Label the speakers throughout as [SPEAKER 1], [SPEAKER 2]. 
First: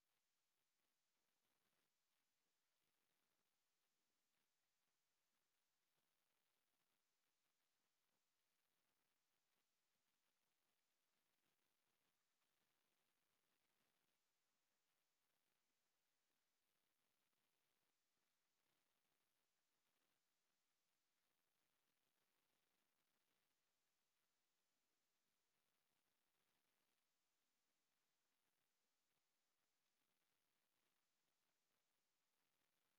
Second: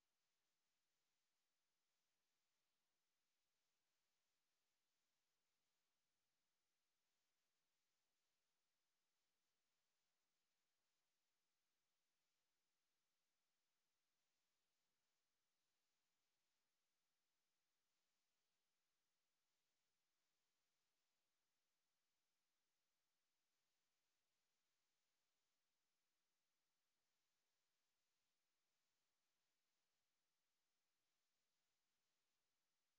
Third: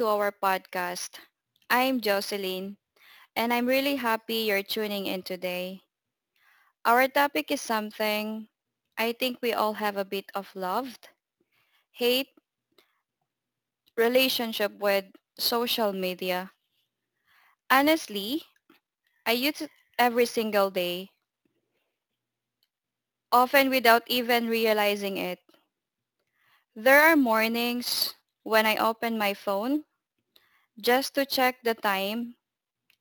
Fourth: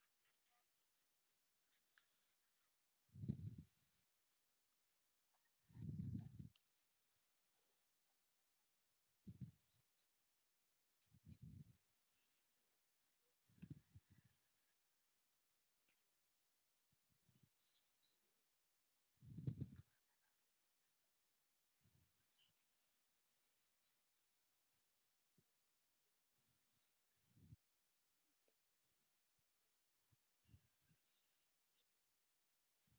[SPEAKER 1] to our podcast. I'm Jocelyn and I'm really happy you're tuning in today. Our topic is something I think we all have a bit of loved, hate, relationship with social media. Honestly, I use it every single day, often without even realizing it. There are mornings when I open my phone just to check the time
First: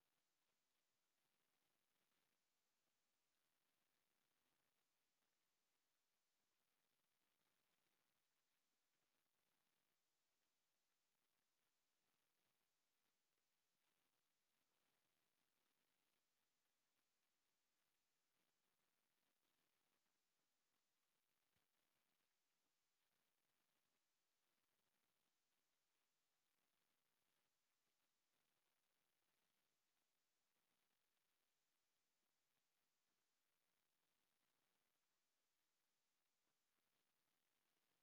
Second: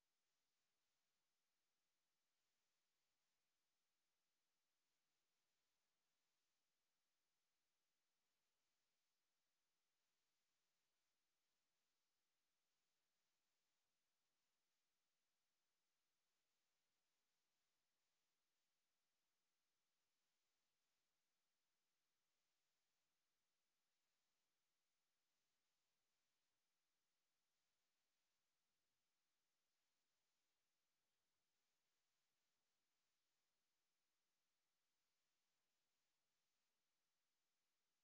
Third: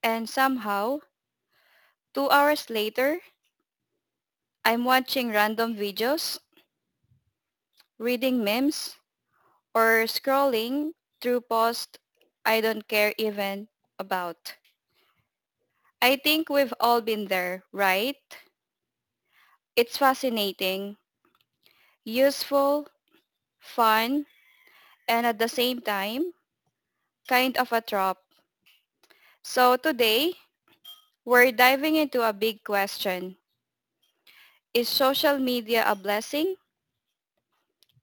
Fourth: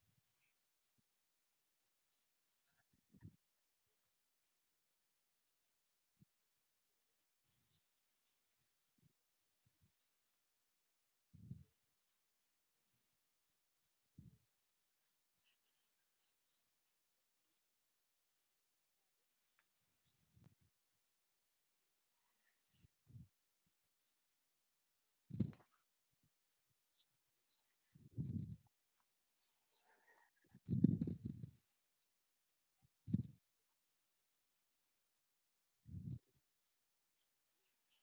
[SPEAKER 1] and somehow 2 hours later I'm watching random videos, reading memes, or scrolling through posts I don't care even about. I think we've all been there, right? It's fascinating, useful, fun, and at the same time, kind of a trap. So today, we're diving into a big question. Is social media a blessing,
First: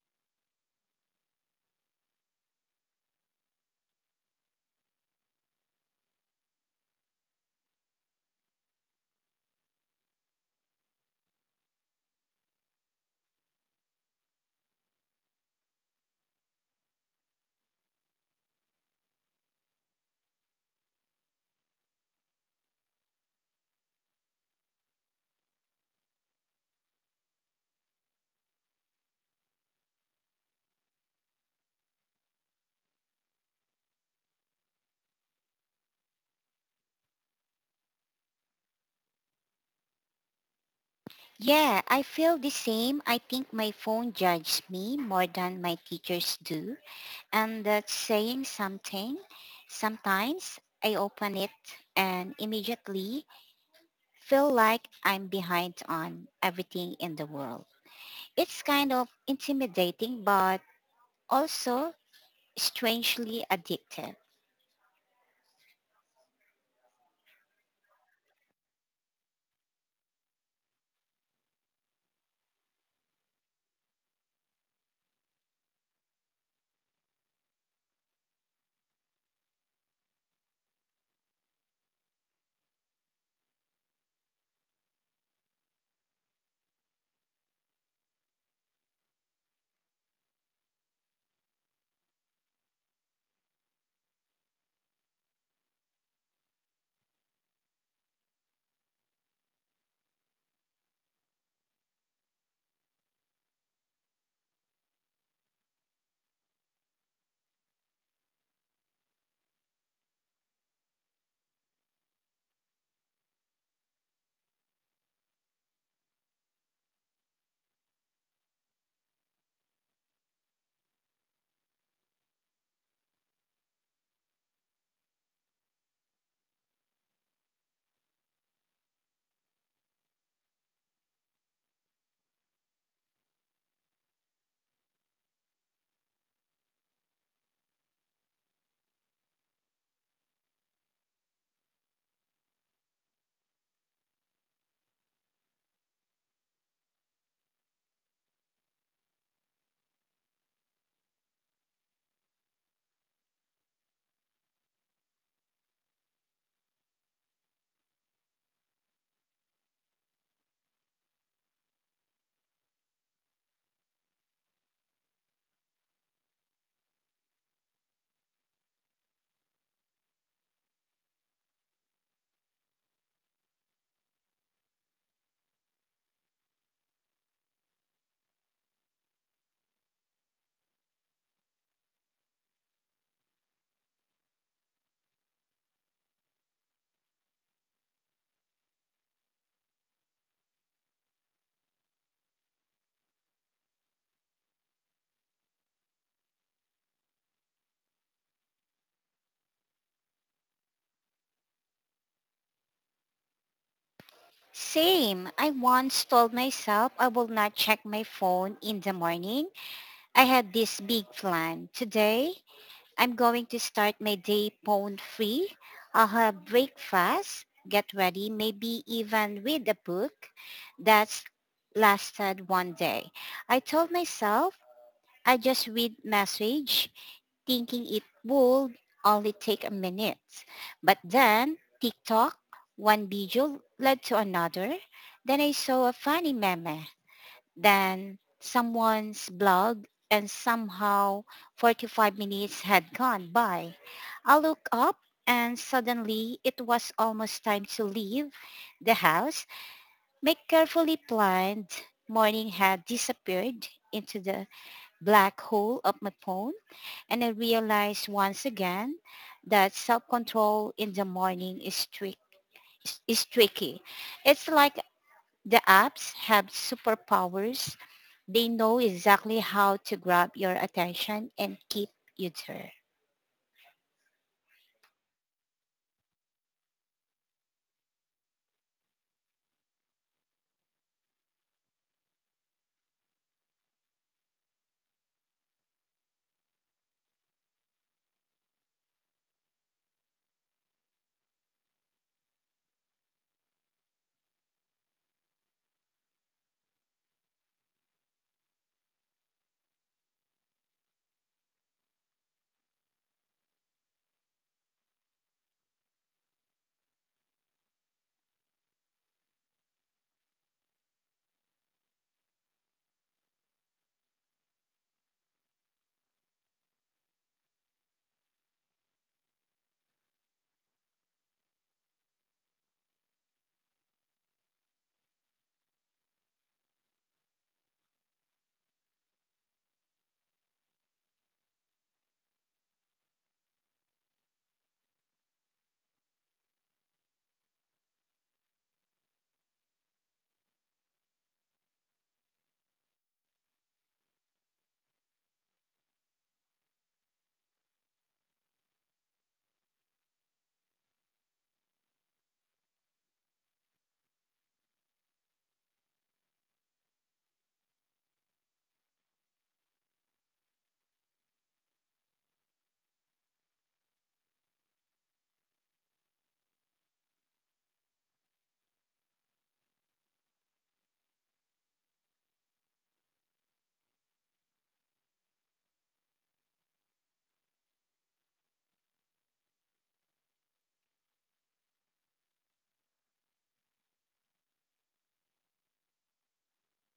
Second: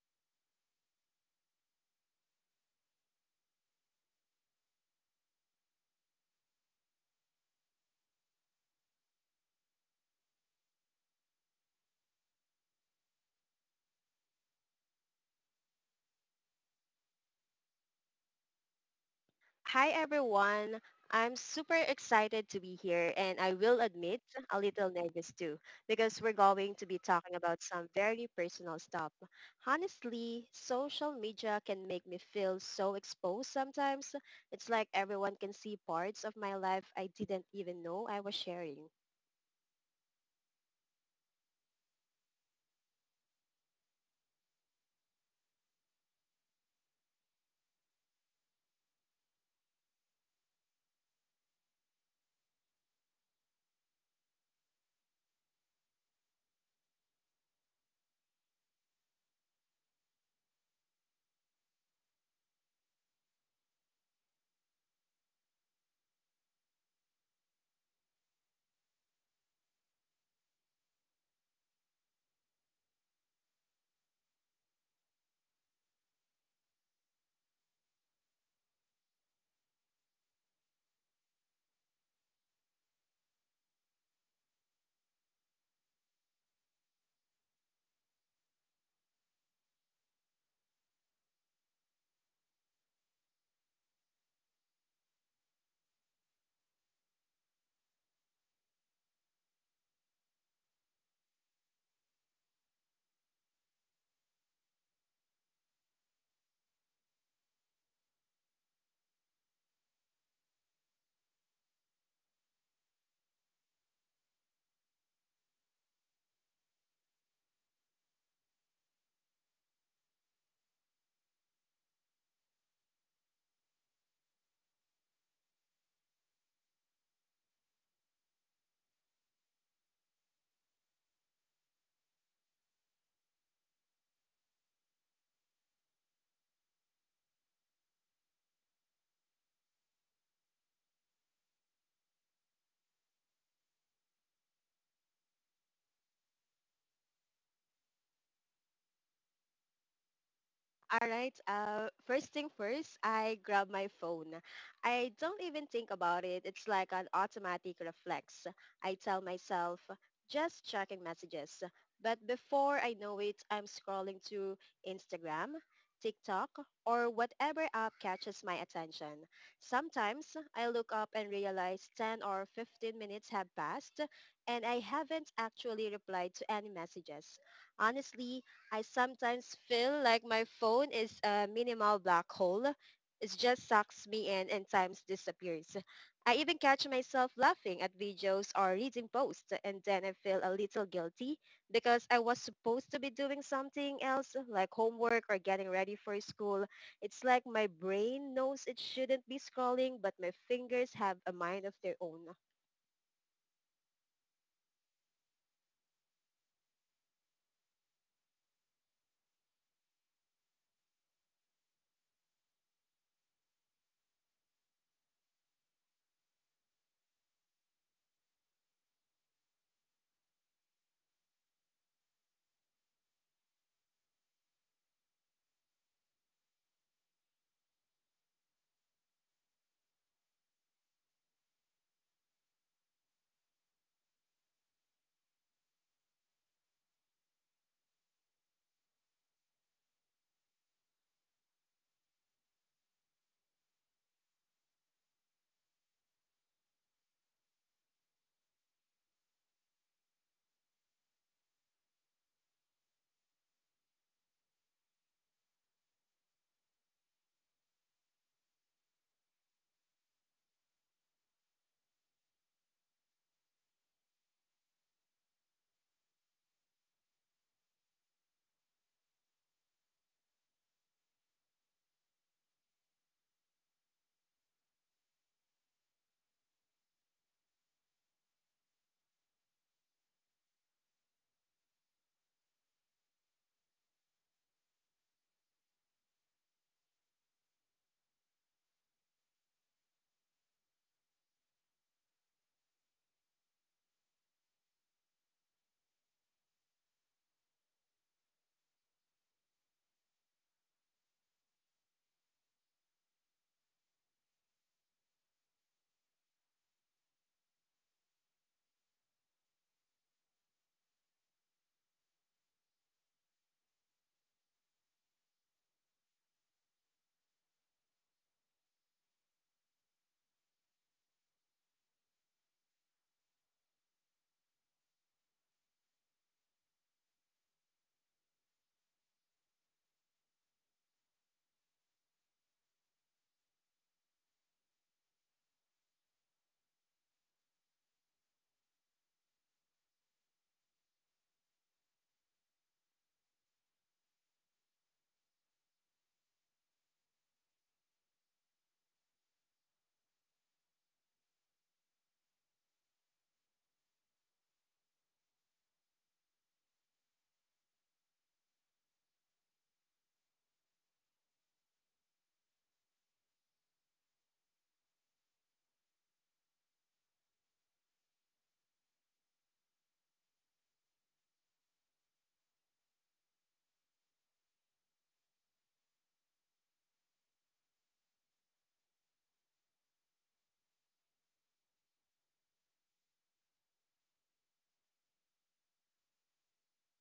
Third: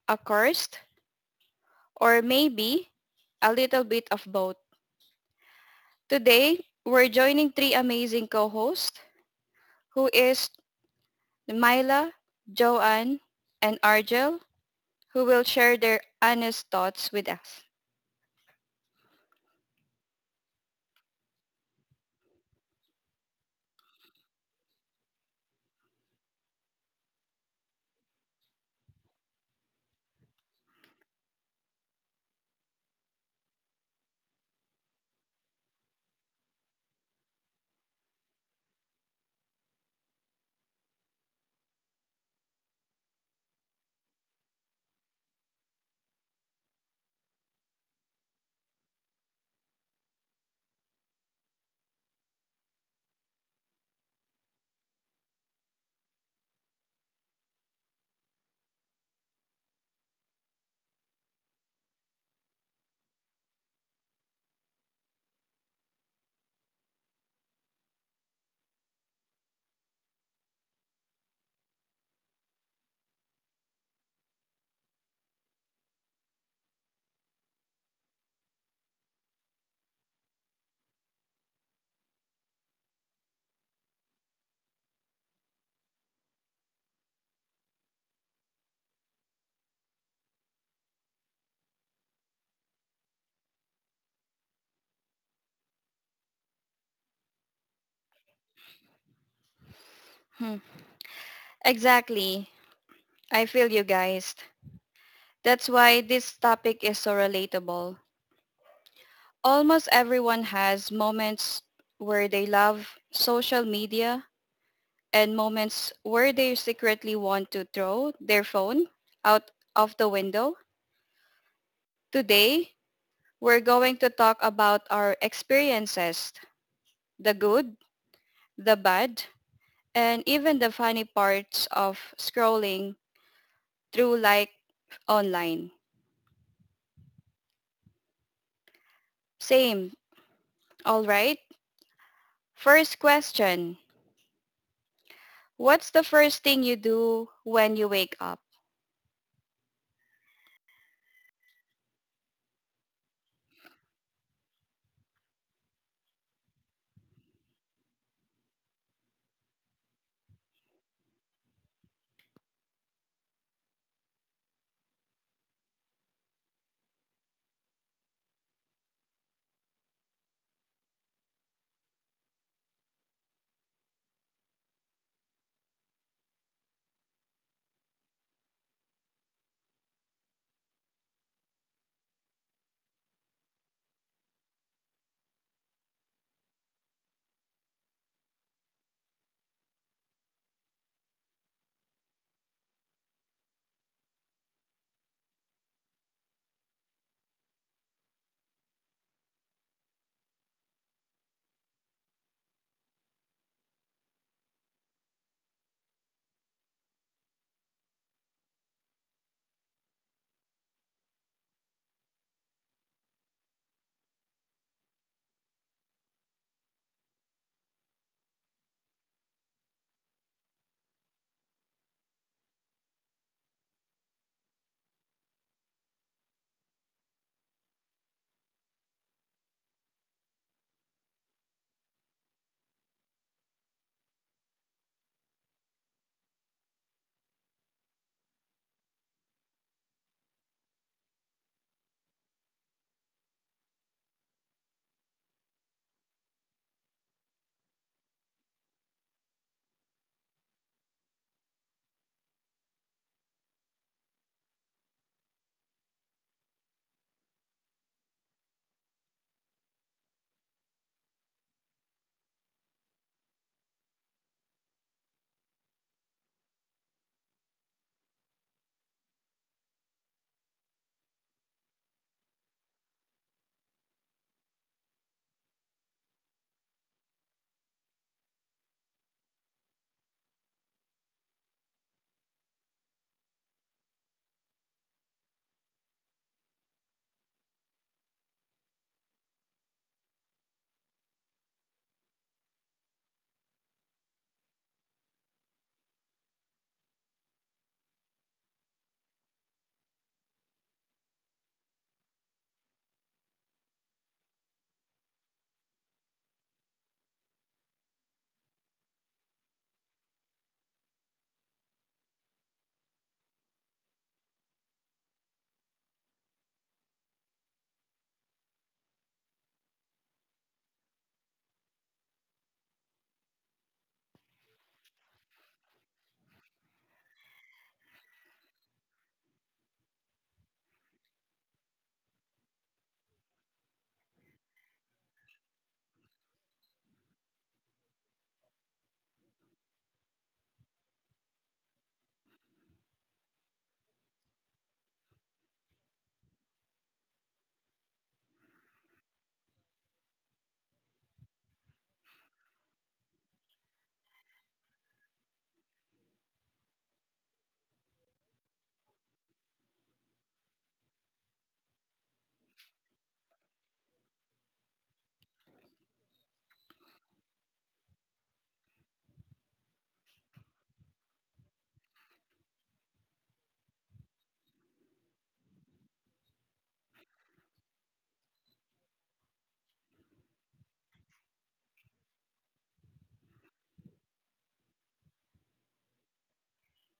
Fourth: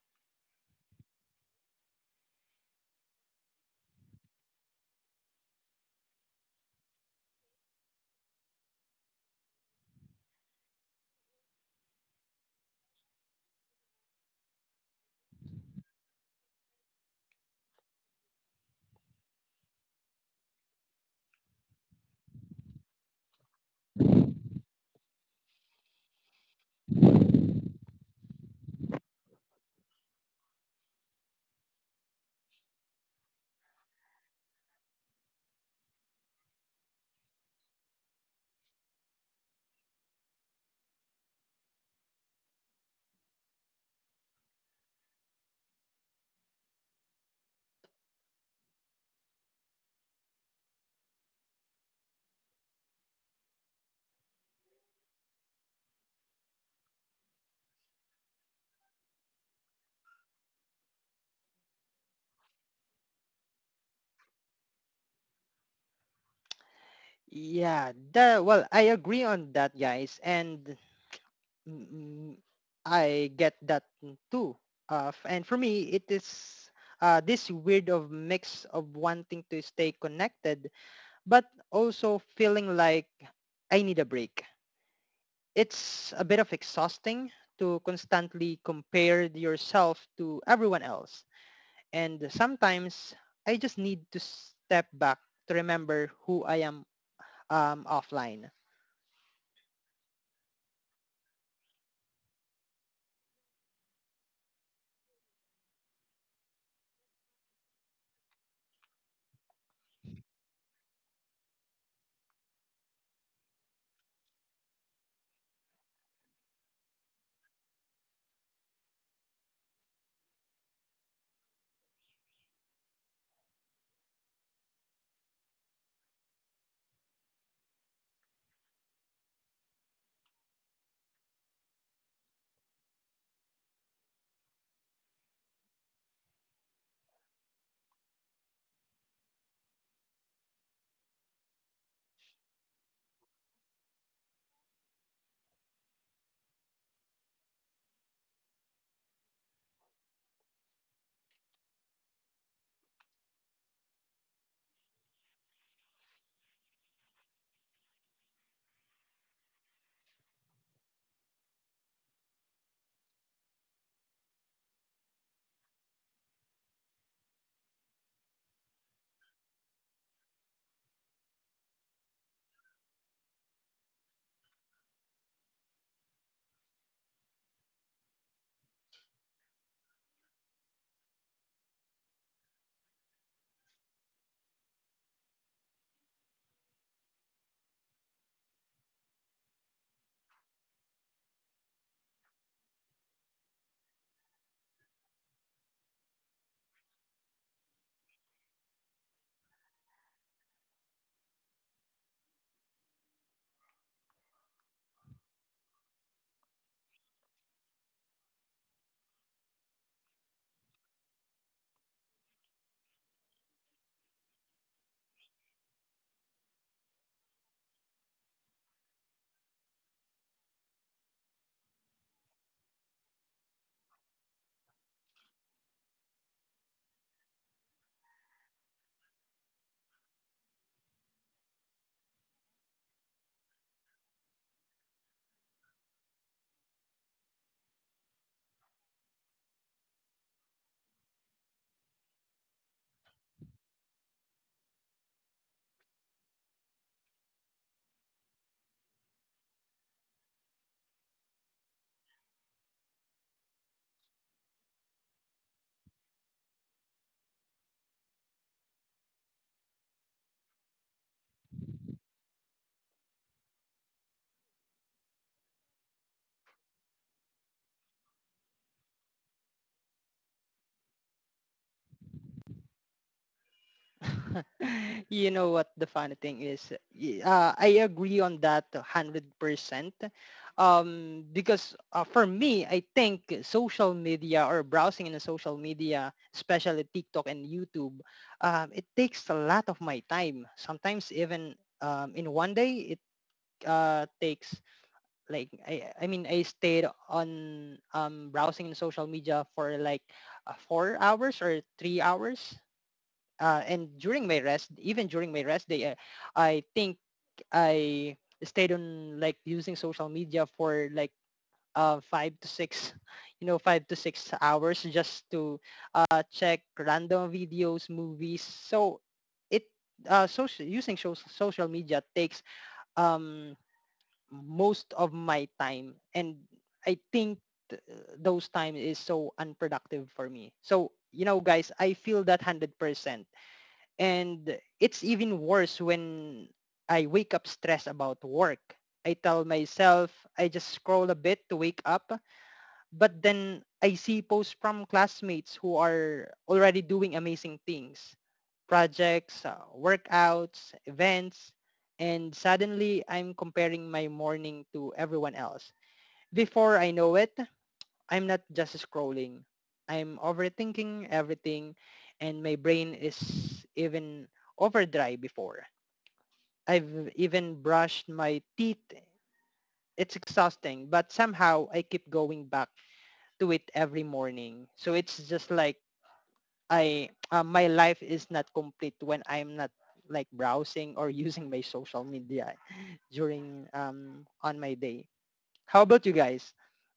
[SPEAKER 1] a curse, or maybe a little bit of both? Today, we're joining three amazing co-hosts who is Myla, Joanne, and Argel who will share their honest thoughts with us.
[SPEAKER 2] Hi everyone. I'm super excited to be here and I will admit a little nervous too because we're going to be talking about some very personal stuff. Honestly, social media can make me feel so exposed sometimes. It's like everyone can see parts of my life I didn't even know I was sharing.
[SPEAKER 3] Yeah, I feel the same. I think my phone judges me more than my teachers do. And that's saying something. Sometimes I open it and immediately feel like I'm behind on everything in the world. It's kind of intimidating but also strangely addictive.
[SPEAKER 4] Yeah, the well, I agree on that, guys, and mm, I get that too. And for me, it is this weird of mix of wanting to stay connected, but also feeling like I need a break. It's a bit of exhausting to constantly compare yourself to everyone else, and sometimes I just need to step back to remember who I am offline.
[SPEAKER 1] Hmm. Exactly. I feel you guys. That's why this topic is so relatable. Almost everyone has moments where they love social media and moments where they secretly want to throw their phone out of the window. Today, we're going to talk about our experiences, the good, the bad, and even the funny parts of scrolling through like online. Same, all right? First question. What's the first thing you do when you wake up?
[SPEAKER 2] All right. First thing first, I grab my phone. I don't even think about it. It's like an automatic reflex. I tell myself, just checking messages. But before I know it, I'm scrolling to Instagram, TikTok, or whatever app catches my attention. Sometimes I look up and realize 10 or 15 minutes have passed and I haven't actually replied to any messages. Honestly, I sometimes feel like my phone is a minimal black hole. It just sucks me in and times disappears. I even catch myself laughing at videos or reading posts and then I feel a little guilty because I was supposed to be doing something else like homework or getting ready for school. It's like my brain knows it shouldn't be scrolling but my fingers have a mind of their own.
[SPEAKER 3] Same. I once told myself I will not check my phone in the morning. I had this big plan. Today, I'm going to start my day pawn free. I'll have breakfast, get ready, maybe even read a book. That's lasted 1 day. I told myself I just read message, thinking it would only take a minute. But then TikTok, one video led to another. Then I saw a funny meme, than someone's blog, and somehow 45 minutes had gone by. I looked up and suddenly it was almost time to leave the house. My carefully planned morning had disappeared into the black hole of my phone, and I realized once again that self-control in the morning is trick is tricky. It's like the apps have superpowers. They know exactly how to grab your attention and keep you there.
[SPEAKER 4] You know what the funny thing is? I agree on that 100%. Because for me, I think social media or browsing in the social media, especially TikTok and YouTube, it takes a lot of my time. Sometimes even in 1 day, it takes like, I mean, I stayed on browsing in social media for like 4 hours or 3 hours, and during my rest, even during my rest day, I think I stayed on like using social media for like five to six, 5 to 6 hours just to check random videos, movies. So it social using so- social media takes um, most of my time, and I think th- those time is so unproductive for me. So guys, I feel that hundred percent, and it's even worse when I wake up stressed about work. I tell myself I just scroll a bit to wake up, but then I see posts from classmates who are already doing amazing things, projects, workouts, events, and suddenly I'm comparing my morning to everyone else. Before I know it, I'm not just scrolling. I'm overthinking everything, and my brain is even overdrive before I've even brushed my teeth. It's exhausting, but somehow I keep going back to it every morning. So it's just like I my life is not complete when I'm not like browsing or using my social media during on my day. How about you guys?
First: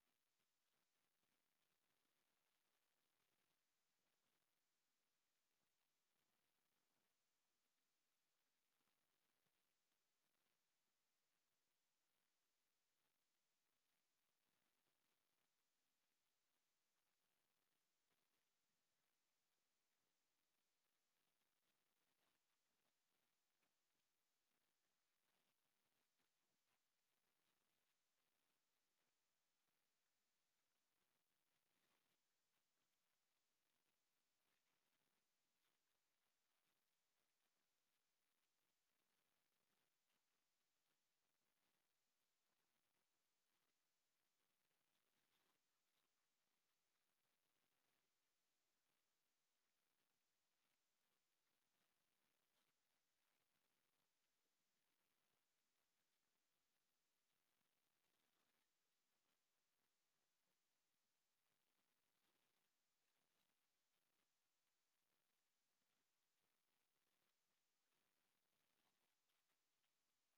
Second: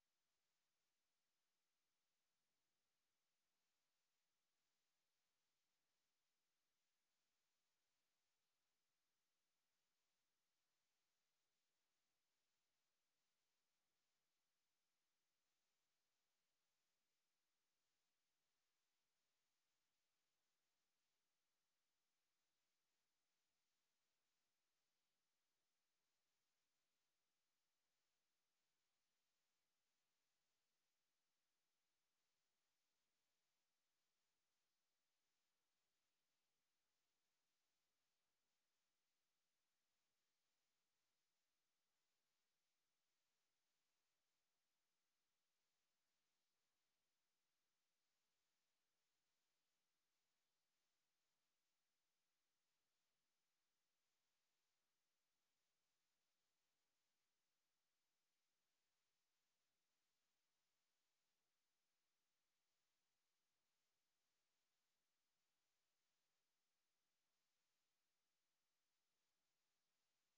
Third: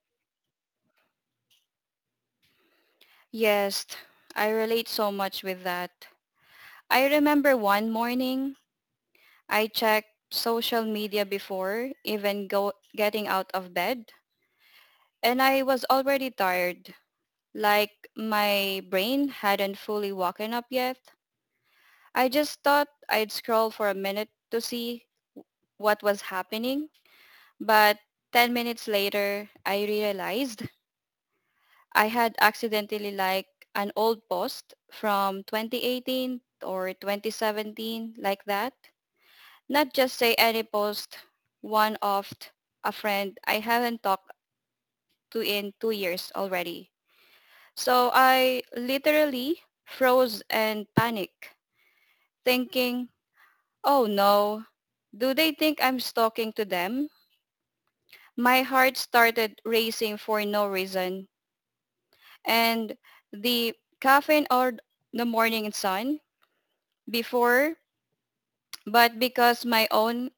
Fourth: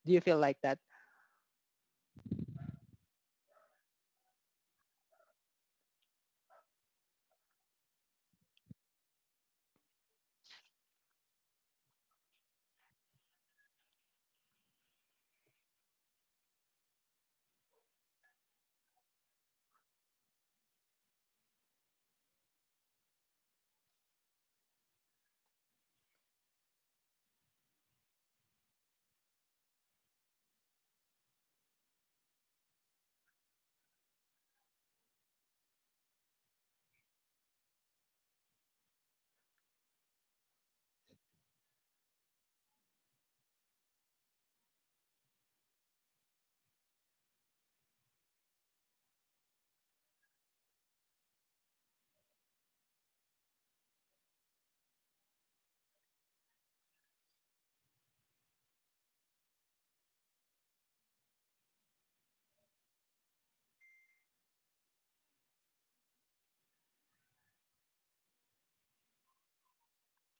[SPEAKER 4] Do you feel like that?
[SPEAKER 1] Yes, I relate so much with that. I remember one morning, I checked social media before even go getting out of bed and I was already tired, like my brain hadn't fully woken up yet. I just thought I'd scroll for a minute to see what was happening, but 10 minutes later, I realized I had accidentally like an old post from 2018 or 2017 like that. Not just say any post, one of a friend I haven't talked to in 2 years already. So I literally froze and panicked, thinking, oh no, do they think I'm talking to them? My heart started racing for no reason. And the caffeine or the morning sun before, but because my own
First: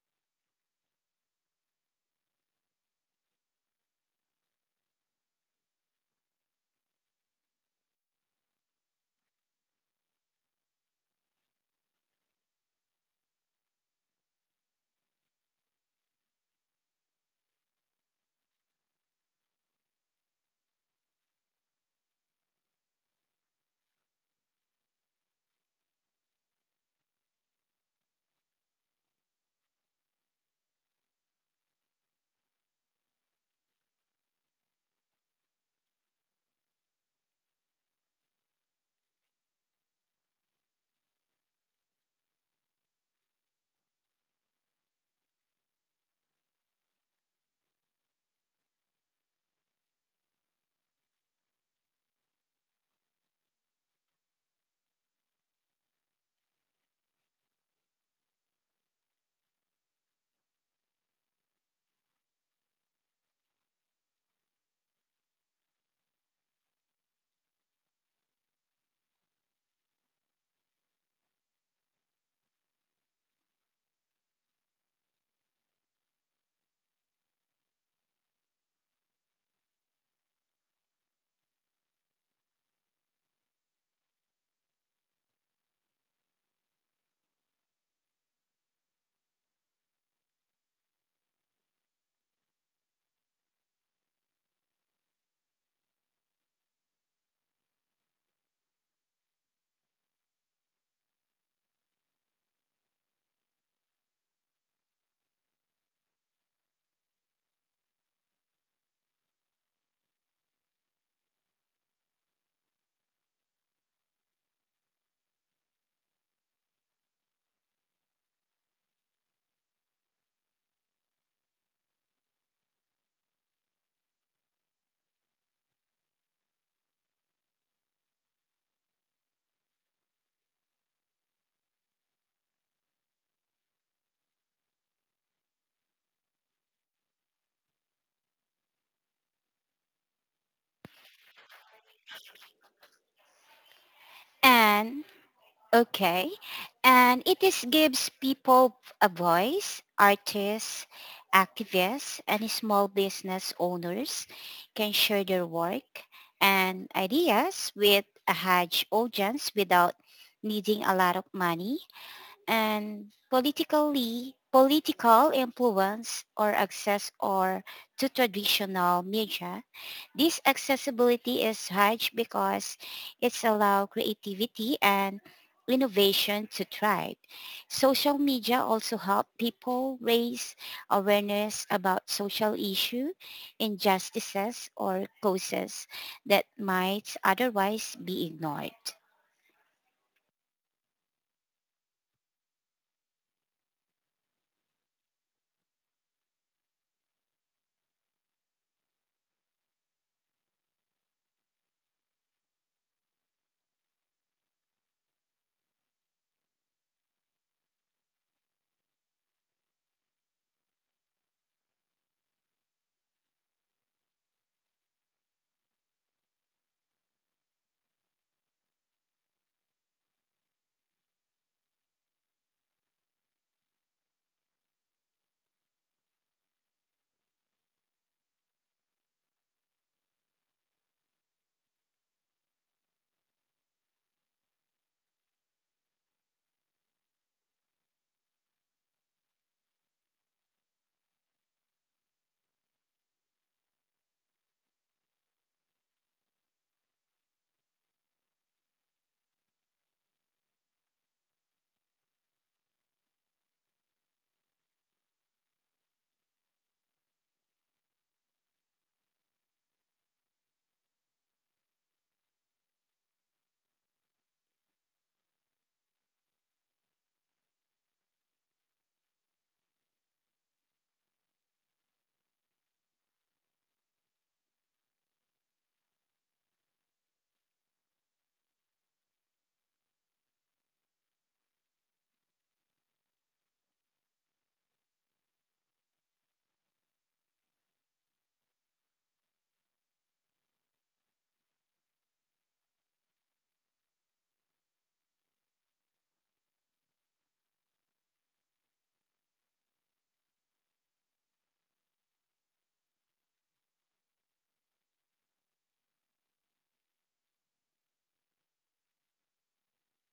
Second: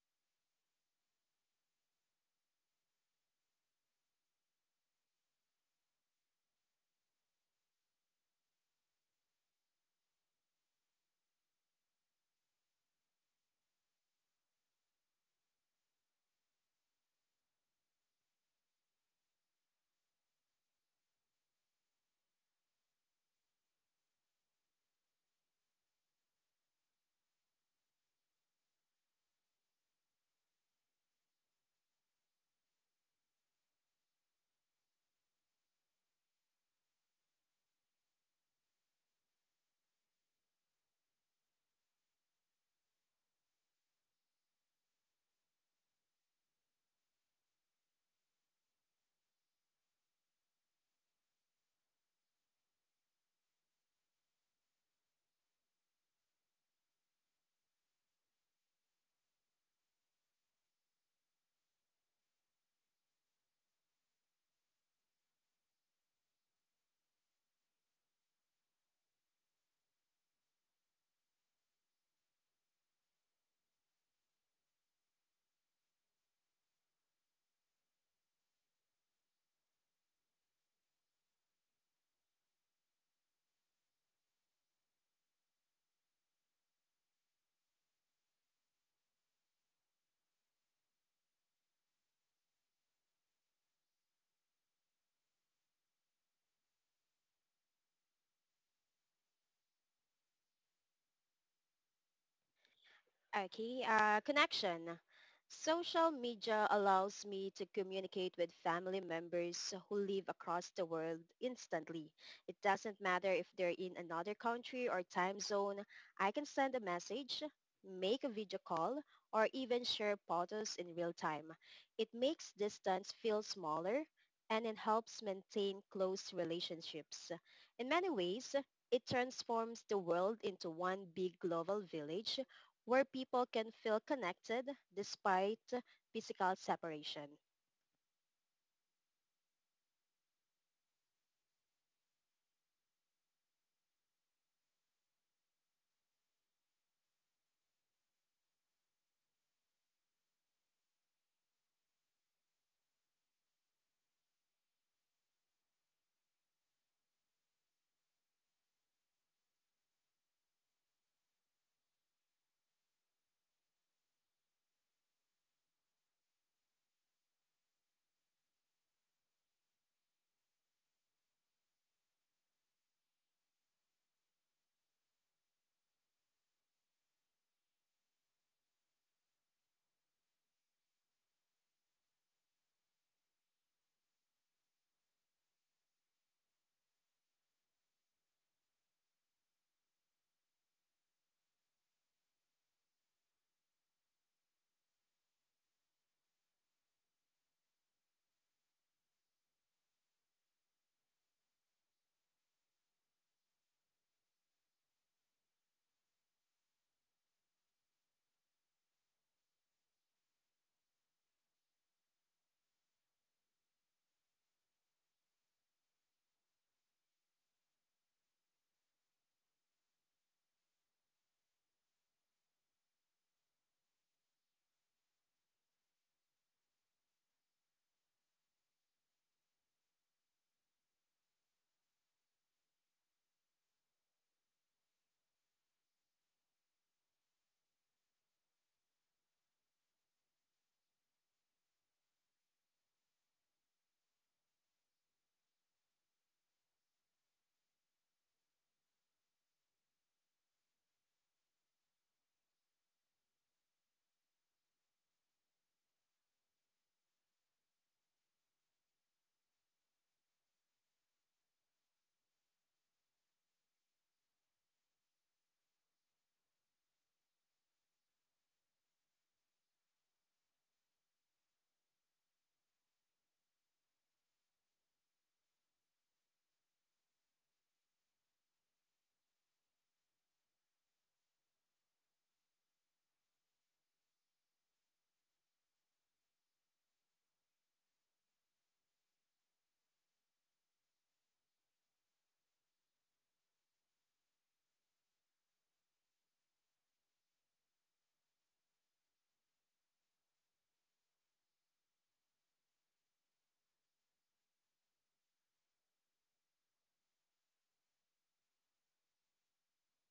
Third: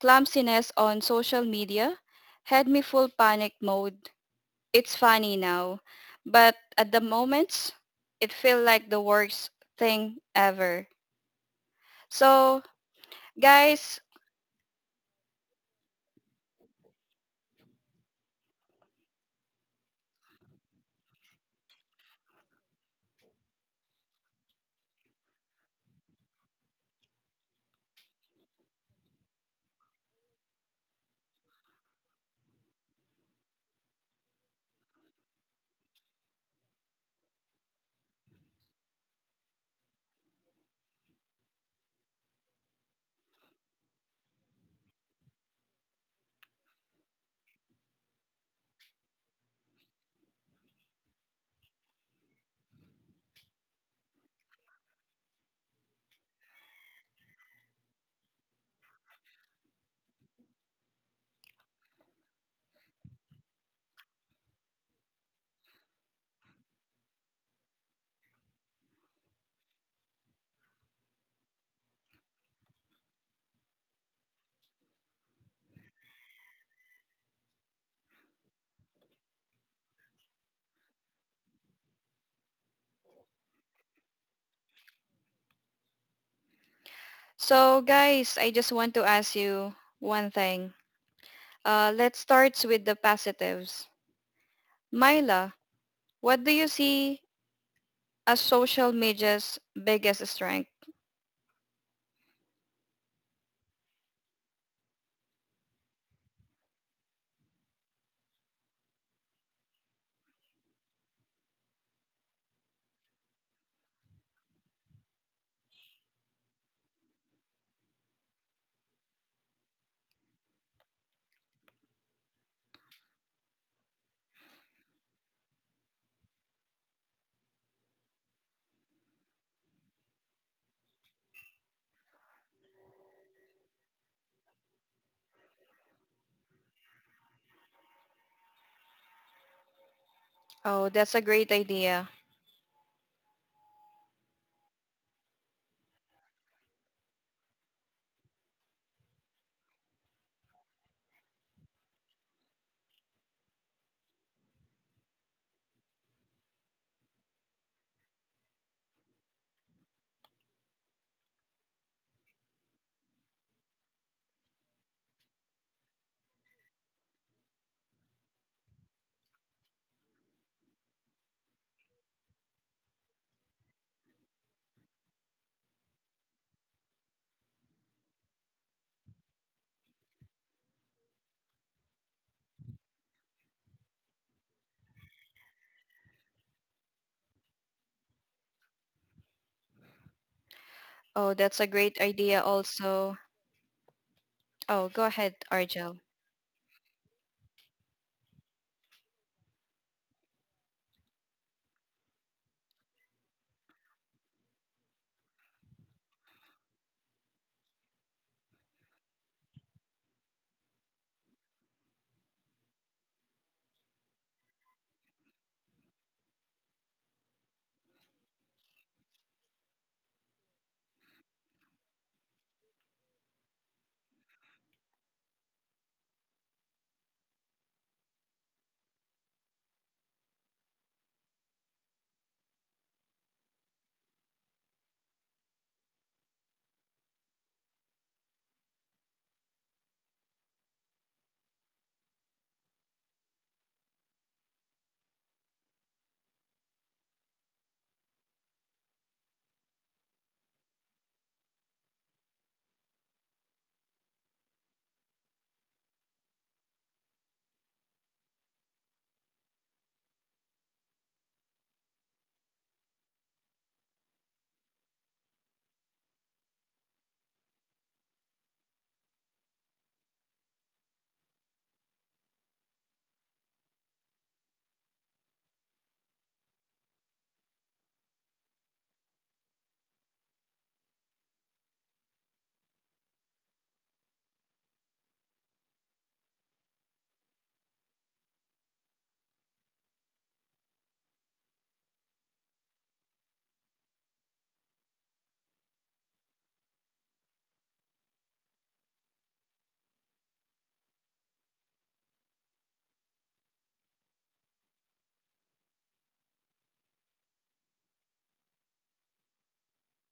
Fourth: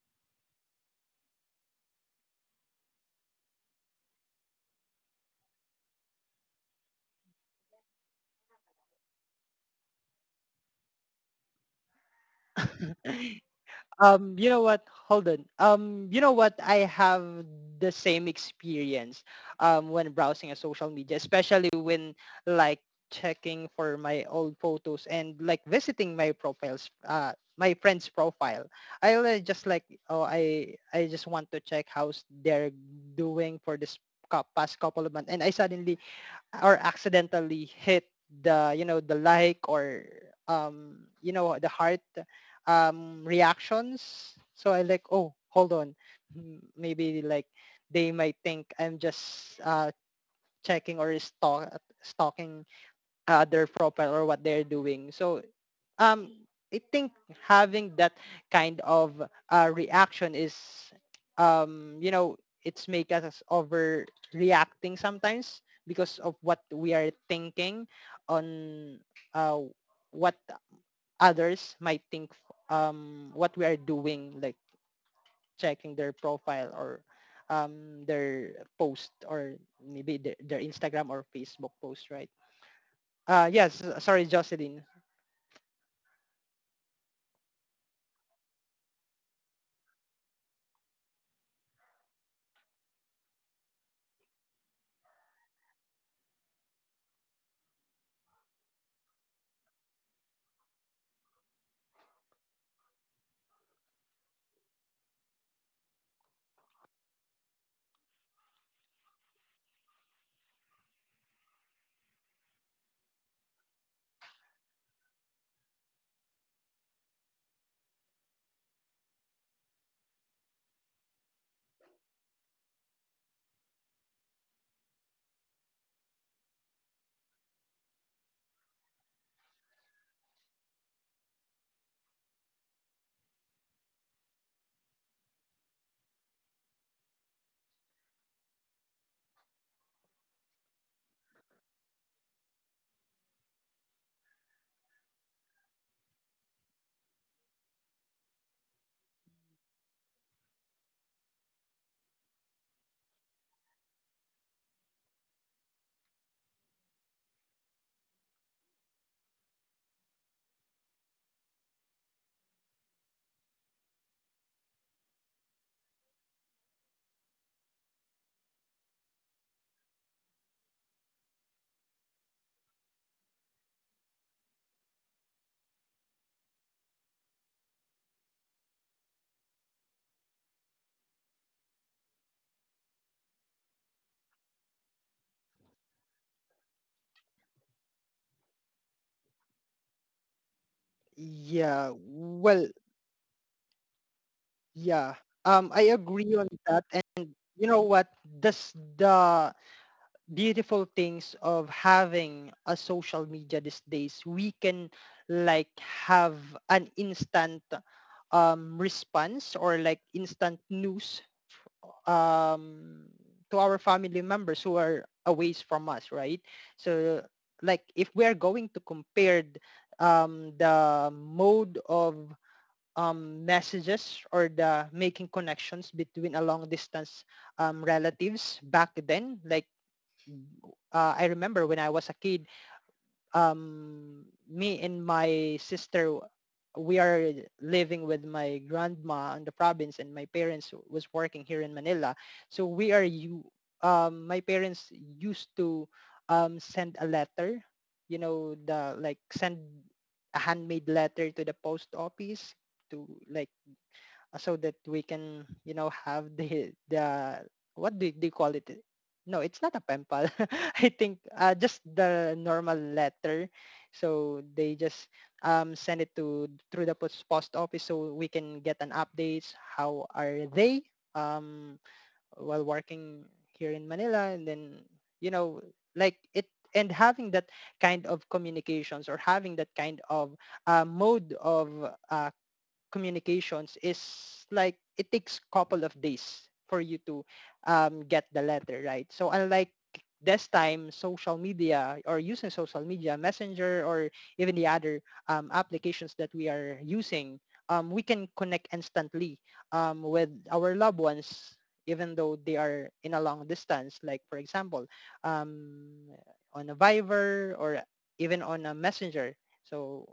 [SPEAKER 1] clumsiness on social media had me full panic mode. It's funny now, but at the moment, it felt like the worst thing ever. So Guys,
[SPEAKER 4] You know what? Hold on. You know what? I have the same experience when browsing a social media, especially when like checking for my old photos and like visiting my profiles, my friend's profile. I will just like, oh, I just want to check how's they're doing for this past couple of months, and I suddenly or accidentally hit the, you know, the like, or you know, the heart reactions. So I like, oh, hold on, maybe like they might think I'm just checking or stalking their profile or what they're doing. So um I think having that kind of reaction is, you know, it's make us overreacting sometimes because of what we are thinking on uh what others might think what we are doing, like checking their profile or their post or maybe their Instagram or Facebook post, right? Yes, sorry, Jocelyn.
[SPEAKER 1] so guys, I just want to ask you one thing. Let's start with the positives. Myla, what do you see as social media's biggest strength?
[SPEAKER 2] Okay, connection. Social media allows me to communicate with family members who live across the world instantly. It doesn't matter if they're in another country or time zone. I can send a message, make a video call, or even share photos in real time. It makes distance feel smaller and it helps maintain close relationships. In many ways, it transforms the world into one big global village where people can feel connected despite physical separation.
[SPEAKER 1] Oh, that's a great idea.
[SPEAKER 3] And okay, and it is gives people a voice, artists, activists, and small business owners can share their work and ideas with a huge audience without needing a lot of money and politically political influence or access or to traditional media. This accessibility is huge because it's allow creativity and innovation to thrive. Social media also help people raise awareness about social issue, injustices, or causes that might otherwise be ignored.
[SPEAKER 1] Oh, that's a
[SPEAKER 4] yeah
[SPEAKER 1] great idea
[SPEAKER 4] well
[SPEAKER 1] also. Oh, go
[SPEAKER 4] Yeah,
[SPEAKER 1] ahead, Argel.
[SPEAKER 4] I agree on that. And you know what? This the beautiful things of having a social media these days. We can like have an instant response or like instant news, um, to our family members who are away from us, right? So like if we are going to compare the mode of messages or the making connections between a long distance relatives back then. Like I remember when I was a kid, me and my sister, we are living with my grandma in the province, and my parents was working here in Manila. So we are you. My parents used to send a letter, you know, the like send a handmade letter to the post office to like, so that we can, you know, have the what do they call it, no, it's not a pen pal. I think, just the normal letter. So they just send it to through the post office, so we can get an updates how are they, um, while working here in Manila. And then, you know, like it, and having that kind of communications or having that kind of mode of uh, communications is like it takes a couple of days for you to get the letter, right? So unlike this time, social media or using social media, Messenger, or even the other applications that we are using, we can connect instantly with our loved ones, even though they are in a long distance, like for example, um, on a Viber or even on a Messenger. So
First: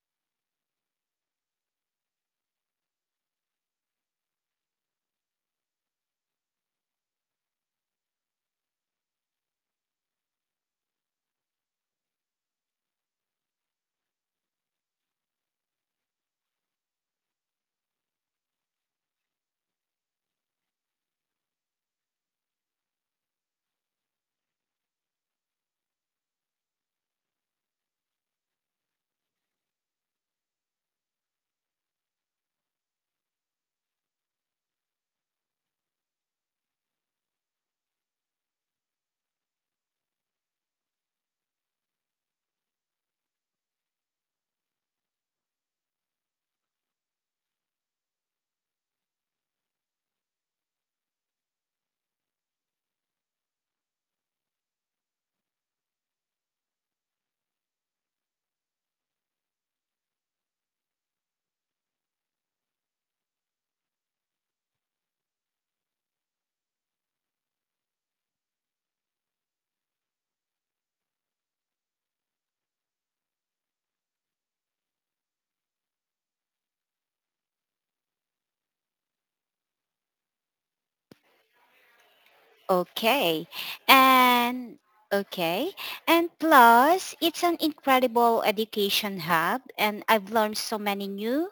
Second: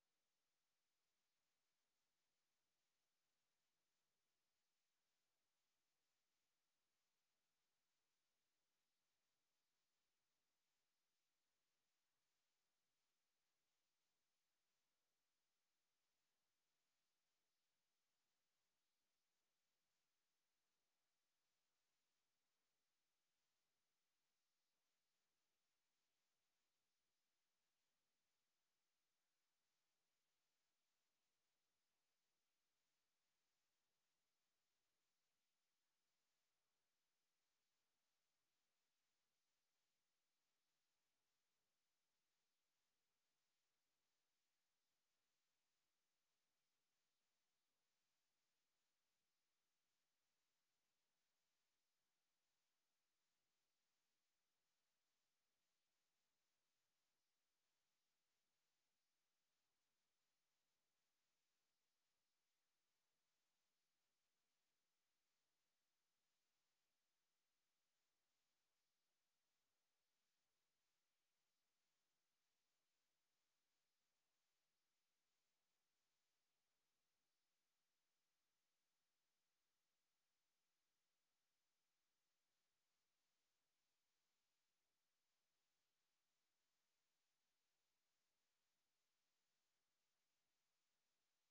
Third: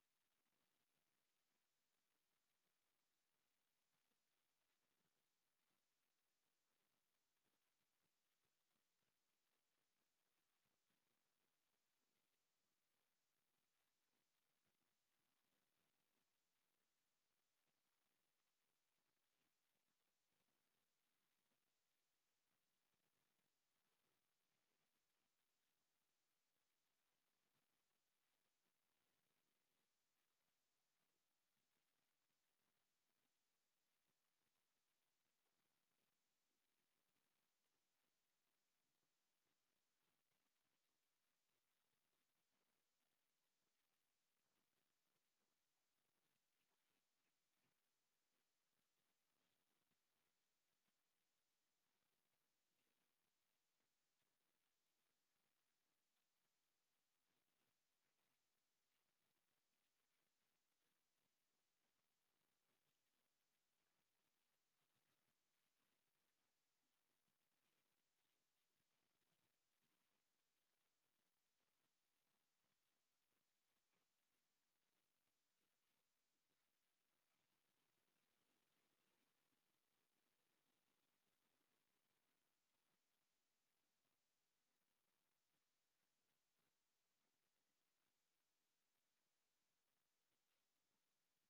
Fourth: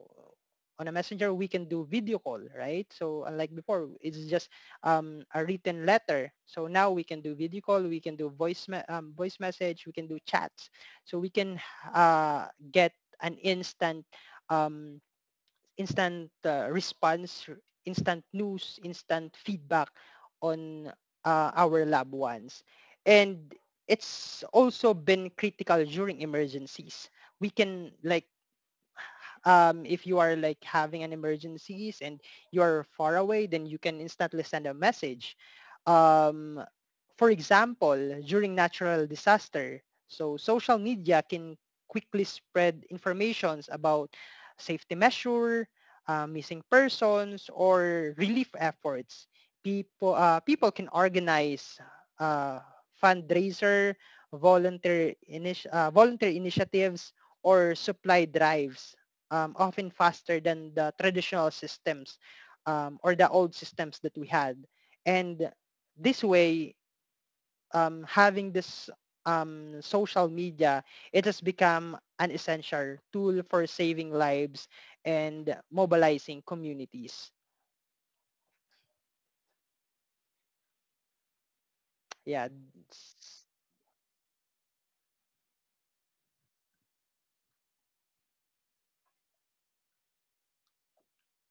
[SPEAKER 4] on a messenger we can do video call, right? So unlike before, it's just a written letter, so now we can do video call, we can do voice message, we can do chats, so we can uh, get an instant um, response, instant news, instant feedback on our loved ones, and it's also been critical during emergencies. We can like, if you are like having an emergencies and you're far away, then you can instantly send a message. Um, for example, during natural disaster, so social media can quickly spread informations about safety measure, missing persons, or relief efforts. People can organize uh, fundraiser, volunteer initiatives, or supply drives, often faster than the traditional systems, or the old systems that we had. And this way, having this social media, it has become an essential tool for saving lives and mobilizing communities. Yeah,
[SPEAKER 3] Okay. And okay. And plus, it's an incredible education hub and I've learned so many new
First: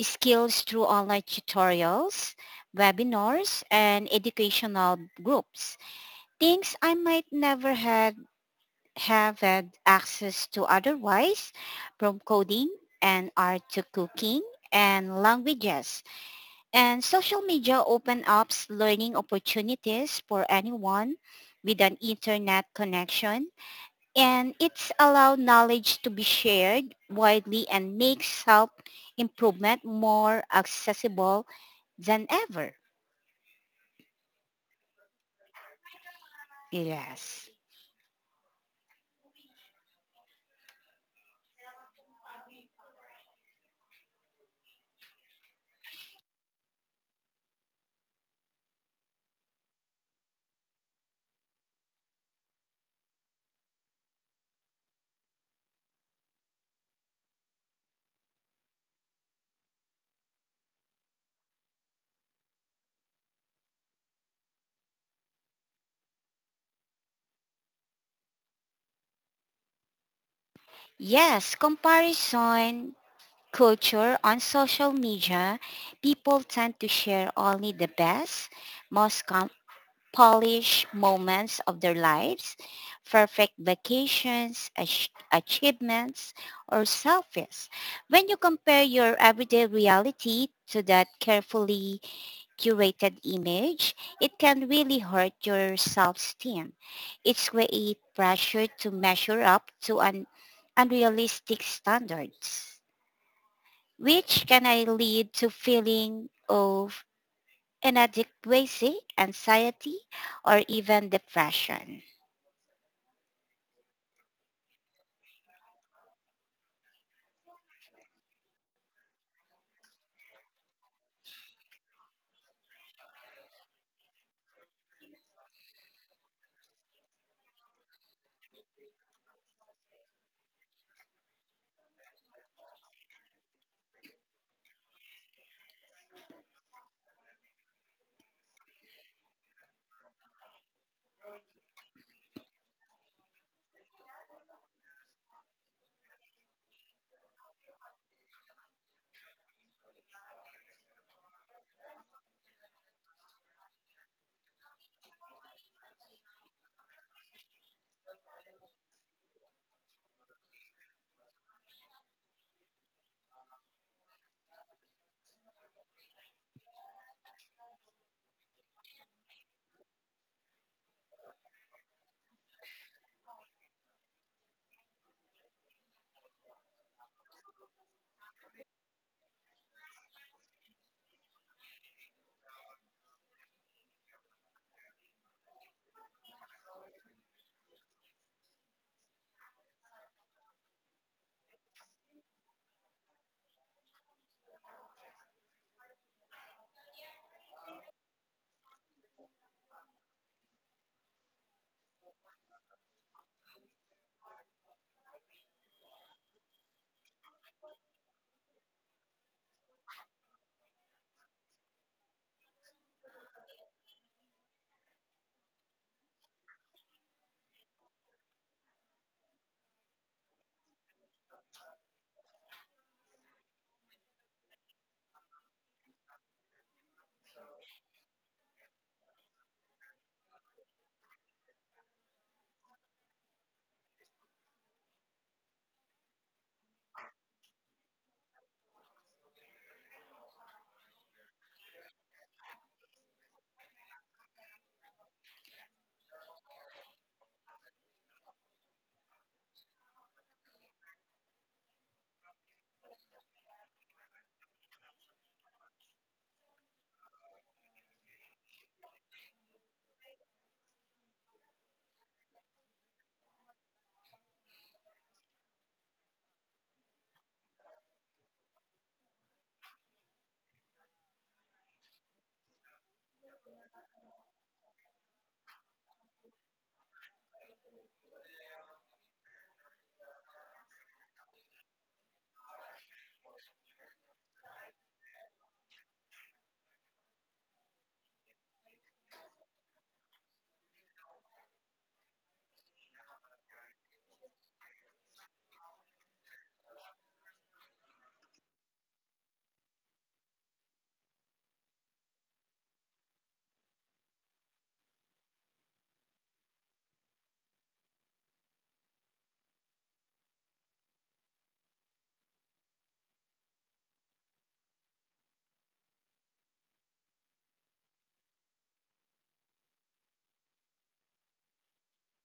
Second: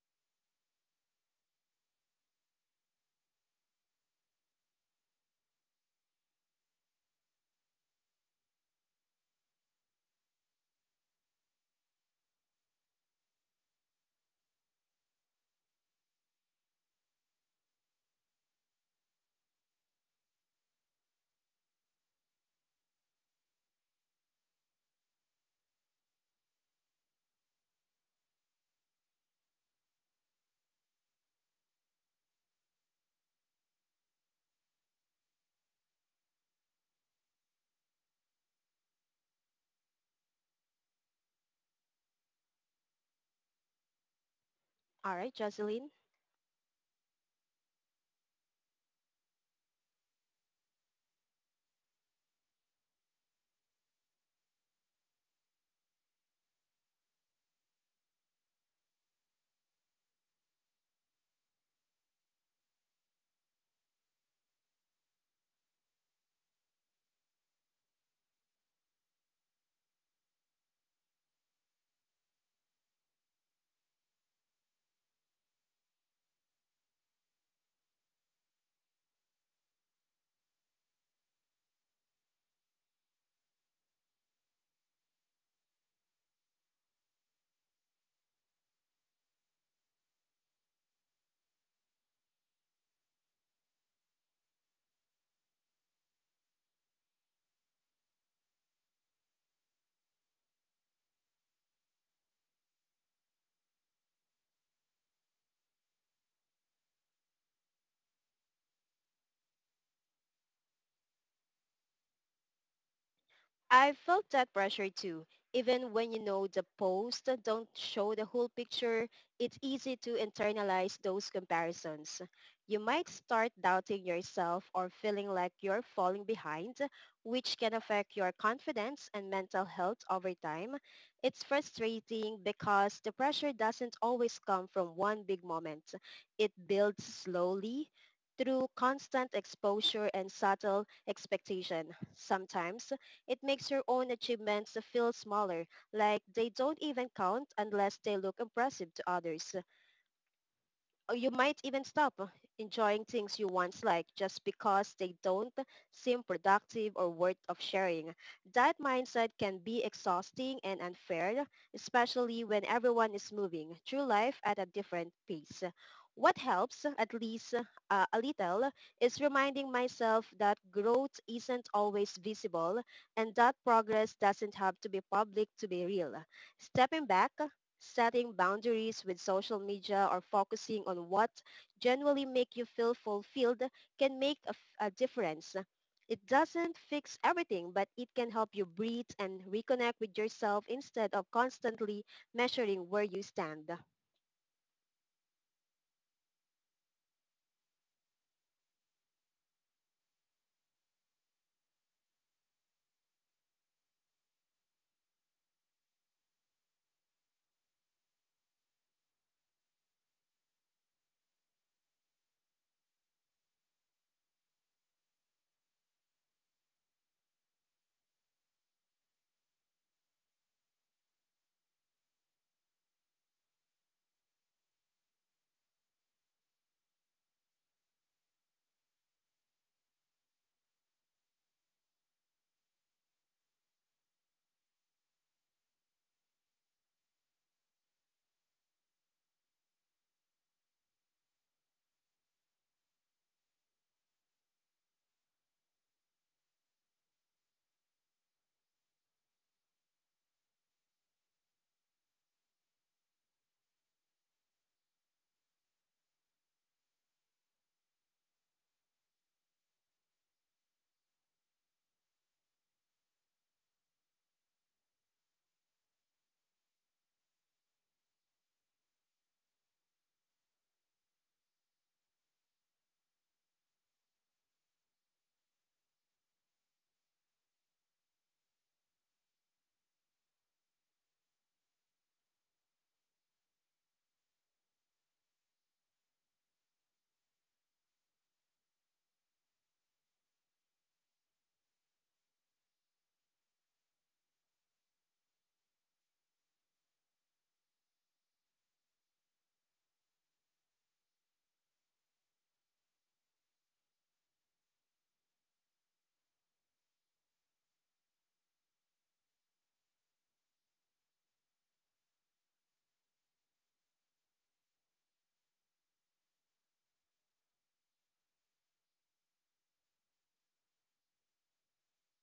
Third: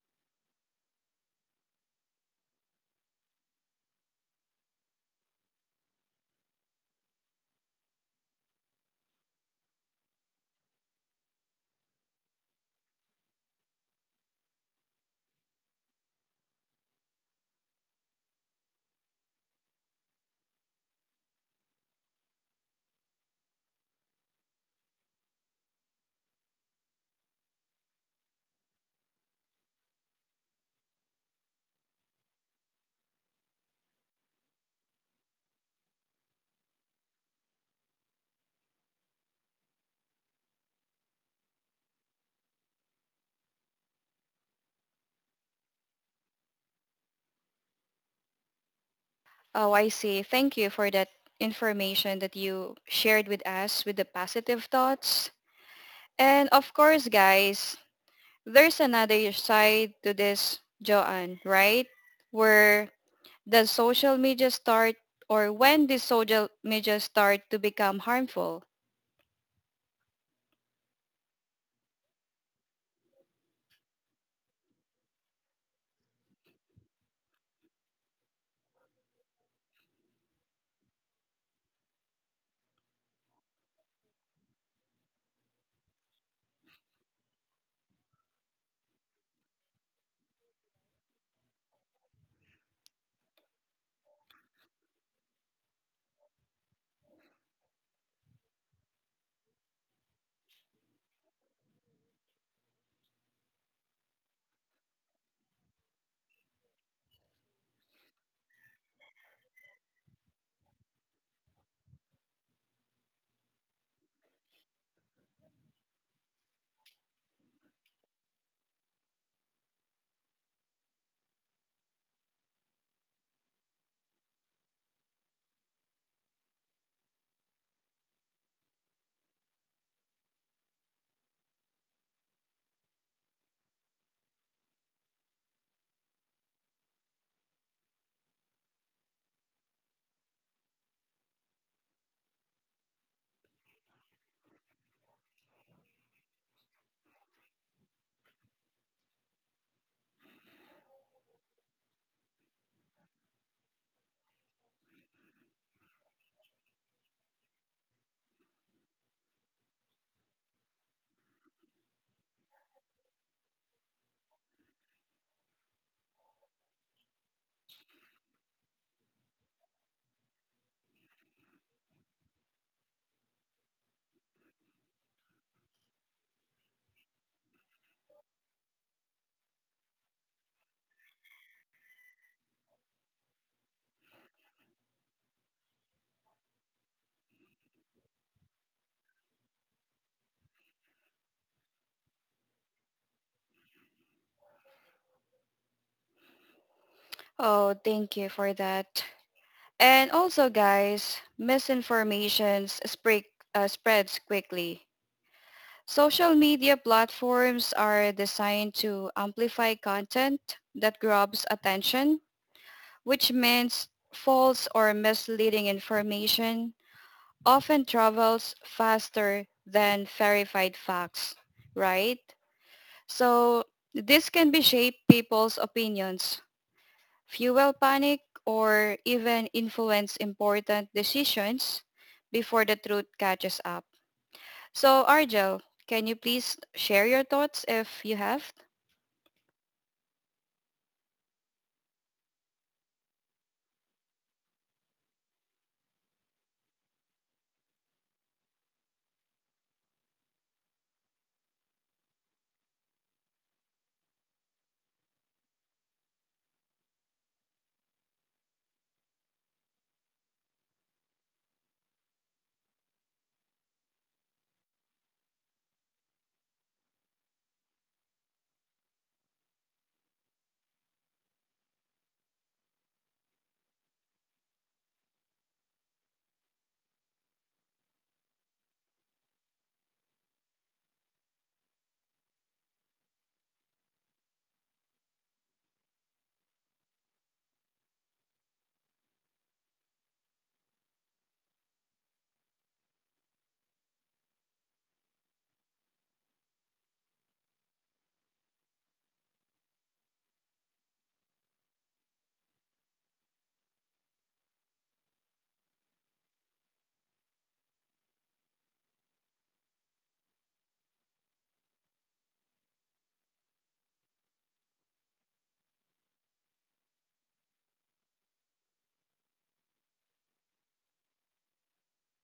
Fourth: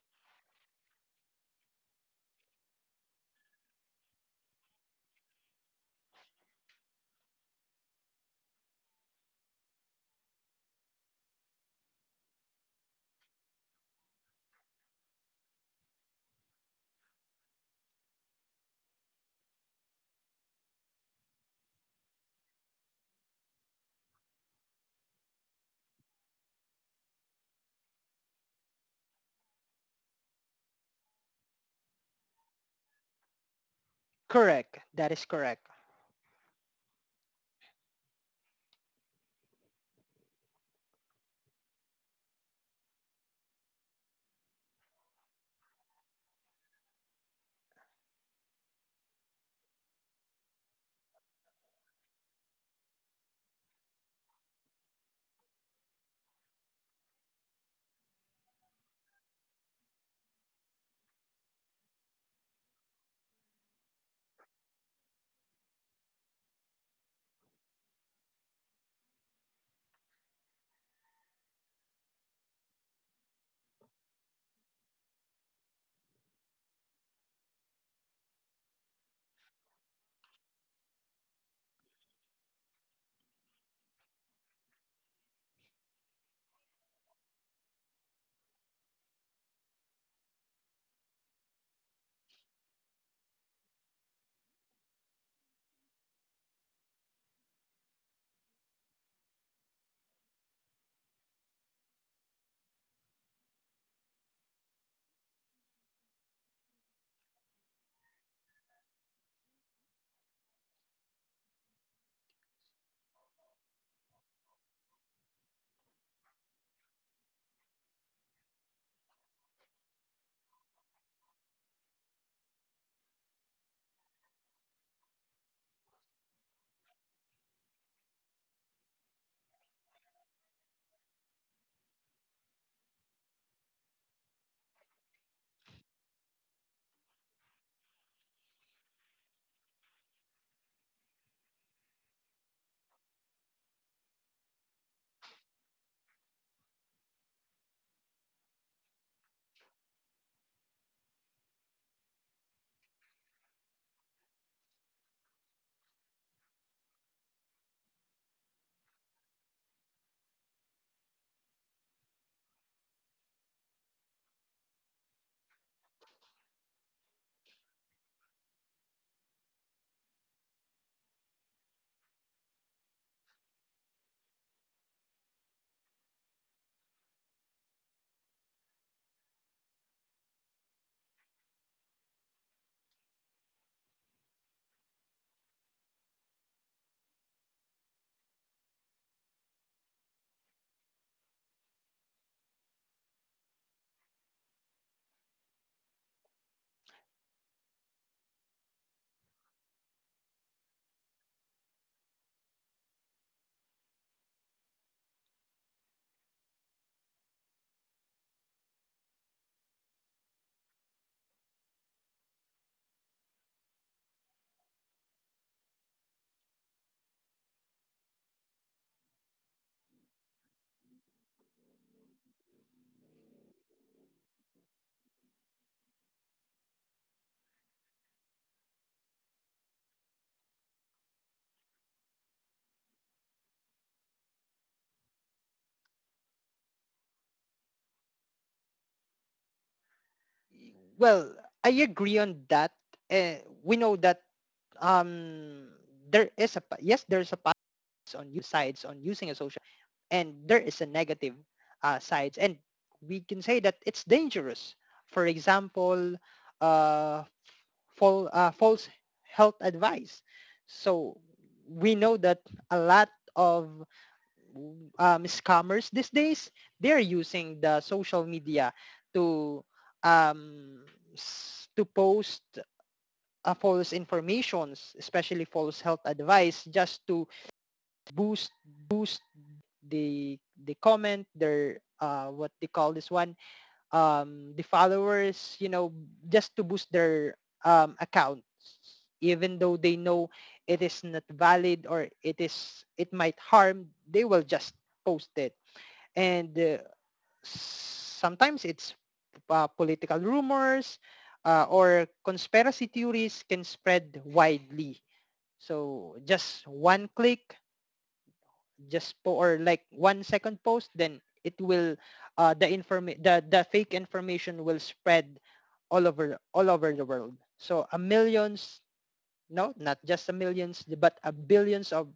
[SPEAKER 3] skills through online tutorials, webinars, and educational groups. Things I might never had, have had access to otherwise, from coding and art to cooking and languages. And social media open up learning opportunities for anyone with an internet connection, and it's allowed knowledge to be shared widely and makes self improvement more accessible than ever.
[SPEAKER 4] correct. That is correct.
[SPEAKER 3] Yes.
[SPEAKER 2] All right, Jocelyn?
[SPEAKER 1] Oh, I see. Thank you for that information that you shared with us with the positive thoughts. And of course, guys, there's another side to this, Joanne, right? Where does social media start or when did social media start to become harmful?
[SPEAKER 3] Yes, comparison culture on social media, people tend to share only the best, most com- polished moments of their lives, perfect vacations, achievements, or selfies. When you compare your everyday reality to that carefully curated image, it can really hurt your self-esteem. It's create pressure to measure up to an unrealistic standards, which can I lead to feeling of inadequacy, anxiety, or even depression.
[SPEAKER 2] I felt that pressure too. Even when you know the post don't show the whole picture, it's easy to internalize those comparisons. You might start doubting yourself or feeling like you're falling behind, which can affect your confidence and mental health over time. It's frustrating because the pressure doesn't always come from one big moment. It builds slowly through constant exposure and subtle expectation. Sometimes it makes your own achievements feel smaller, like they don't even count unless they look impressive to others or you might even stop enjoying things you once liked just because they don't seem productive or worth of sharing. That mindset can be exhausting and unfair, especially when everyone is moving through life at a different pace. What helps, at least a little, is reminding myself that growth isn't always visible and that progress doesn't have to be public to be real. Stepping back, setting boundaries with social media or focusing on what genuinely make you feel fulfilled can make a difference. It doesn't fix everything, but it can help you breathe and reconnect with yourself instead of constantly measuring where you stand.
[SPEAKER 1] Oh, thank you for that. And also guys, spreads quickly. Social media platforms are designed to amplify content that grabs attention, which means false or misleading information often travels faster than verified facts, right? So this can be shape people's opinions, fuel panic, or even influence important decisions before the truth catches up. So Argel, can you please share your thoughts if you have?
[SPEAKER 4] Well, I agree on that. Uh, we know that, um, there is a yes, there's a pass on sides on using a social, and there is a negative sides, and we can say that it's dangerous, for example, uh, false health advice. So we know that a lot of scammers these days, they're using the social media to, um, to post false informations, especially false health advice, just to boost boost the the comment their what they call this one, the followers, you know, just to boost their account, even though they know it is not valid, or it is it might harm, they will just post it. And sometimes it's political rumors or conspiracy theories can spread widely. So just one click, just po or like 1 second post, then it will the fake information will spread all over the world. So a millions, no, not just a millions, but a billions of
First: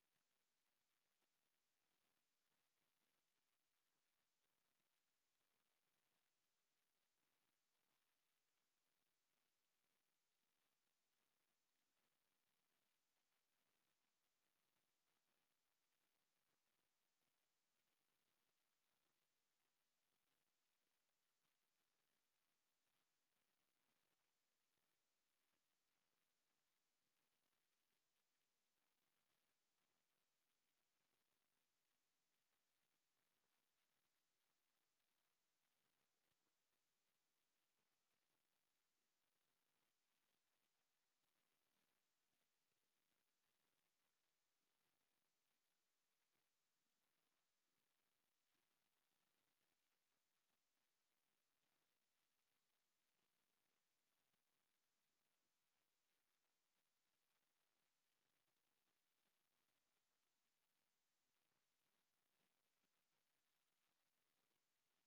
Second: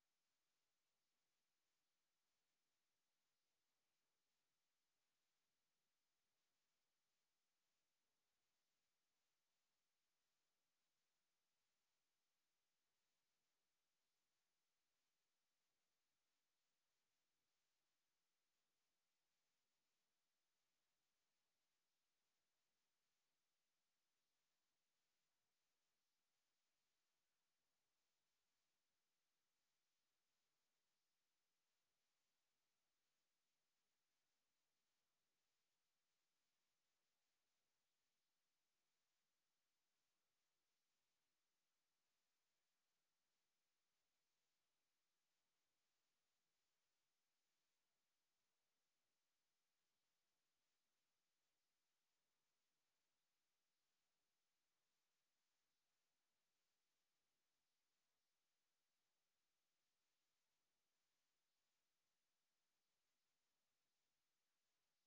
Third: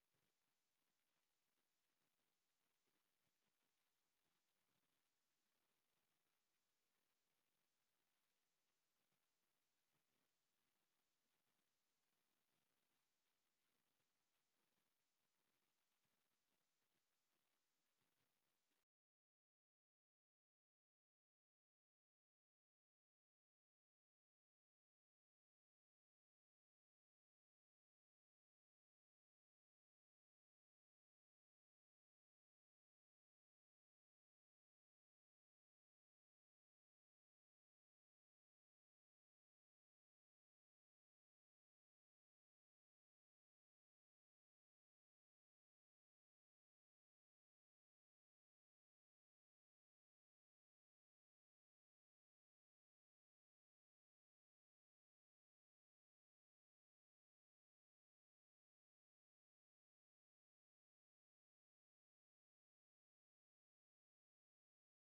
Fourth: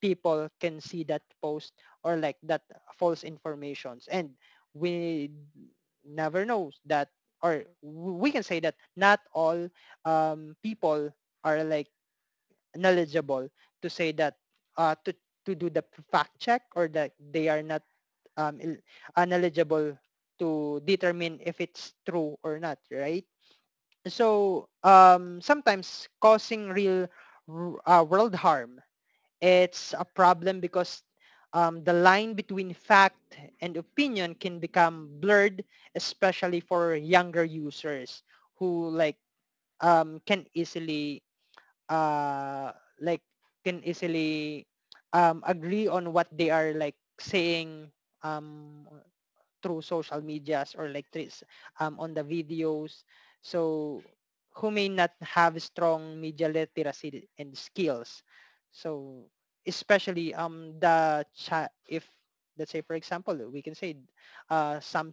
[SPEAKER 4] people can see that post or like that false informations, and we never know that, or we can say that not all people are like knowledgeable to say that, uh, to to do the fact check, or that they are not um, il- knowledgeable to determine if it's true or not, right? So sometimes causing real world harm. It's a problem because, the line between fact and opinion can become blurred, especially for younger users, who like, can easily uh like can easily agree on what they are like saying, um through social medias, or like threes, on the videos, so who may not have strong media literacy and skills. So especially the chat, if let's say for example, we can say some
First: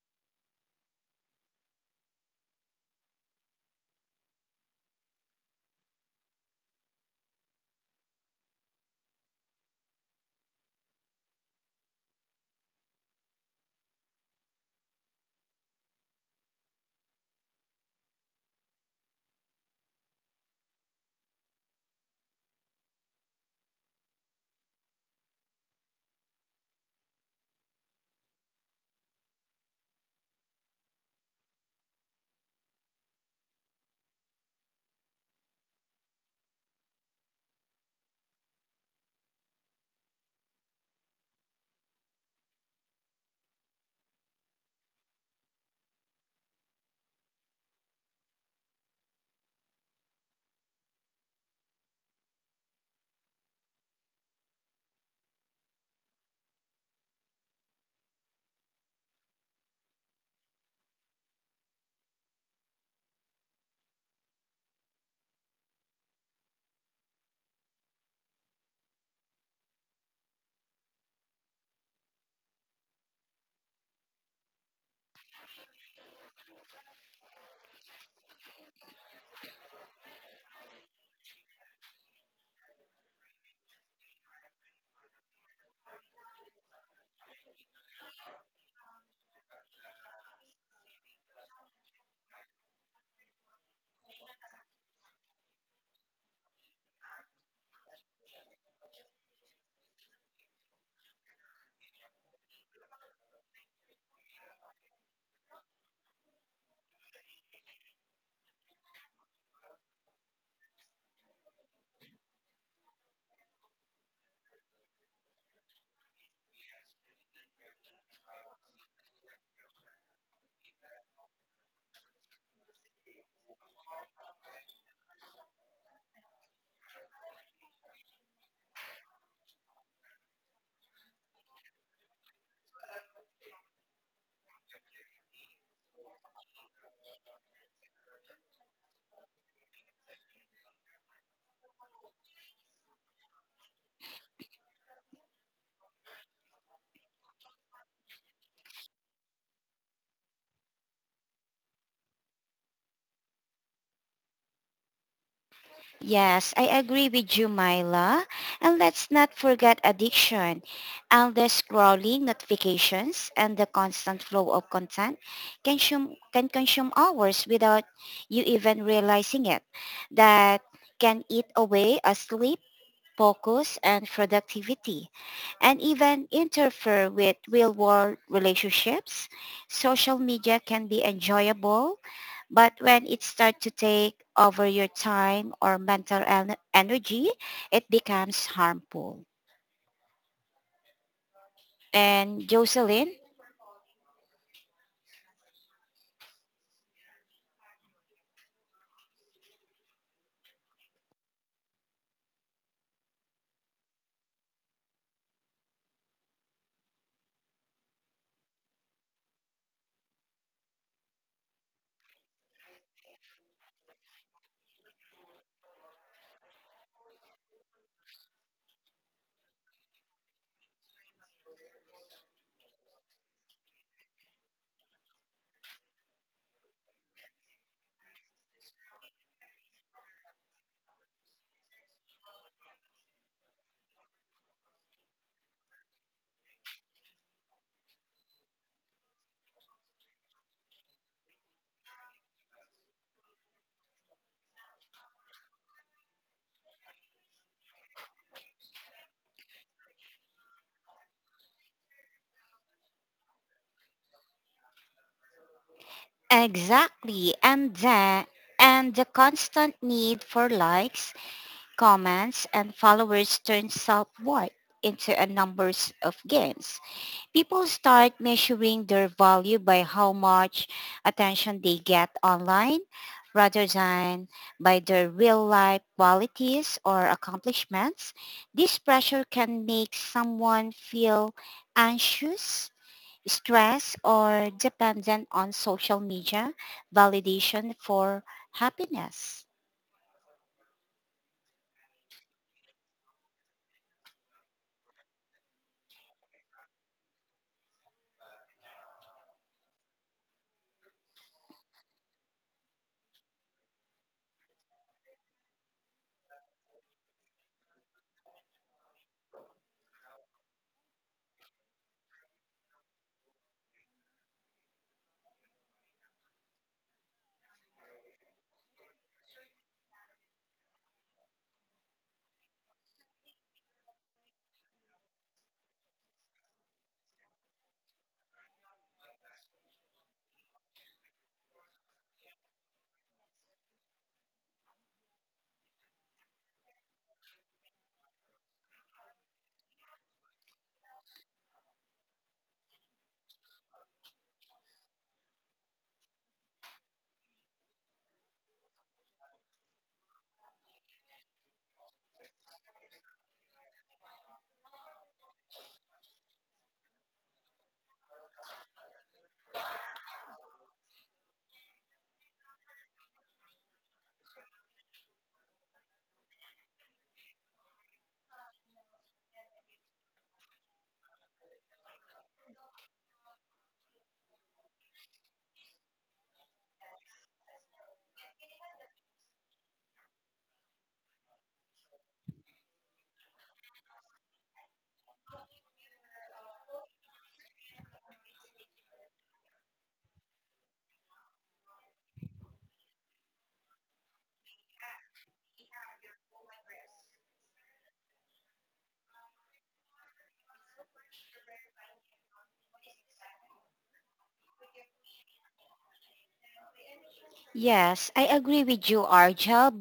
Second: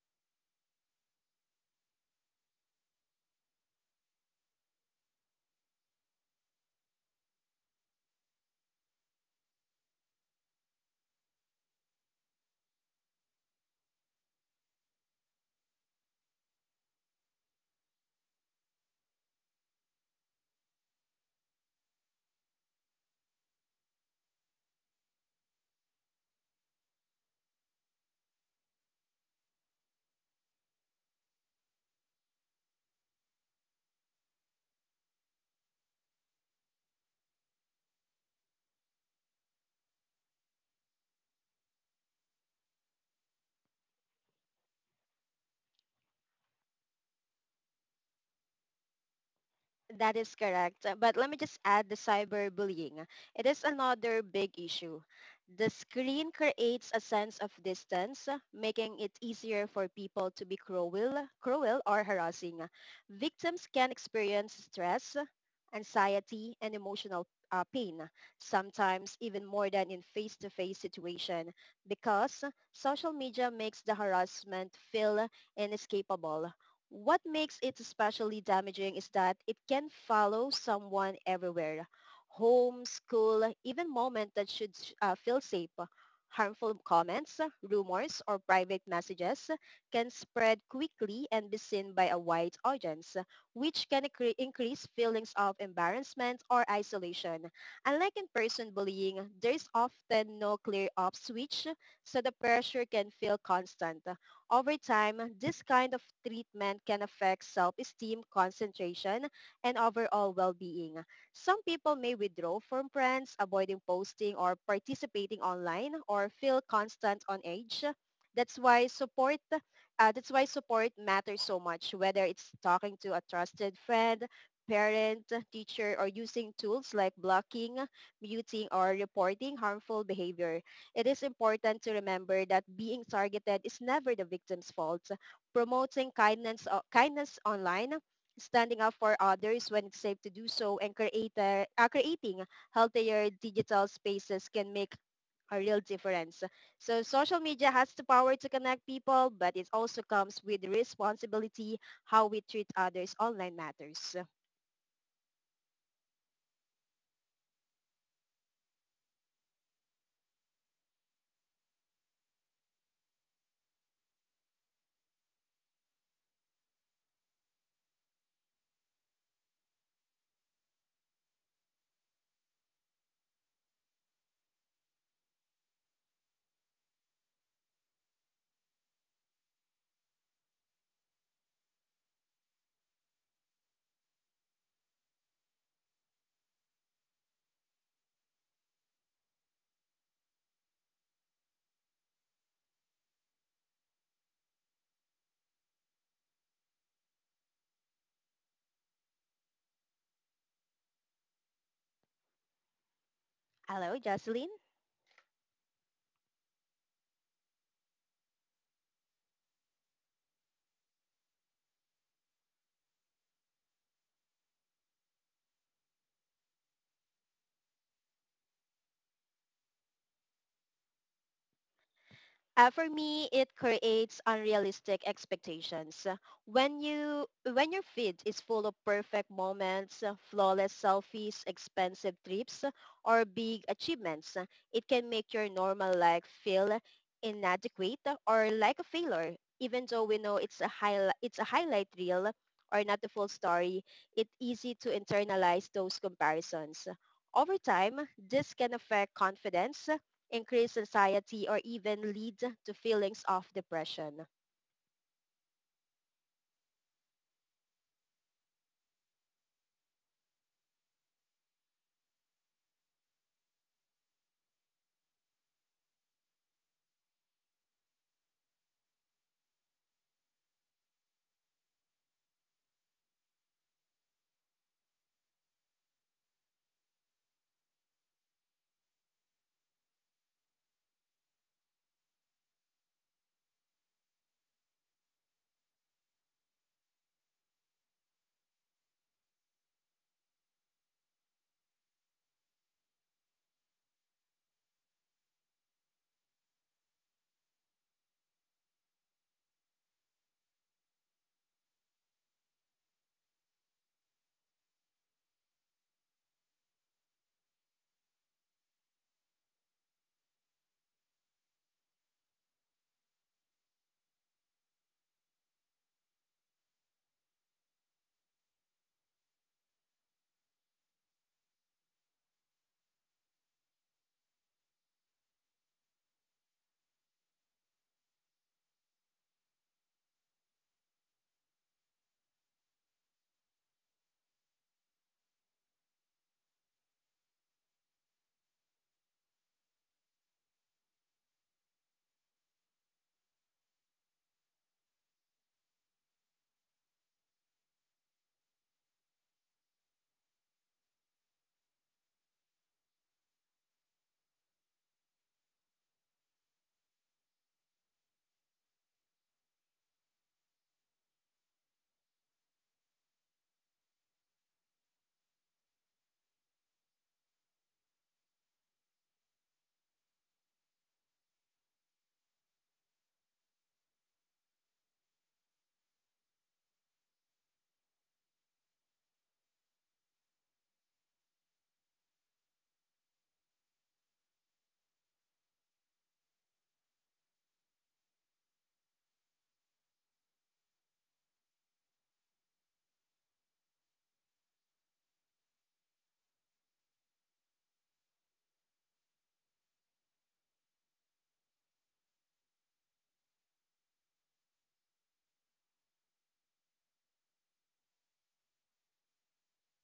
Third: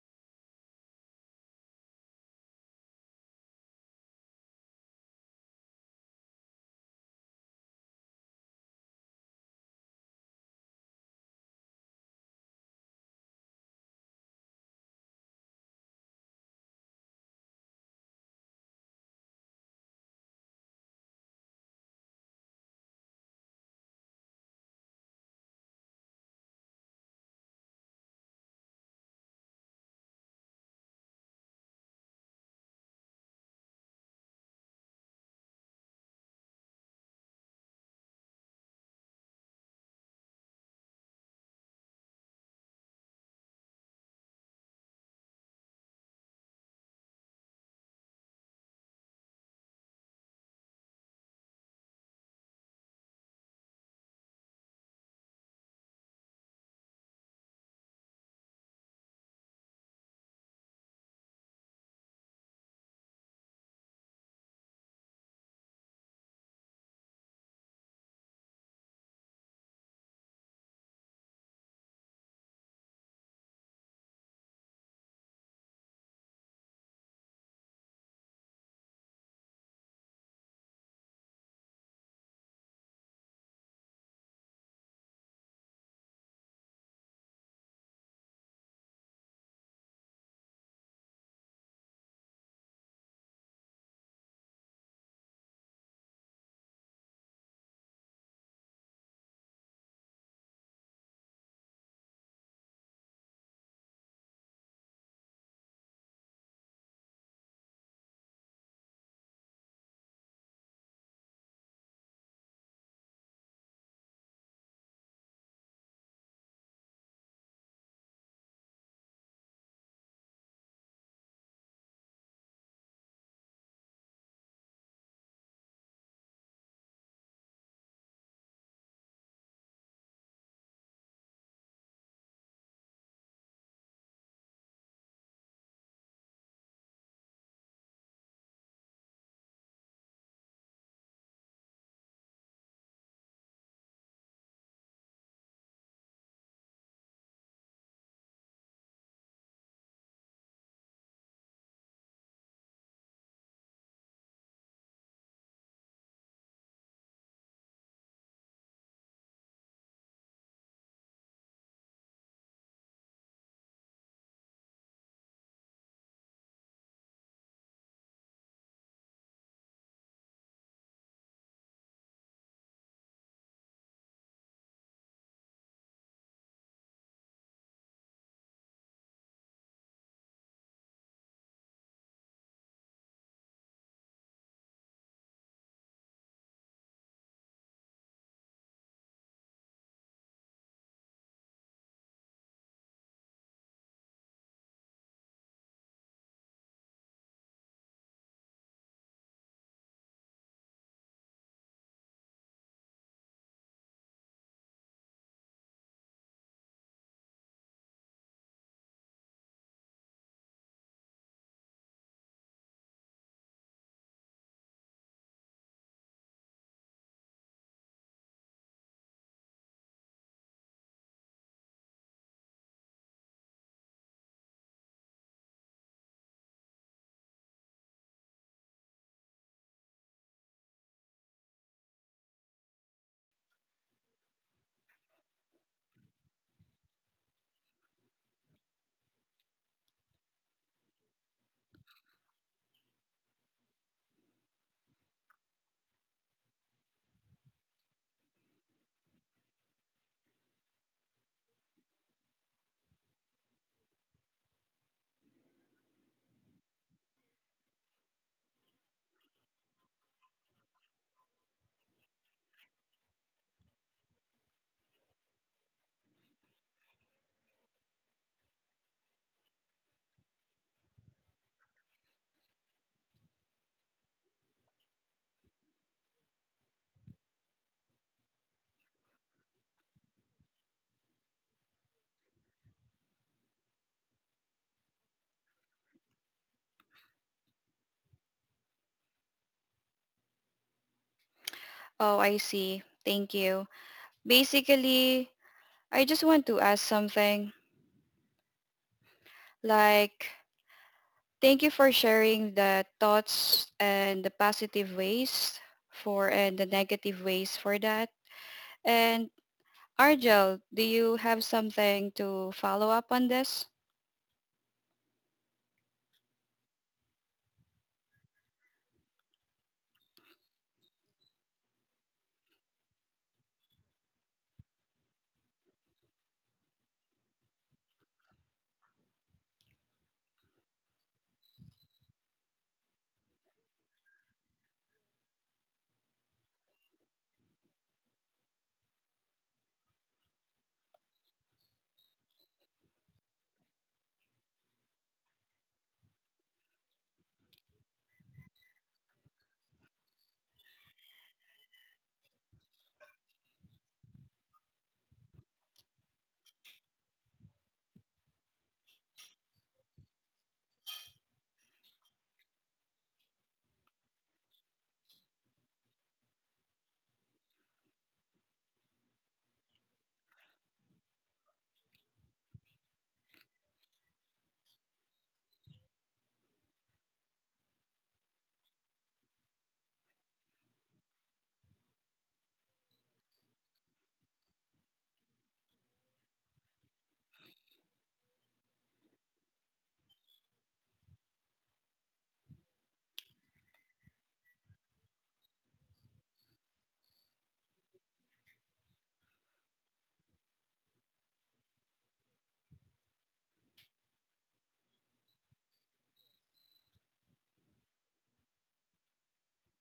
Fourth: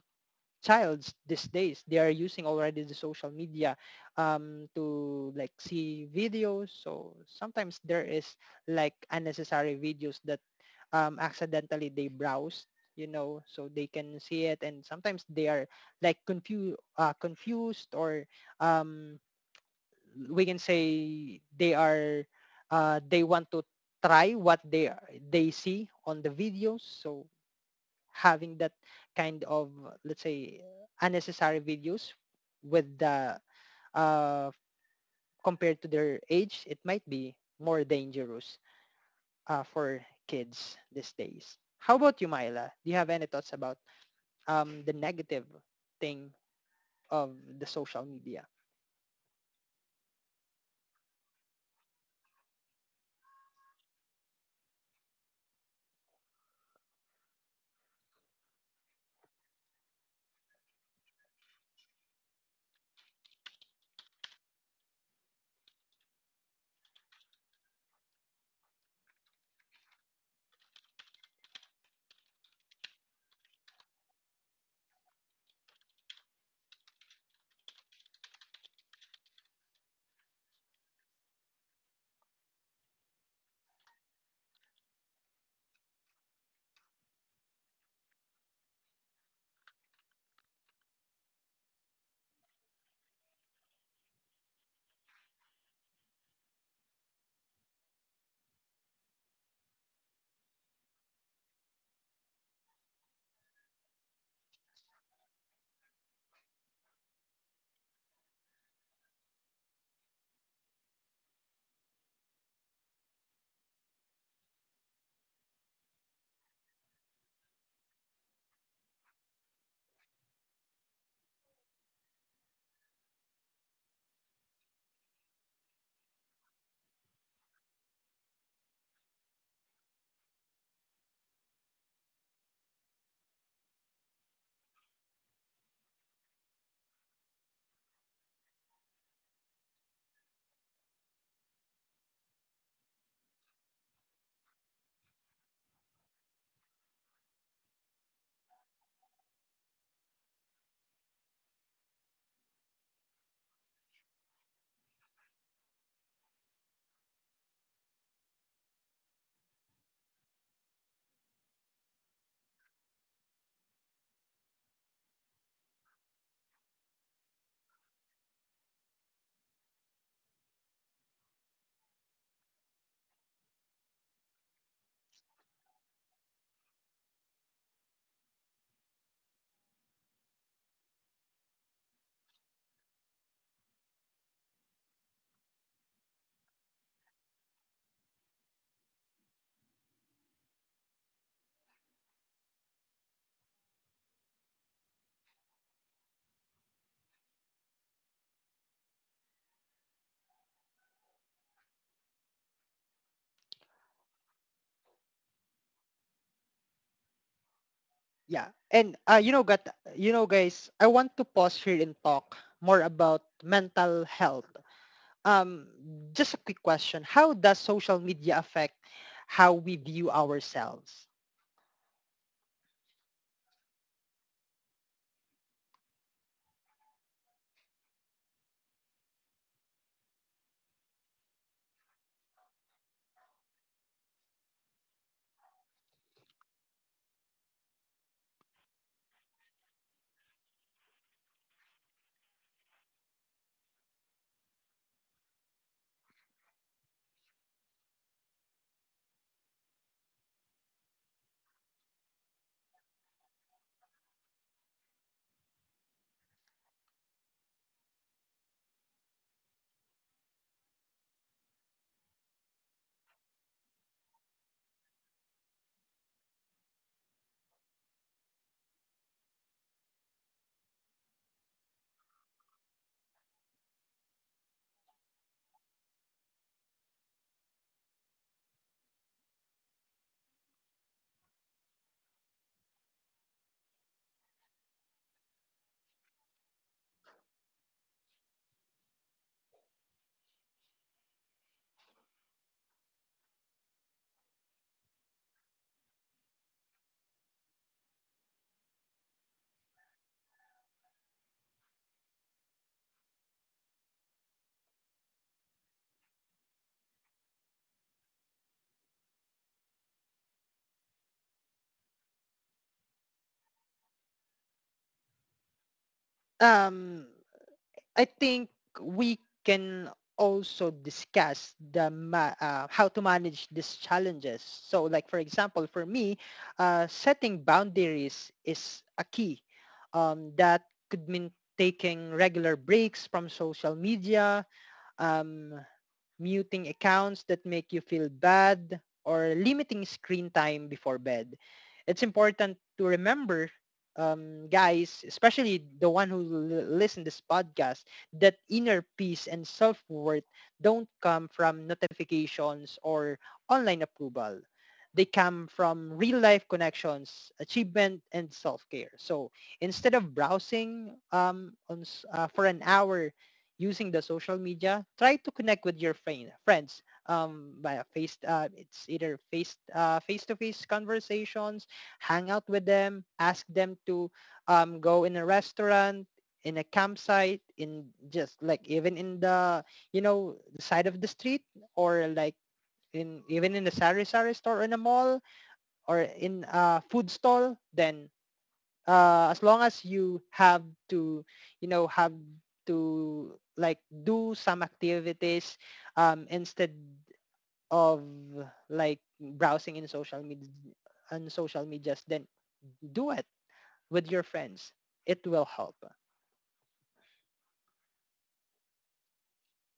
[SPEAKER 4] childs these days, they are using already the social media to like see videos. So sometimes there is like unnecessary videos that accidentally they browse, you know, so they can see it, and sometimes they are like confused or um we can say they are they want to try what they see on the videos. So having that kind of, let's say, unnecessary videos, with the uh compared to their age, it might be more dangerous for kids these days. How about you, Myla? Do you have any thoughts about the negative thing of the social media?
[SPEAKER 2] That is correct. But let me just add the cyberbullying. It is another big issue. The screen creates a sense of distance, making it easier for people to be cruel or harassing. Victims can experience stress, anxiety, and emotional pain, sometimes even more than in face-to-face situation, because social media makes the harassment feel inescapable. What makes it especially damaging is that it can follow someone everywhere. Home, school, even moment that should feel safe. Harmful comments, rumors, or private messages can spread quickly and be seen by a wide audience, which can increase feelings of embarrassment or isolation. Unlike in-person bullying, there's often no clear-off switch, so the pressure can feel constant. Over time, this kind of treatment can affect self-esteem, concentration, and overall well-being. Some people may withdraw from friends, avoiding posting or participating online, or feel constant on edge. That's why support that's why support matters so much, whether it's talking to a trusted friend, parent, teacher, or using tools like blocking, muting, or reporting harmful behavior. It is important to remember that being targeted is never the victim's fault. Promoting kindness online, standing up for others when it's safe to do so, and creating healthier digital spaces can make a real difference. So social media has the power to connect people, but it also comes with responsibility. How we treat others online matters.
[SPEAKER 3] Yes, I agree with you, Myla. And let's not forget addiction. Endless scrolling, notifications, and the constant flow of content can consume hours without you even realizing it. That can eat away at sleep, focus, and productivity, and even interfere with real-world relationships. Social media can be enjoyable, but when it starts to take over your time or mental energy, it becomes harmful. And Jocelyn,
[SPEAKER 2] Hello, Jocelyn.
[SPEAKER 4] Yeah and You know guys, I want to pause here and talk more about mental health. Um, just a quick question. How does social media affect how we view ourselves?
[SPEAKER 2] For me, it creates unrealistic expectations. When your feed is full of perfect moments, flawless selfies, expensive trips, or big achievements, it can make your normal life feel inadequate or like a failure. Even though we know it's a highlight reel or not the full story, it's easy to internalize those comparisons. Over time, this can affect confidence, increase anxiety, or even lead to feelings of depression.
[SPEAKER 3] exactly. And then, and the constant need for likes, comments, and followers turns self-worth into a numbers of games. People start measuring their value by how much attention they get online rather than by their real life qualities or accomplishments. This pressure can make someone feel anxious, stressed, or dependent on social media validation for happiness.
[SPEAKER 1] Oh, I see. Thank you. Basically, I just want to ask something like, thank you for sharing the thoughts and the positive ways for and the negative ways for that. And Argel, do you have something to follow up on this?
[SPEAKER 4] Um, I think we can also discuss how to manage these challenges. So, like for example, for me, setting boundaries is a key. That could mean taking regular breaks from social media, um, muting accounts that make you feel bad, or limiting screen time before bed. It's important to remember, guys, especially the one who listen this podcast, that inner peace and self-worth don't come from notifications or online approval. They come from real-life connections, achievement, and self-care. So instead of browsing for an hour using the social media, try to connect with your friends via face. It's either face-to-face conversations, hang out with them, ask them to go in a restaurant, in a campsite, in just like even in the the side of the street, or like in even in the sari sari store in a mall or in a food stall. Then as long as you have to, have to like do some activities instead of like browsing in social media on social medias, then do it with your friends. It will help.
[SPEAKER 3] Yes, I agree with you, Arjel.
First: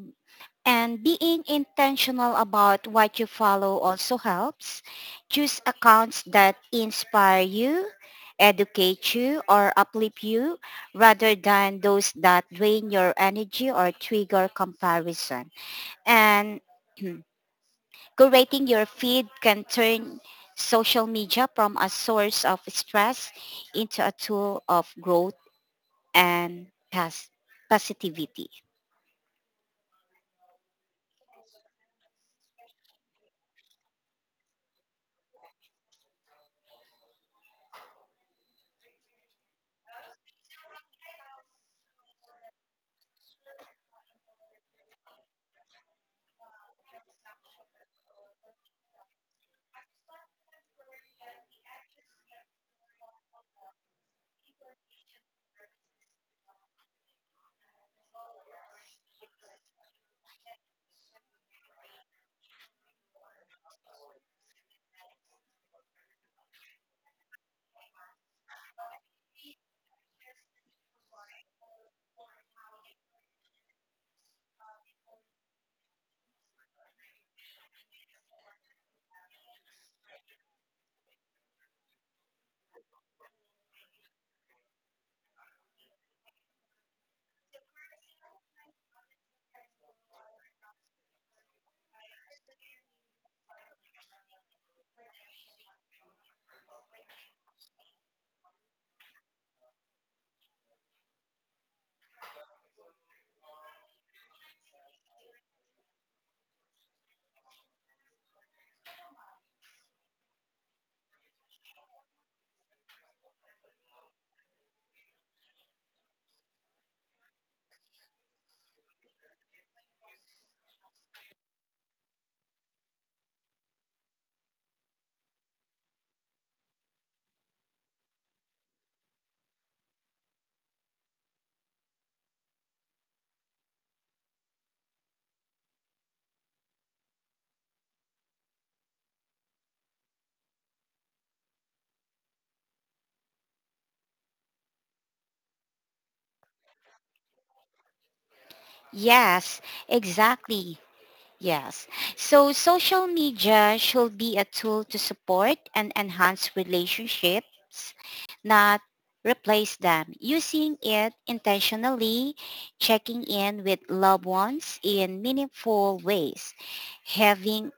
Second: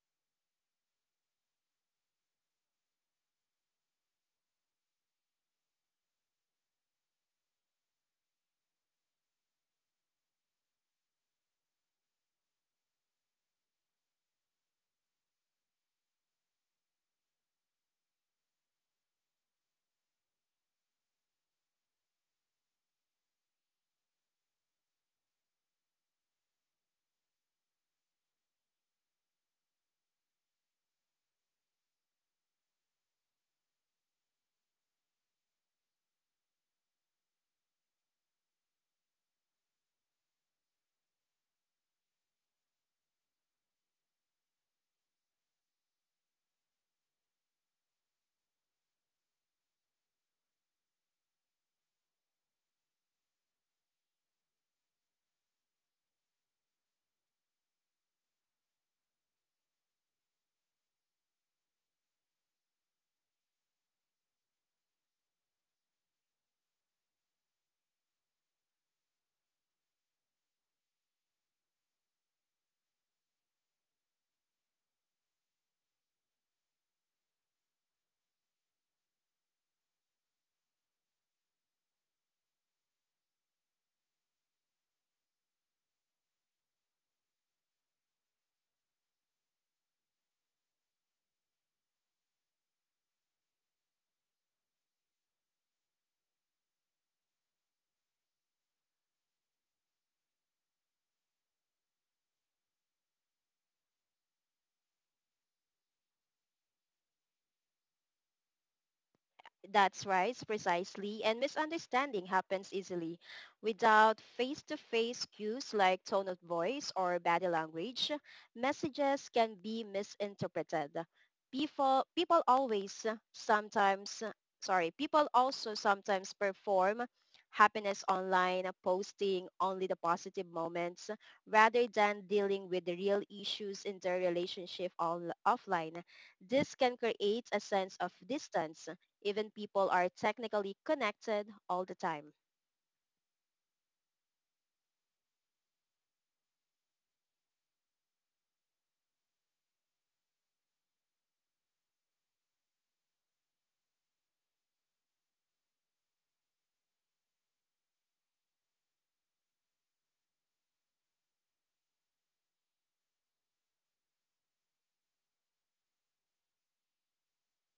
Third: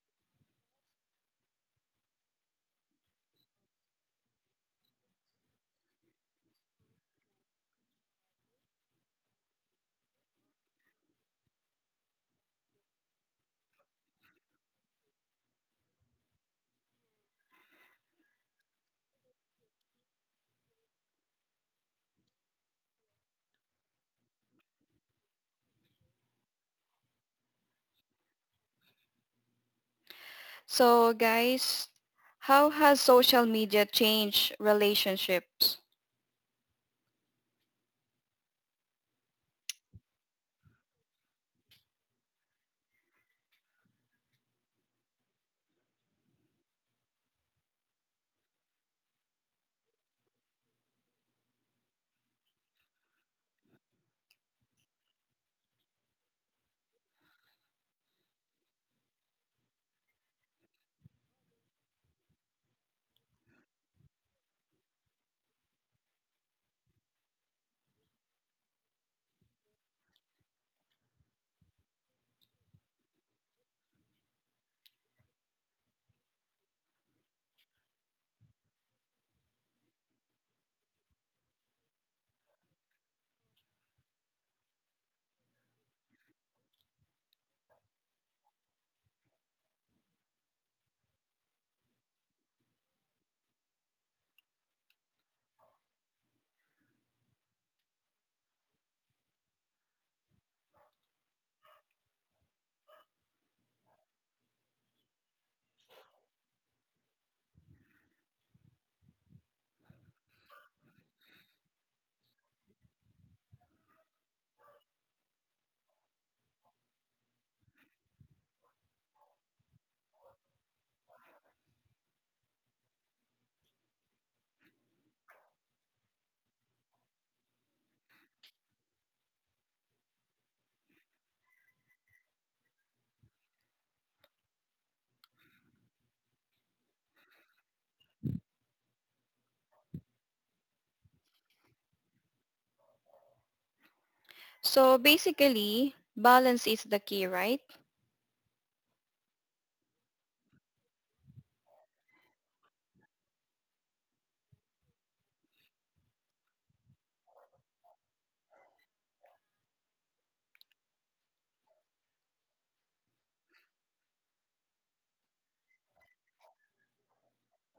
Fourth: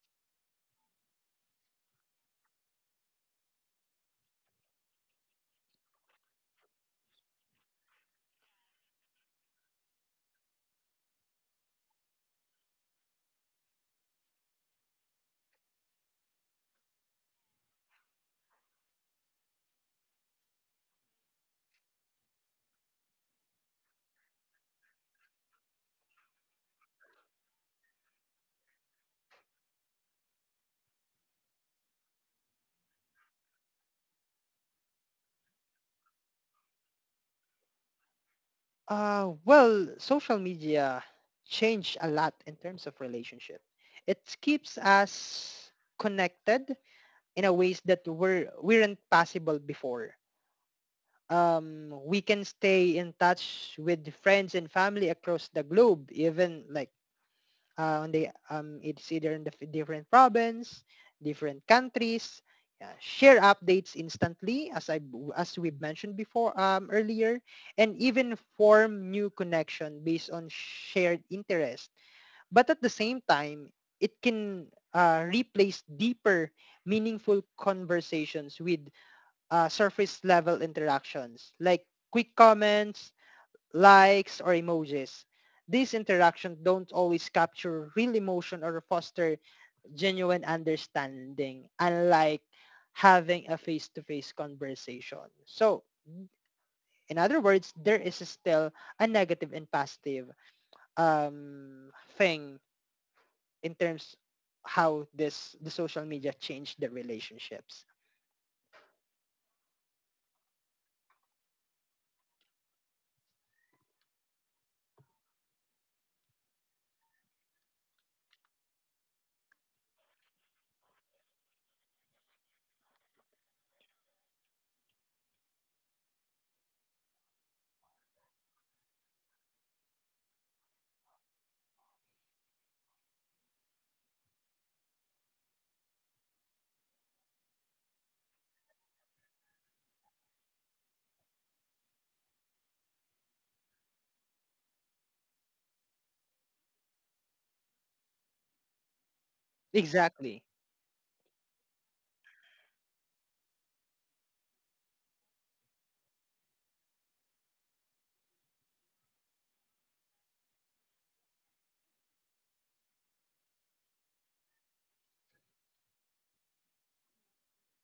[SPEAKER 3] And being intentional about what you follow also helps. Choose accounts that inspire you, educate you, or uplift you rather than those that drain your energy or trigger comparison. And curating your feed can turn social media from a source of stress into a tool of growth and pos- positivity.
[SPEAKER 1] So guys, how has social media changed relationships?
[SPEAKER 4] Well, social media changed a lot in terms of relationship. It keeps us connected in a ways that were weren't possible before. We can stay in touch with friends and family across the globe, even like on the it's either in the different province, different countries. Share updates instantly, as we've mentioned before earlier, and even form new connection based on shared interest. But at the same time, it can replace deeper, meaningful conversations with surface level interactions like quick comments, likes, or emojis. These interactions don't always capture real emotion or foster genuine understanding, unlike having a face-to-face conversation. So, in other words, there is still a negative and positive um, thing in terms how this the social media changed the relationships.
[SPEAKER 2] That's right, precisely. And misunderstanding happens easily. Without face-to-face cues like tone of voice or body language, messages can be misinterpreted. People, people always sometimes, people also sometimes perform happiness online, posting only the positive moments rather than dealing with the real issues in their relationship offline. This can create a sense of distance even people are technically connected all the time.
[SPEAKER 1] So basically, balance is the key, right?
[SPEAKER 3] Yes,
[SPEAKER 4] Exactly.
[SPEAKER 3] exactly. Yes. So social media should be a tool to support and enhance relationships, not replace them. Using it intentionally, checking in with loved ones in meaningful ways, having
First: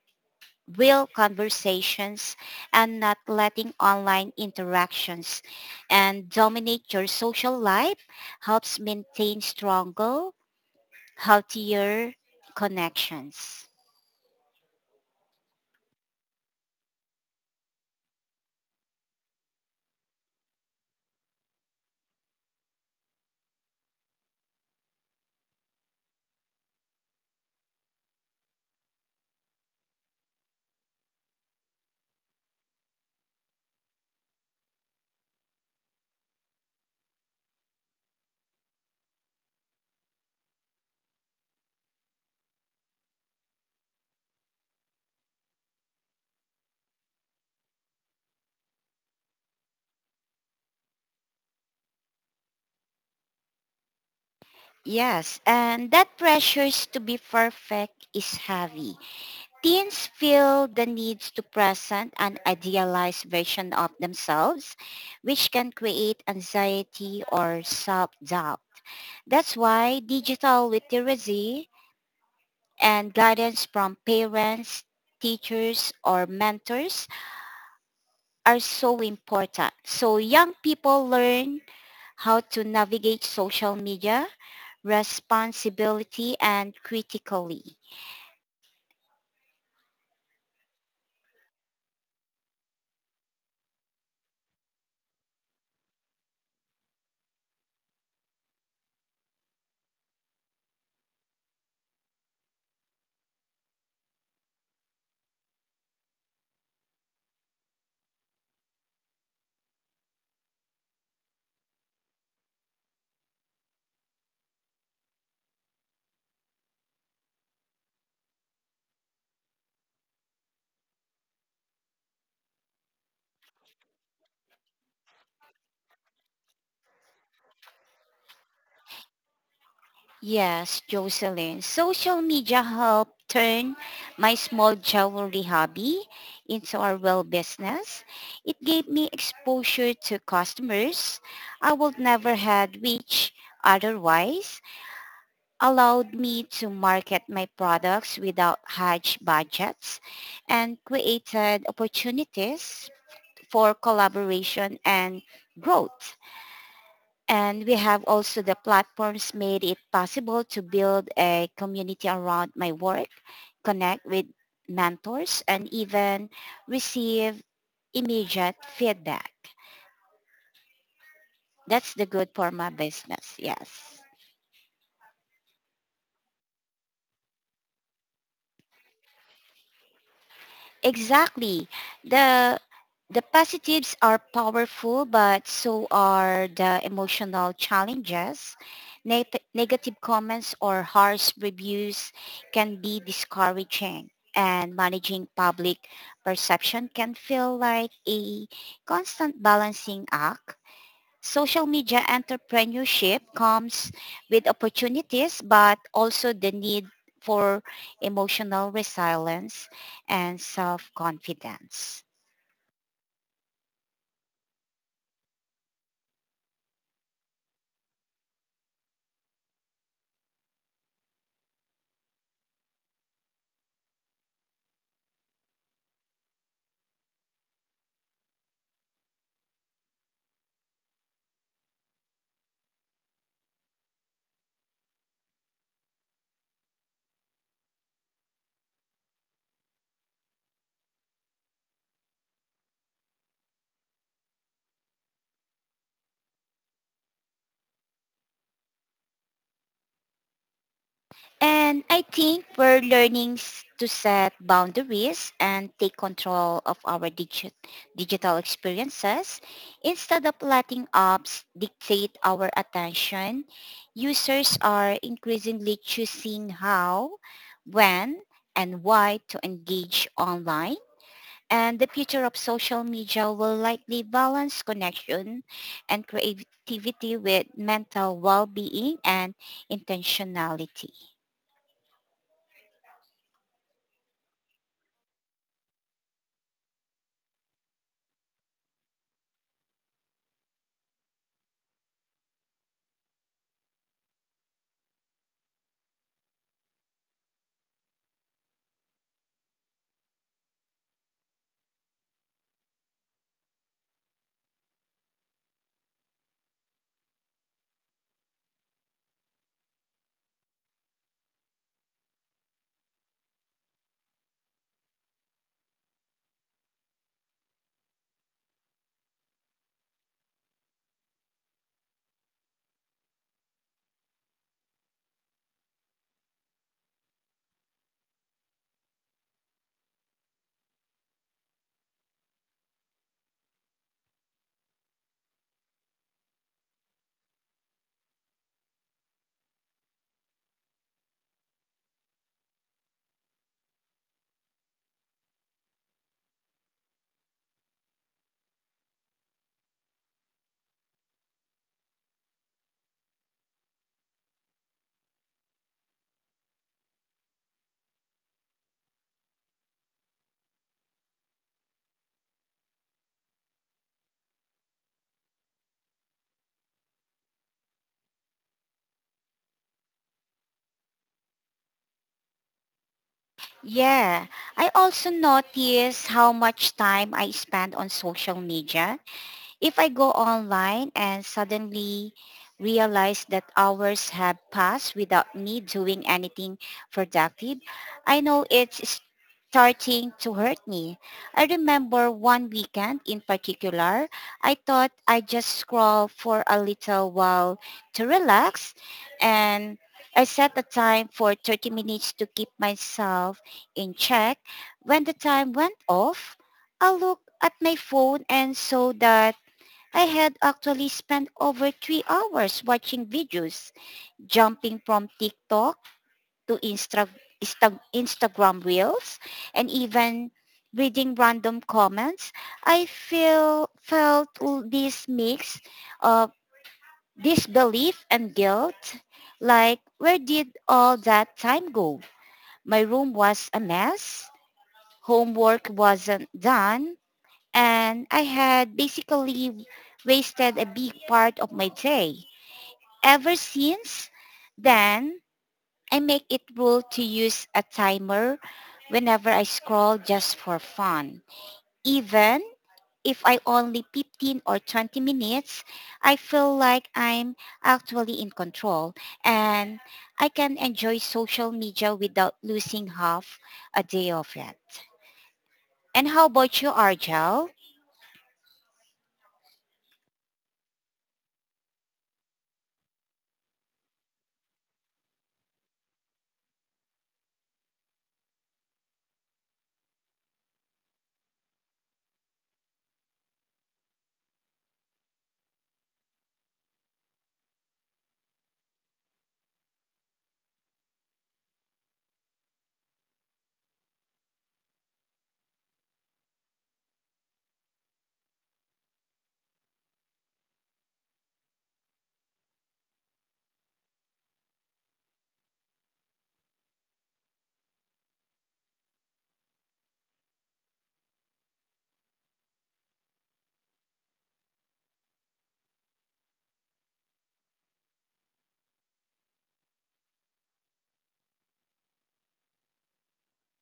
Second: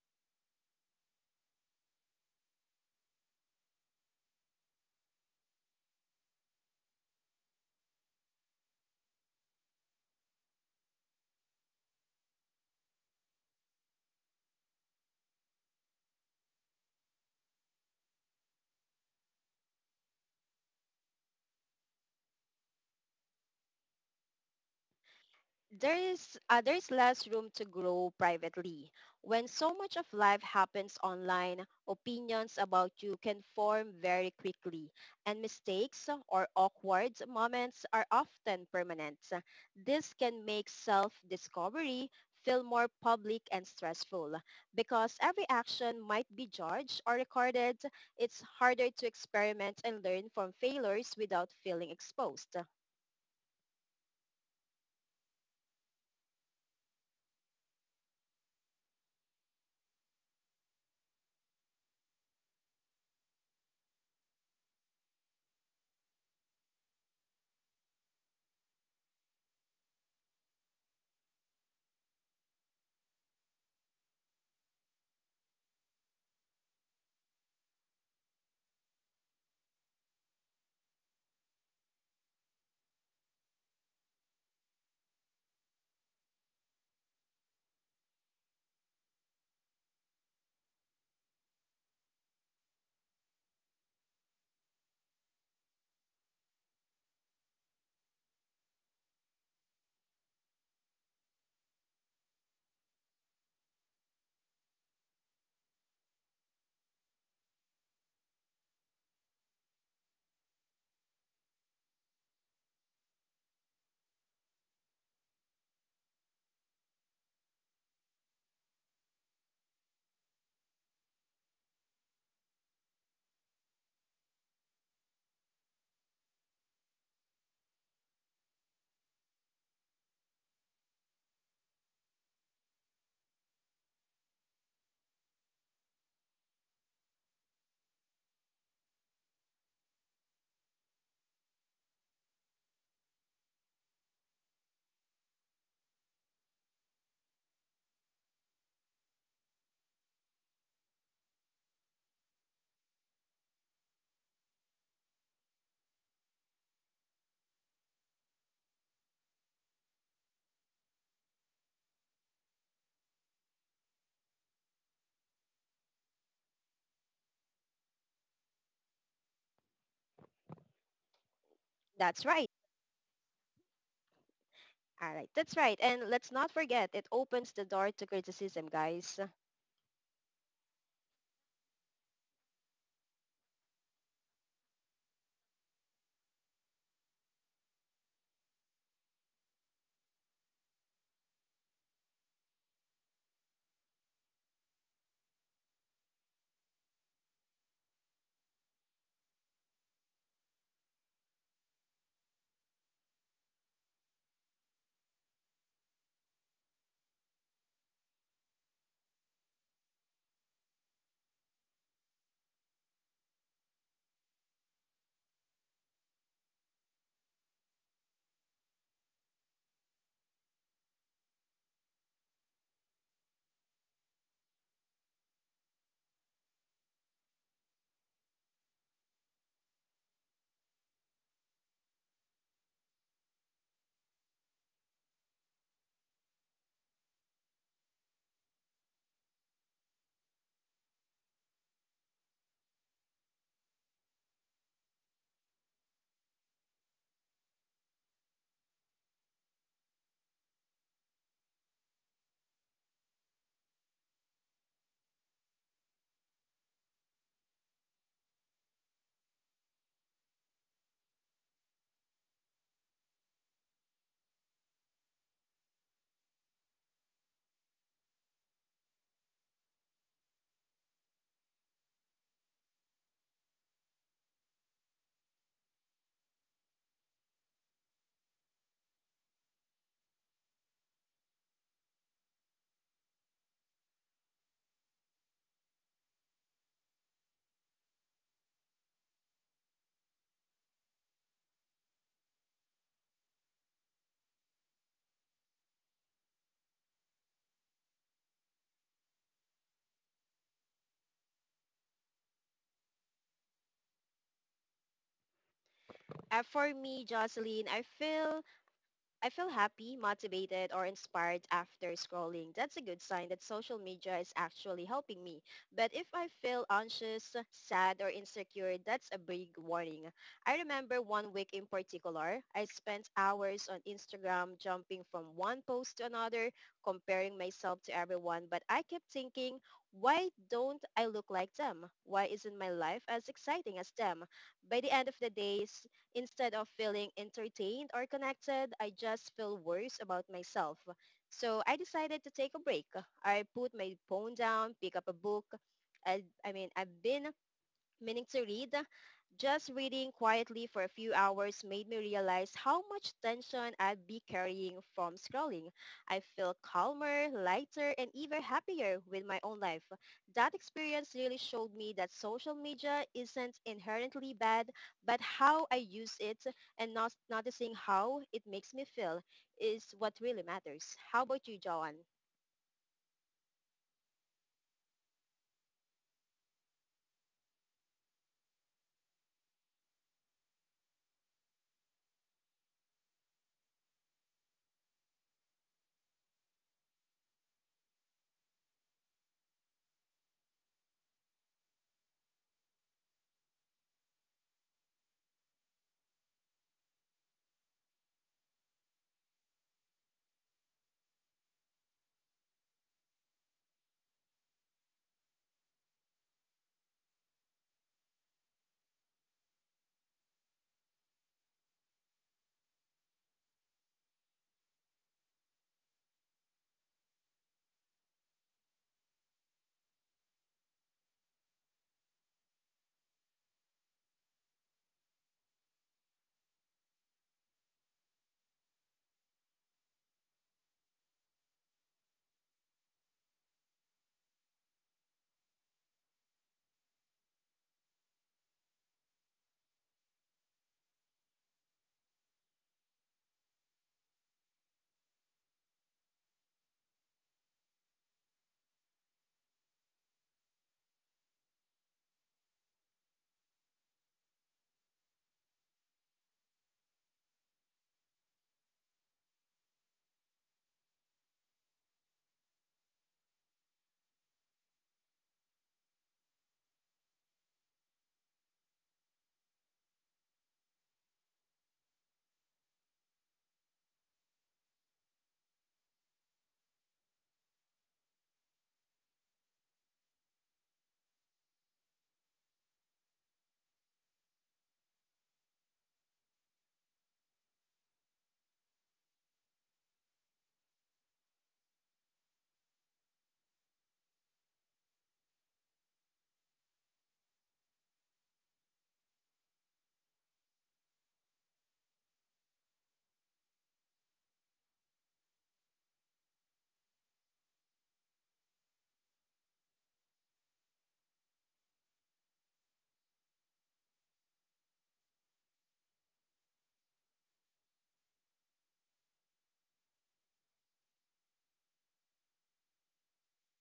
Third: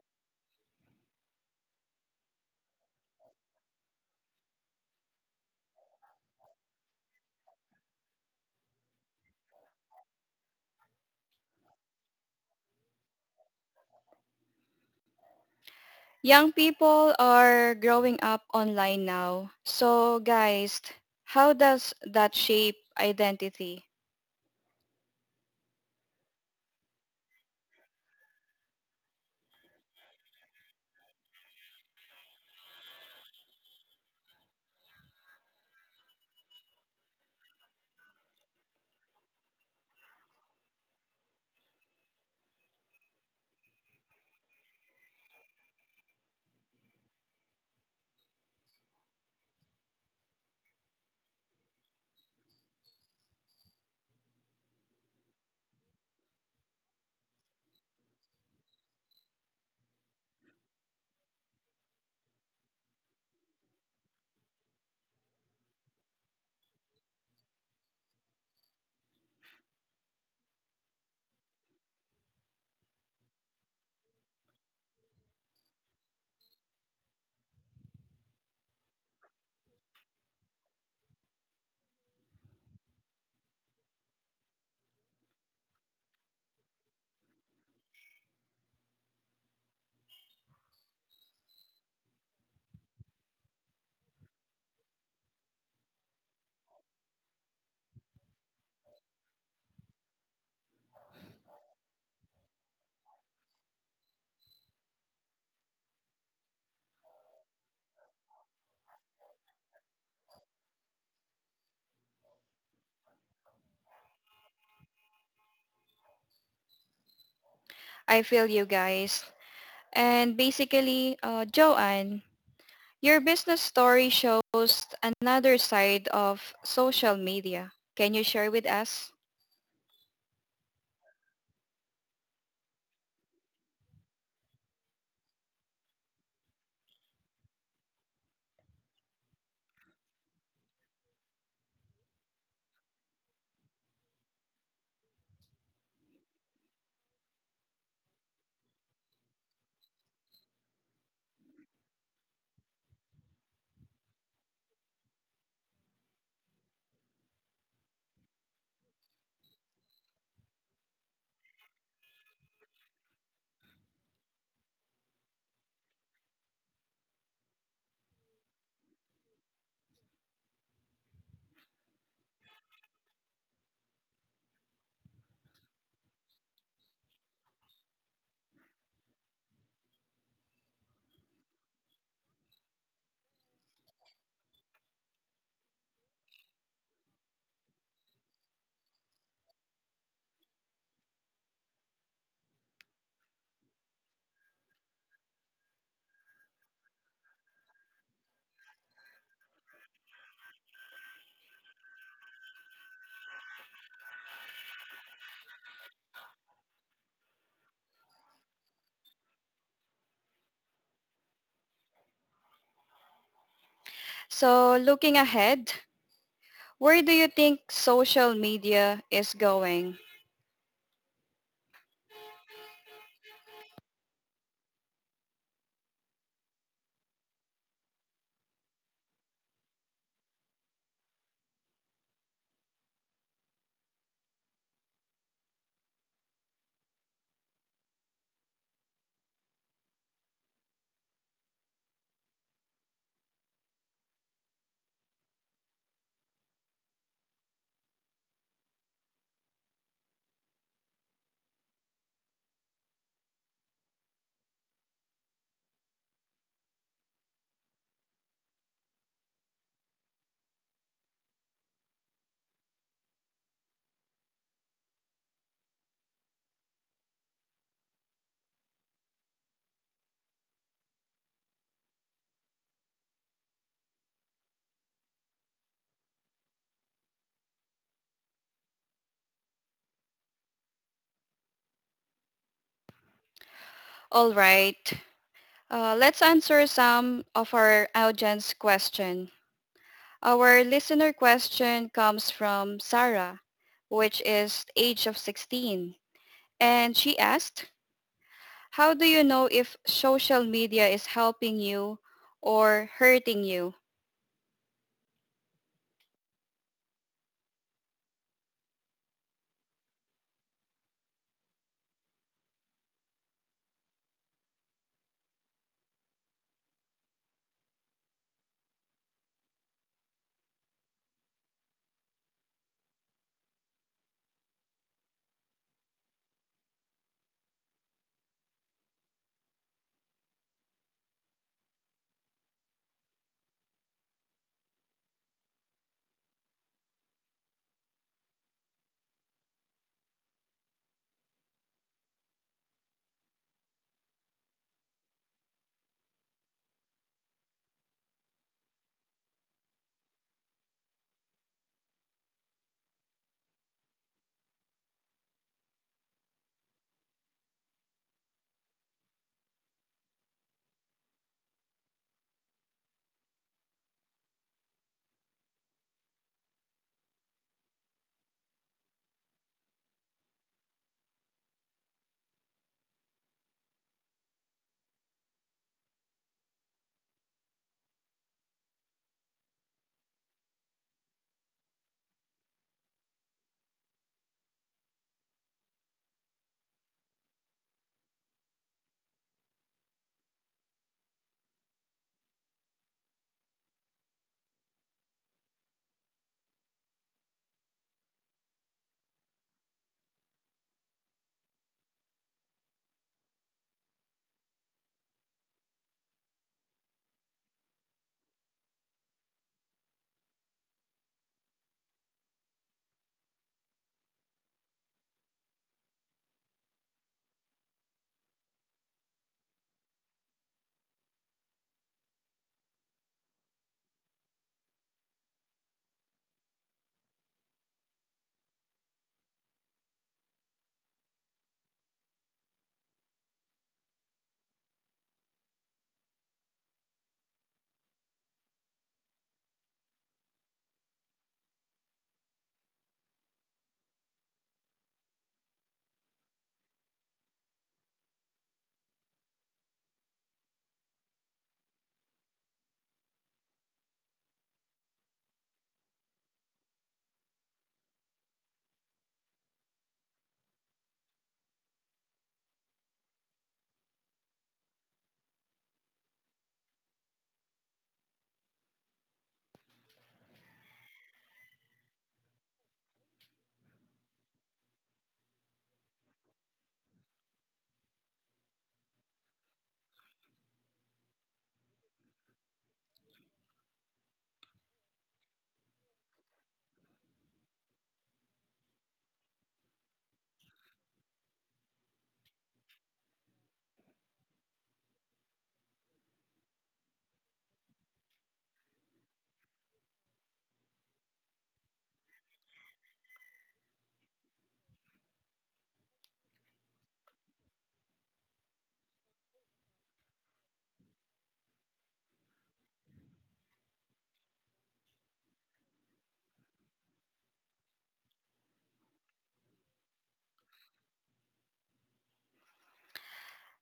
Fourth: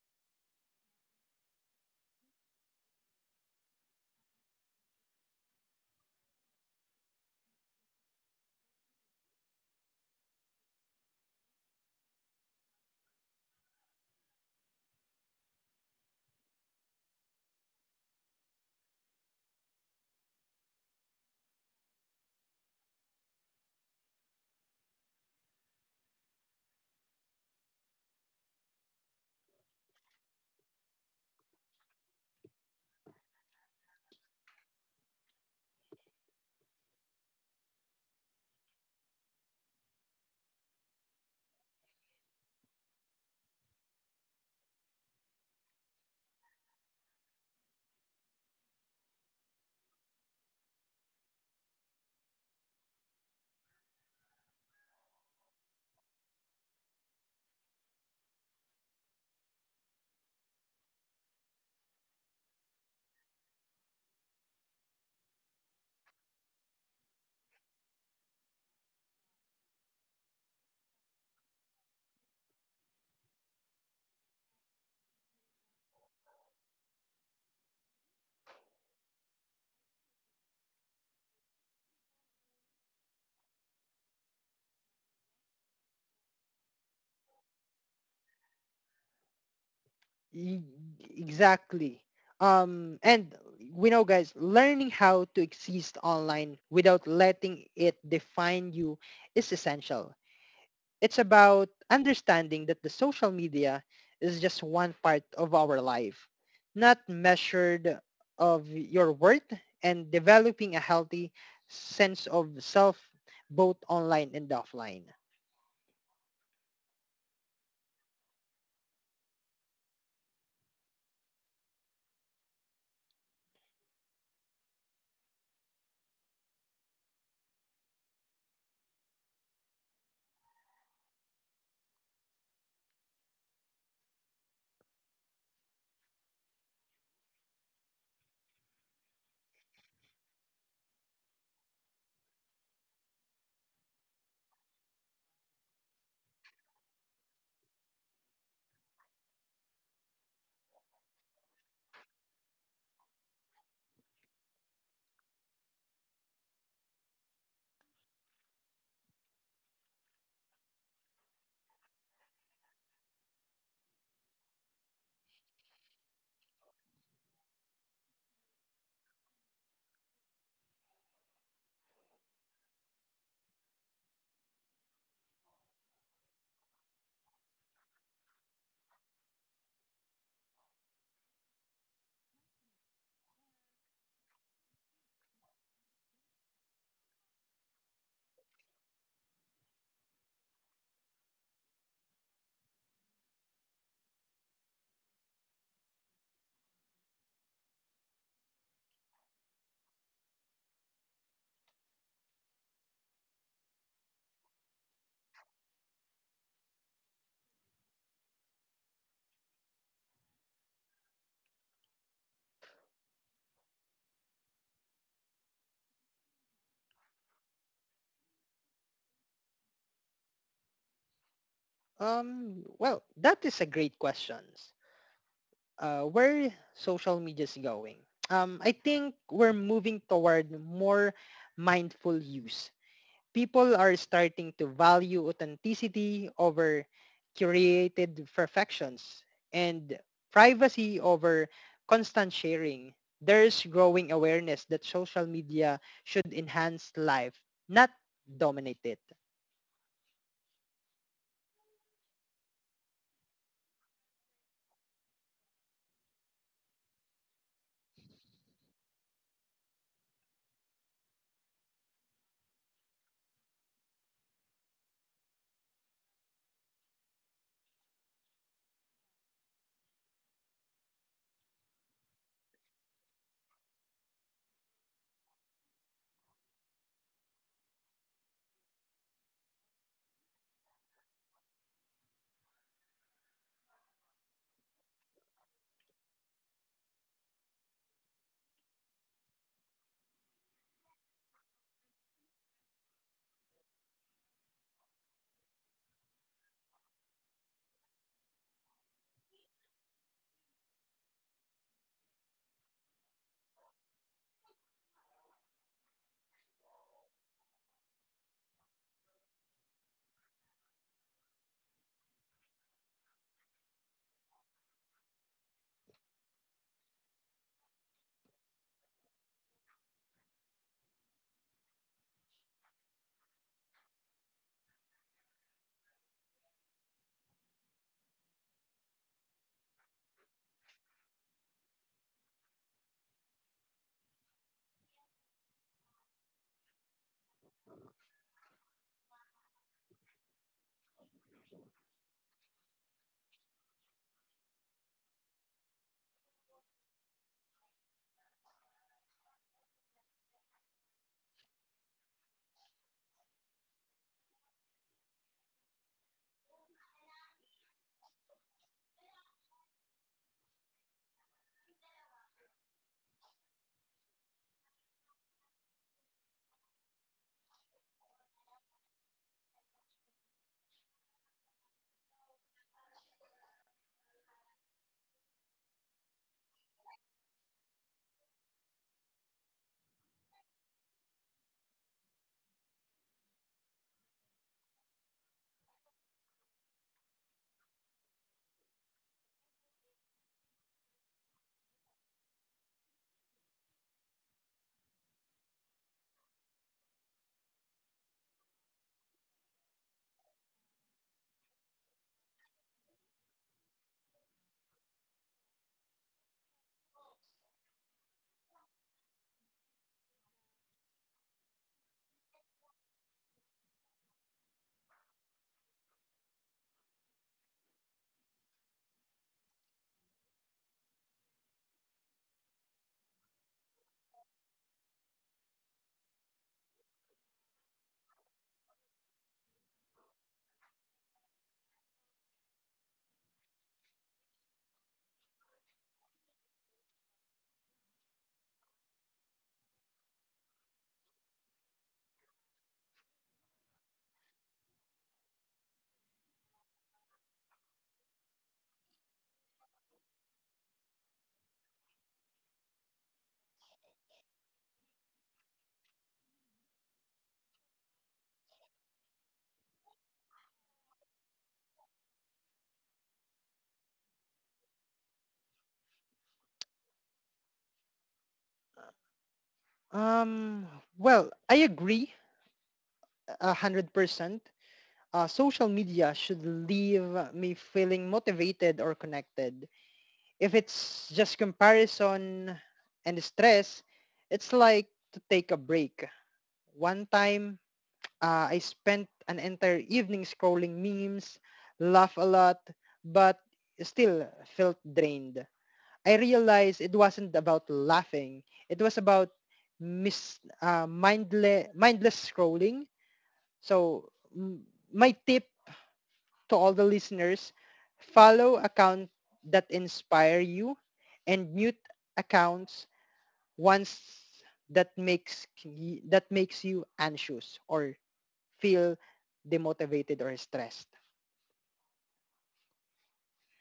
[SPEAKER 3] real conversations and not letting online interactions and dominate your social life helps maintain stronger, healthier connections.
[SPEAKER 1] Young people are growing up online now. So guys, how does that shape identity?
[SPEAKER 2] There is less room to grow privately. When so much of life happens online, opinions about you can form very quickly, and mistakes or awkward moments are often permanent. This can make self-discovery feel more public and stressful because every action might be judged or recorded. It's harder to experiment and learn from failures without feeling exposed.
[SPEAKER 3] Yes, and that pressures to be perfect is heavy. Teens feel the needs to present an idealized version of themselves, which can create anxiety or self-doubt. That's why digital literacy and guidance from parents, teachers, or mentors are so important. So young people learn how to navigate social media responsibility and critically.
[SPEAKER 4] E- Exactly. And we know, guys, learning how to exist online without letting it define you is essential. It's about understanding that the social media is just one part of our life, not measured of your worth, and developing a healthy sense of self both online and offline.
[SPEAKER 1] I feel you guys. And basically, Joanne, your business story shows another side of social media. Can you share with us?
[SPEAKER 3] Yes, Jocelyn. Social media helped turn my small jewelry hobby into a real business. It gave me exposure to customers I would never had reached otherwise, allowed me to market my products without huge budgets, and created opportunities for collaboration and growth. And we have also the platforms made it possible to build a community around my work, connect with mentors, and even receive immediate feedback. That's the
[SPEAKER 2] That's
[SPEAKER 3] good
[SPEAKER 2] right.
[SPEAKER 3] for my business. Yes.
[SPEAKER 2] All right, that's right. And let's not forget, it opens the door to criticism, guys.
[SPEAKER 3] Exactly. The the positives are powerful, but so are the emotional challenges. Negative comments or harsh reviews can be discouraging, and managing public perception can feel like a constant balancing act. Social media entrepreneurship comes with opportunities but also the need for emotional resilience and self-confidence.
[SPEAKER 1] So looking ahead, where do you think social media is going?
[SPEAKER 4] Well, that is a great question. Where social media is going? I think we're moving toward more mindful use. People are starting to value authenticity over curated perfections and privacy over constant sharing. There's growing awareness that social media should enhance life, not dominate it.
[SPEAKER 3] And I think we're to set boundaries and take control of our digital experiences instead of letting apps dictate our attention. Users are increasingly choosing how, when, and why to engage online. And the future of social media will likely balance connection and creativity with mental well-being and intentionality.
[SPEAKER 1] All right, let's answer some of our audience question. Our listener question comes from Sarah, which is age of 16. And she asked, how do you know if social media is helping you or hurting you?
[SPEAKER 2] For me, Jocelyn, I feel happy, motivated, or inspired after scrolling. That's a good sign that social media is actually helping me. But if I feel anxious, sad, or insecure, that's a big warning. I remember one week in particular, I spent hours on Instagram jumping from one post to another, comparing myself to everyone, but I kept thinking, why don't I look like them? Why isn't my life as exciting as them? By the end of the days, instead of feeling entertained or connected, I just feel worse about myself. So I decided to take a break. I put my phone down, pick up a book. I've been meaning to read. Just reading quietly for a few hours made me realize how much tension I'd be carrying from scrolling. I feel calmer, lighter, and even happier with my own life. That experience really showed me that social media isn't inherently bad, but how I use it and not noticing how it makes me feel is what really matters. How about you, Joanne?
[SPEAKER 3] Yeah. I also notice how much time I spend on social media. If I go online and suddenly realize that hours have passed without me doing anything productive, I know it's starting to hurt me. I remember one weekend in particular, I thought I just scroll for a little while to relax, and I set a time for 30 minutes to keep myself in check. When the time went off, I looked at my phone and saw that I had actually spent over 3 hours watching videos, jumping from TikTok to Instagram Reels, and even reading random comments. I feel felt this mix of disbelief and guilt, like where did all that time go? My room was a mess. Homework wasn't done, and I had basically wasted a big part of my day. Ever since then, I make it rule to use a timer whenever I scroll just for fun. Even if I only 15 or 20 minutes, I feel like I'm actually in control and I can enjoy social media without losing half a day of it. And how about you, Arjel?
[SPEAKER 4] Um, well, I agree 100%. Social media should leave me feeling motivated or connected. If it's just comparison and stress, it's like to take a break. One time, I spent an entire evening scrolling memes, laugh a lot, but still felt drained. I realized it wasn't about laughing. It was about mis- mindless scrolling. So m- my tip to all the listeners, follow accounts that inspire you and mute accounts once that makes you anxious or feel demotivated or stressed.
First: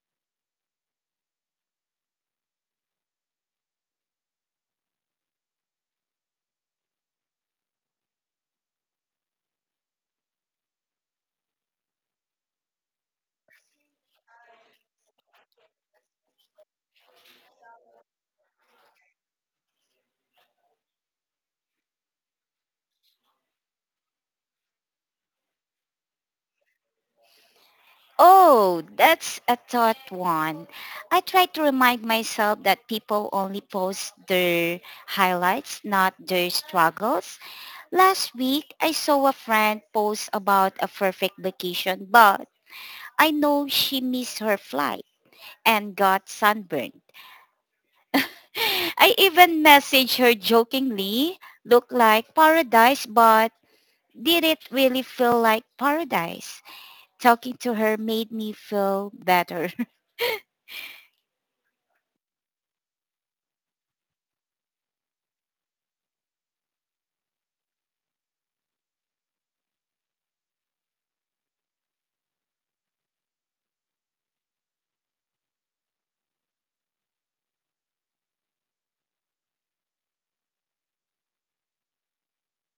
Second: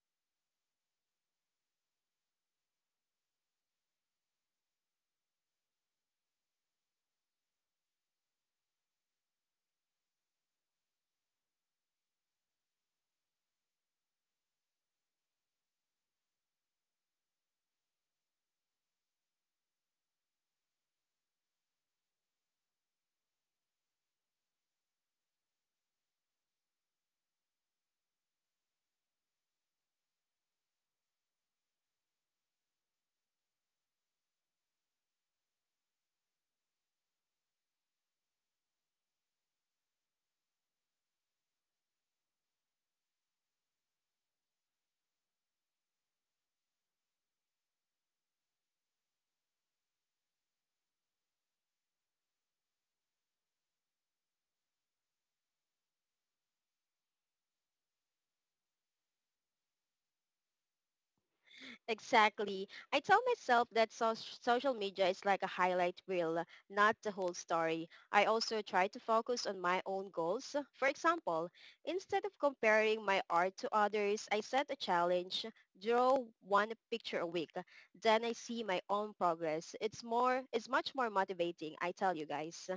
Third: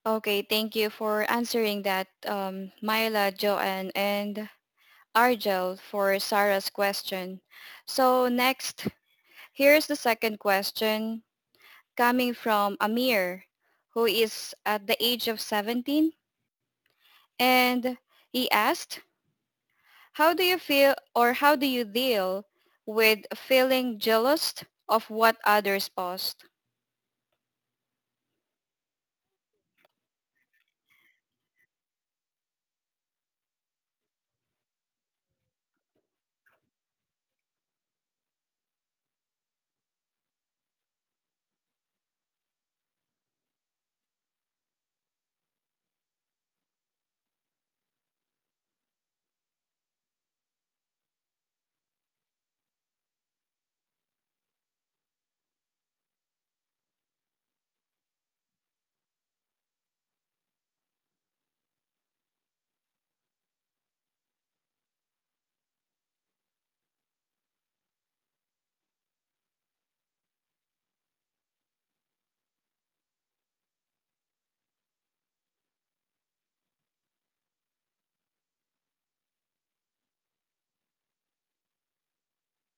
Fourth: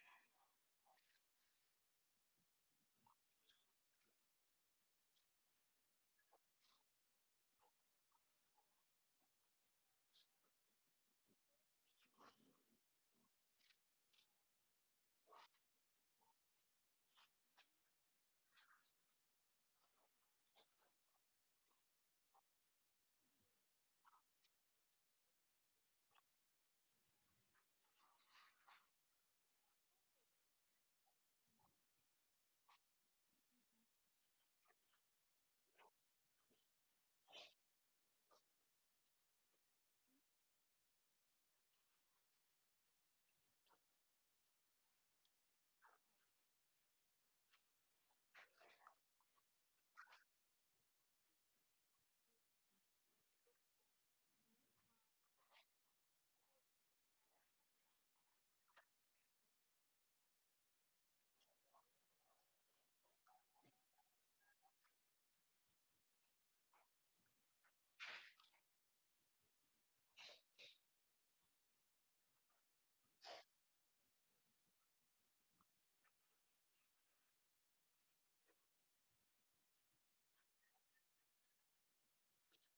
[SPEAKER 1] Okay, thank you for answering that, Myla, Joanne, and Argel for Sarah's question. So next, here's the second question coming from Amir, who is at the age of 17. And he asked, how do you feel or how do you deal with feeling jealous of what others post?
[SPEAKER 3] Oh, that's a thought one. I try to remind myself that people only post their highlights, not their struggles. Last week, I saw a friend post about a perfect vacation, but I know she missed her flight and got sunburned. I even messaged her jokingly, looked like paradise, but did it really feel like paradise? Talking to her made me feel better.
[SPEAKER 2] Exactly. I tell myself that social media is like a highlight reel, not the whole story. I also try to focus on my own goals. For example, instead of comparing my art to others, I set a challenge, draw one picture a week. Then I see my own progress. It's much more motivating, I tell you guys.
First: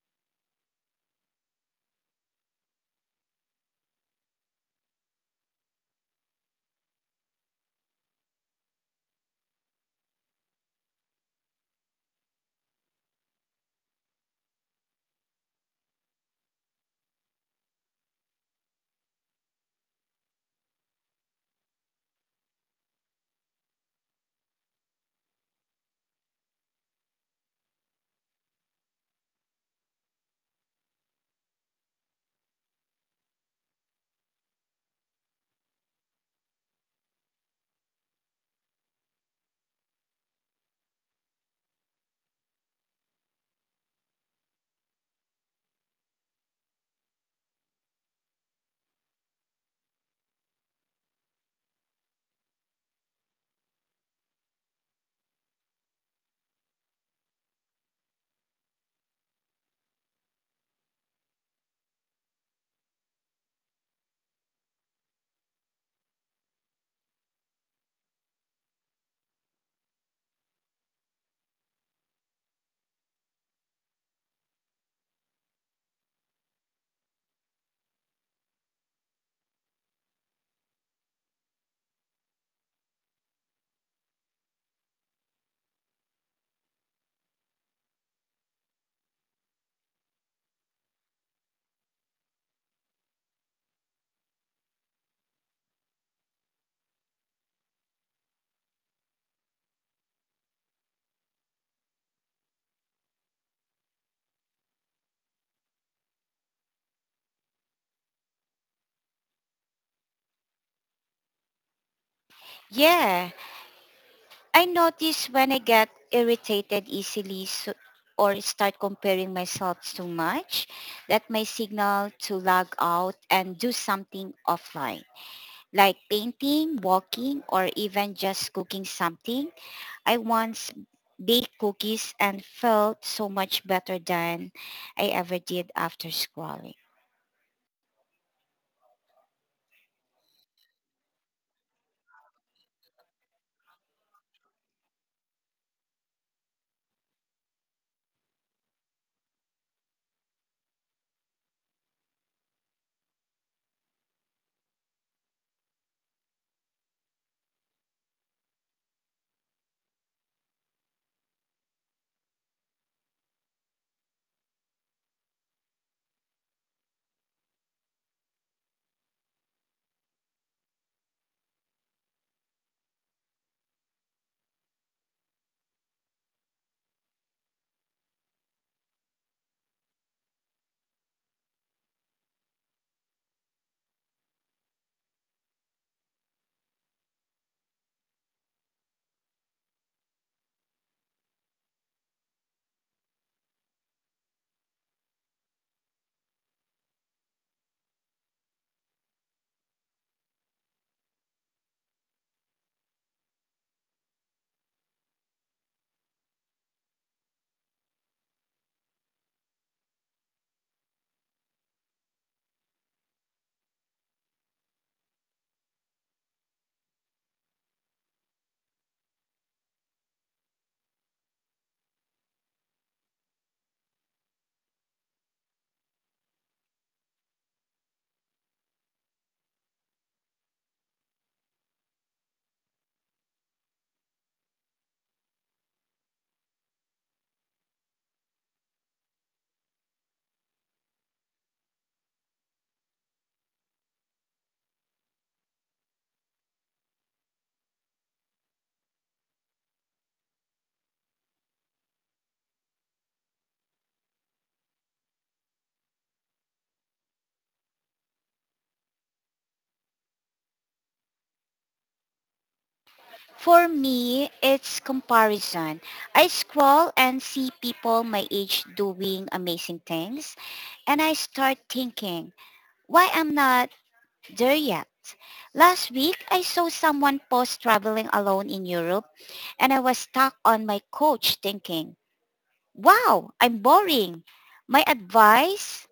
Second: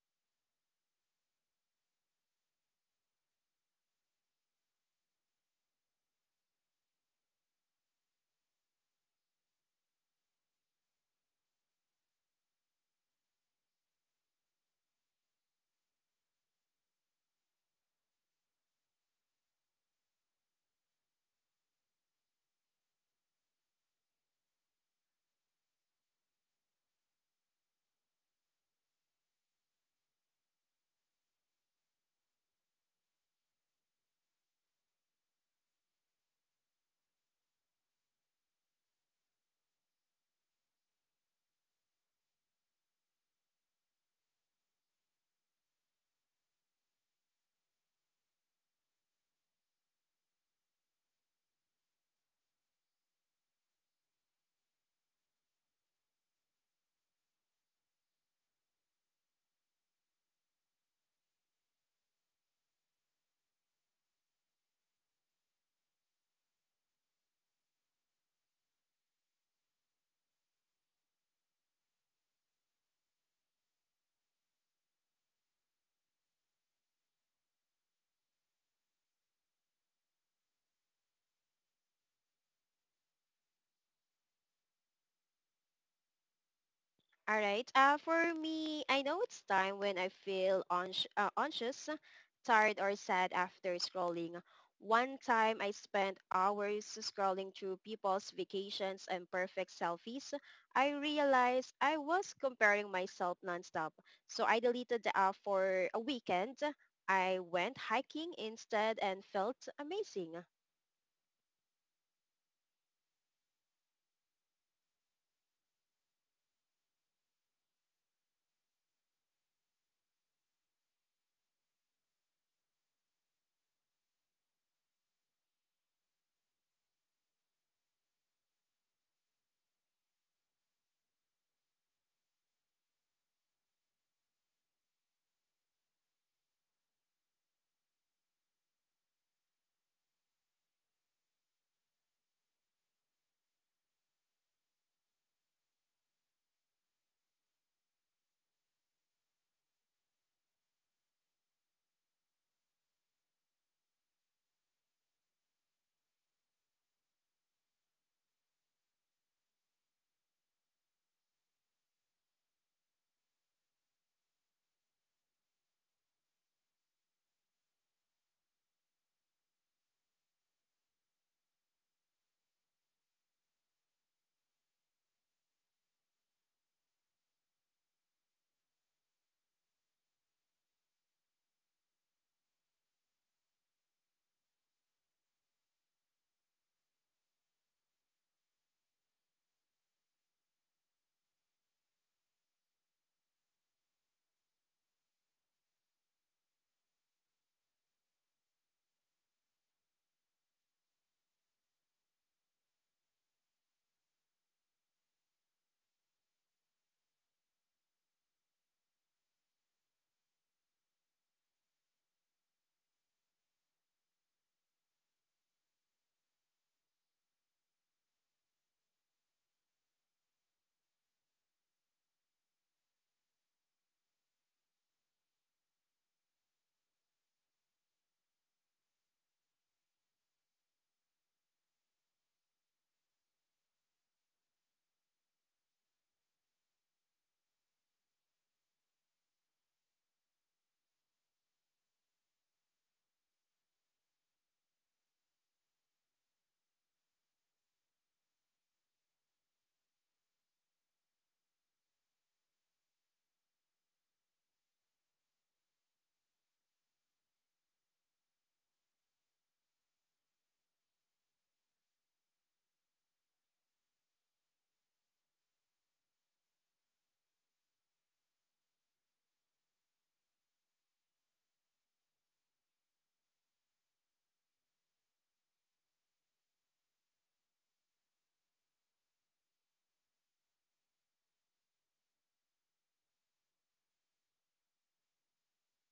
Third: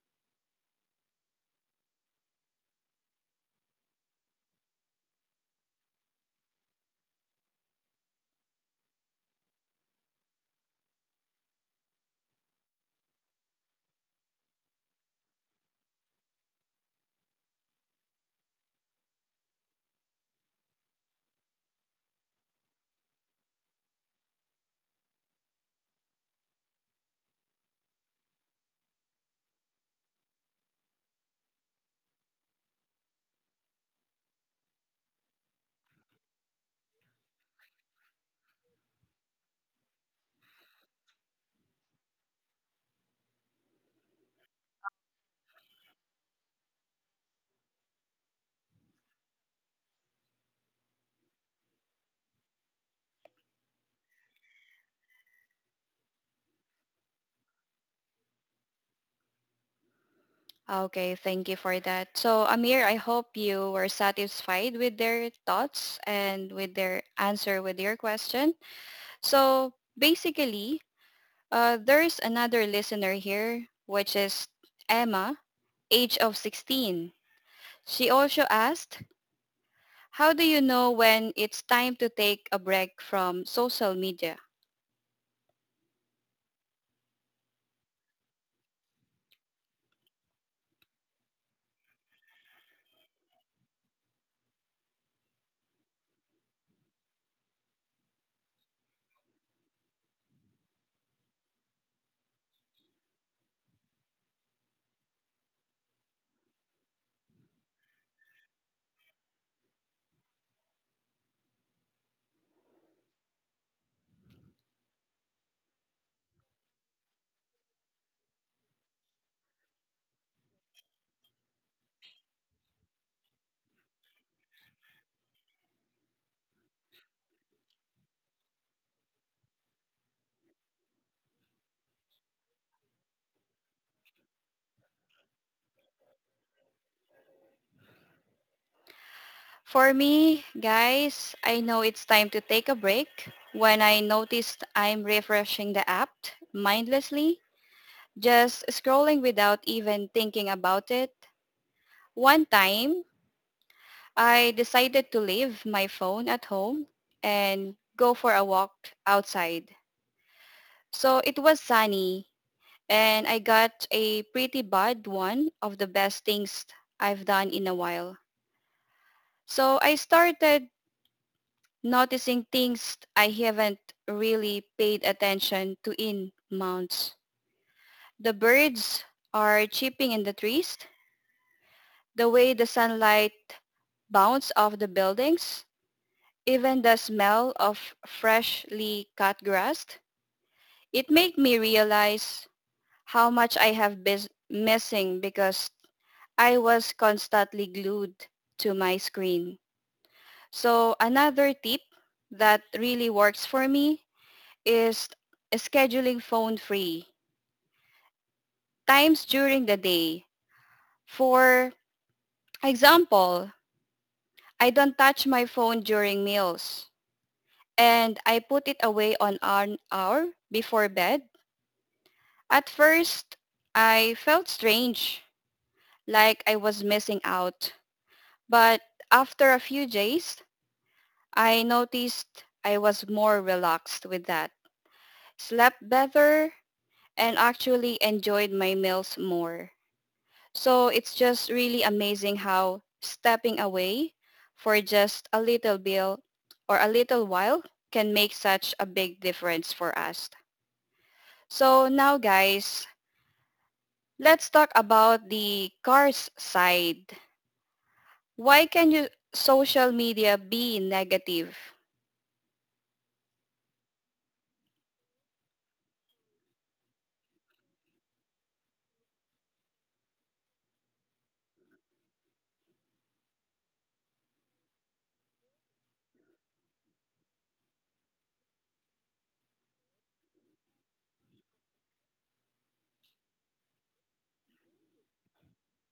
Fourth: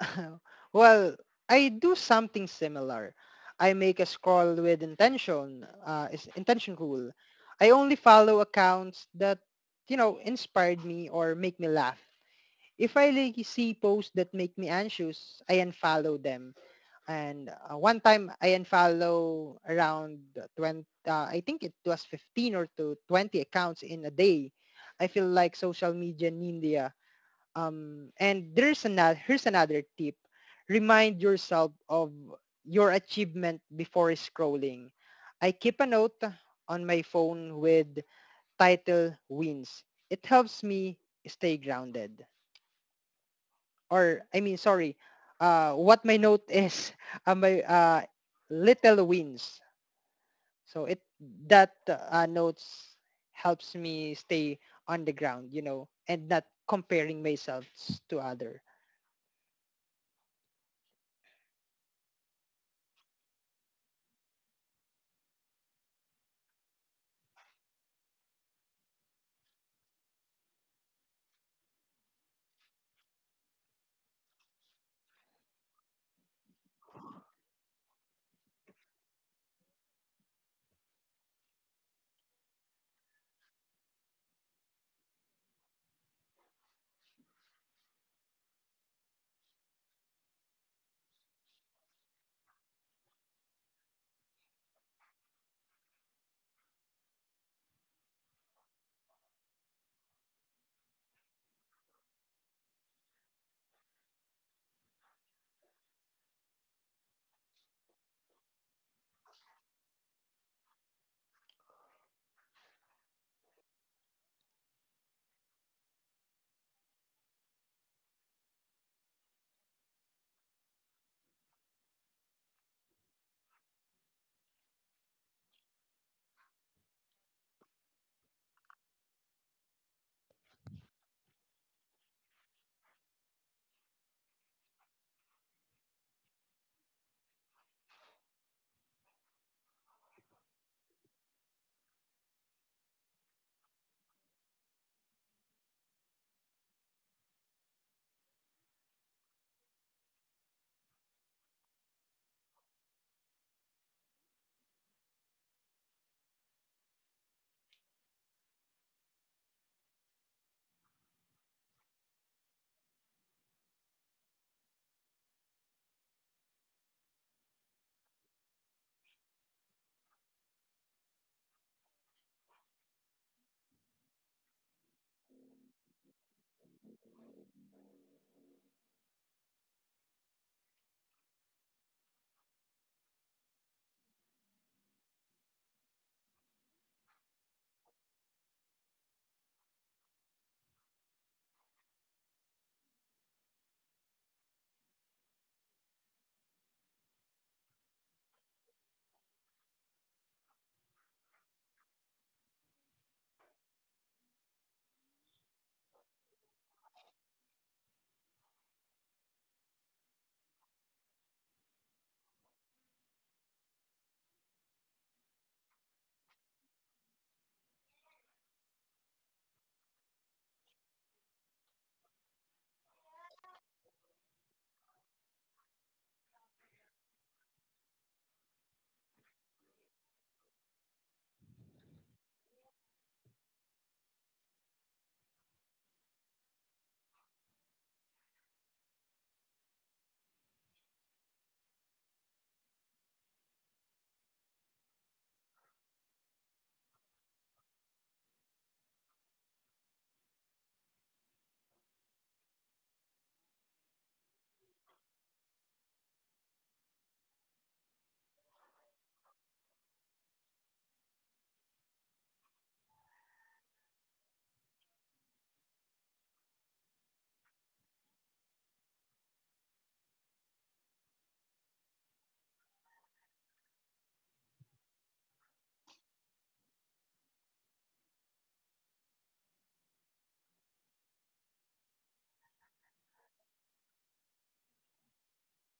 [SPEAKER 4] Well, I do something similar. I make a scroll with intention, is intention rule. I only follow accounts that, you know, inspired me or make me laugh. If I like see posts that make me anxious, I unfollow them. And one time I unfollow around 20, I think it was 15 or to 20 accounts in a day. I feel like social media in India. And there's another, here's another tip. Remind yourself of your achievement before scrolling. I keep a note on my phone with title wins. It helps me stay grounded, or I mean, sorry, what my note is, my little wins. So it that notes helps me stay on the ground, you know, and not comparing myself to other.
[SPEAKER 1] Okay, thank you for that. So Amir, I hope you were satisfied with their thoughts and with their answer with your question. So basically, there's another listener here, which is Emma, age of 16. She also asked, how do you know when it's time to take a break from social media?
[SPEAKER 2] All right. For me, I know it's time when I feel anxious, tired, or sad after scrolling. One time I spent hours scrolling through people's vacations and perfect selfies. I realized I was comparing myself nonstop. So I deleted the app for a weekend. I went hiking instead and felt amazing.
[SPEAKER 3] Yeah. I notice when I get irritated easily, so, or start comparing myself too much, that my signal to log out and do something offline, like painting, walking, or even just cooking something. I once baked cookies and felt so much better than I ever did after scrolling.
[SPEAKER 1] For me, guys, I know it's time to take a break when I noticed I'm refreshing the app mindlessly, just scrolling without even thinking about it. One time, I decided to leave my phone at home and go for a walk outside. So it was sunny and I got a pretty bad one of the best things I've done in a while. So I started noticing things I haven't really paid attention to in months. The birds are chirping in the trees, the way the sunlight bounce off the buildings, even the smell of freshly cut grass, it made me realize how much I have been missing because I was constantly glued to my screen. So another tip that really works for me is scheduling phone free times during the day. For example, I don't touch my phone during meals, and I put it away on an hour before bed. At first, I felt strange, like I was missing out. But after a few days, I noticed I was more relaxed with that, slept better, and actually enjoyed my meals more. So it's just really amazing how stepping away for just a little bit or a little while can make such a big difference for us. So now guys, let's talk about the cars side. Why can you social media be negative?
[SPEAKER 3] For me, it's comparison. I scroll and see people my age doing amazing things and I start thinking, why I'm not there yet? Last week, I saw someone post traveling alone in Europe and I was stuck on my couch thinking, wow, I'm boring. My advice,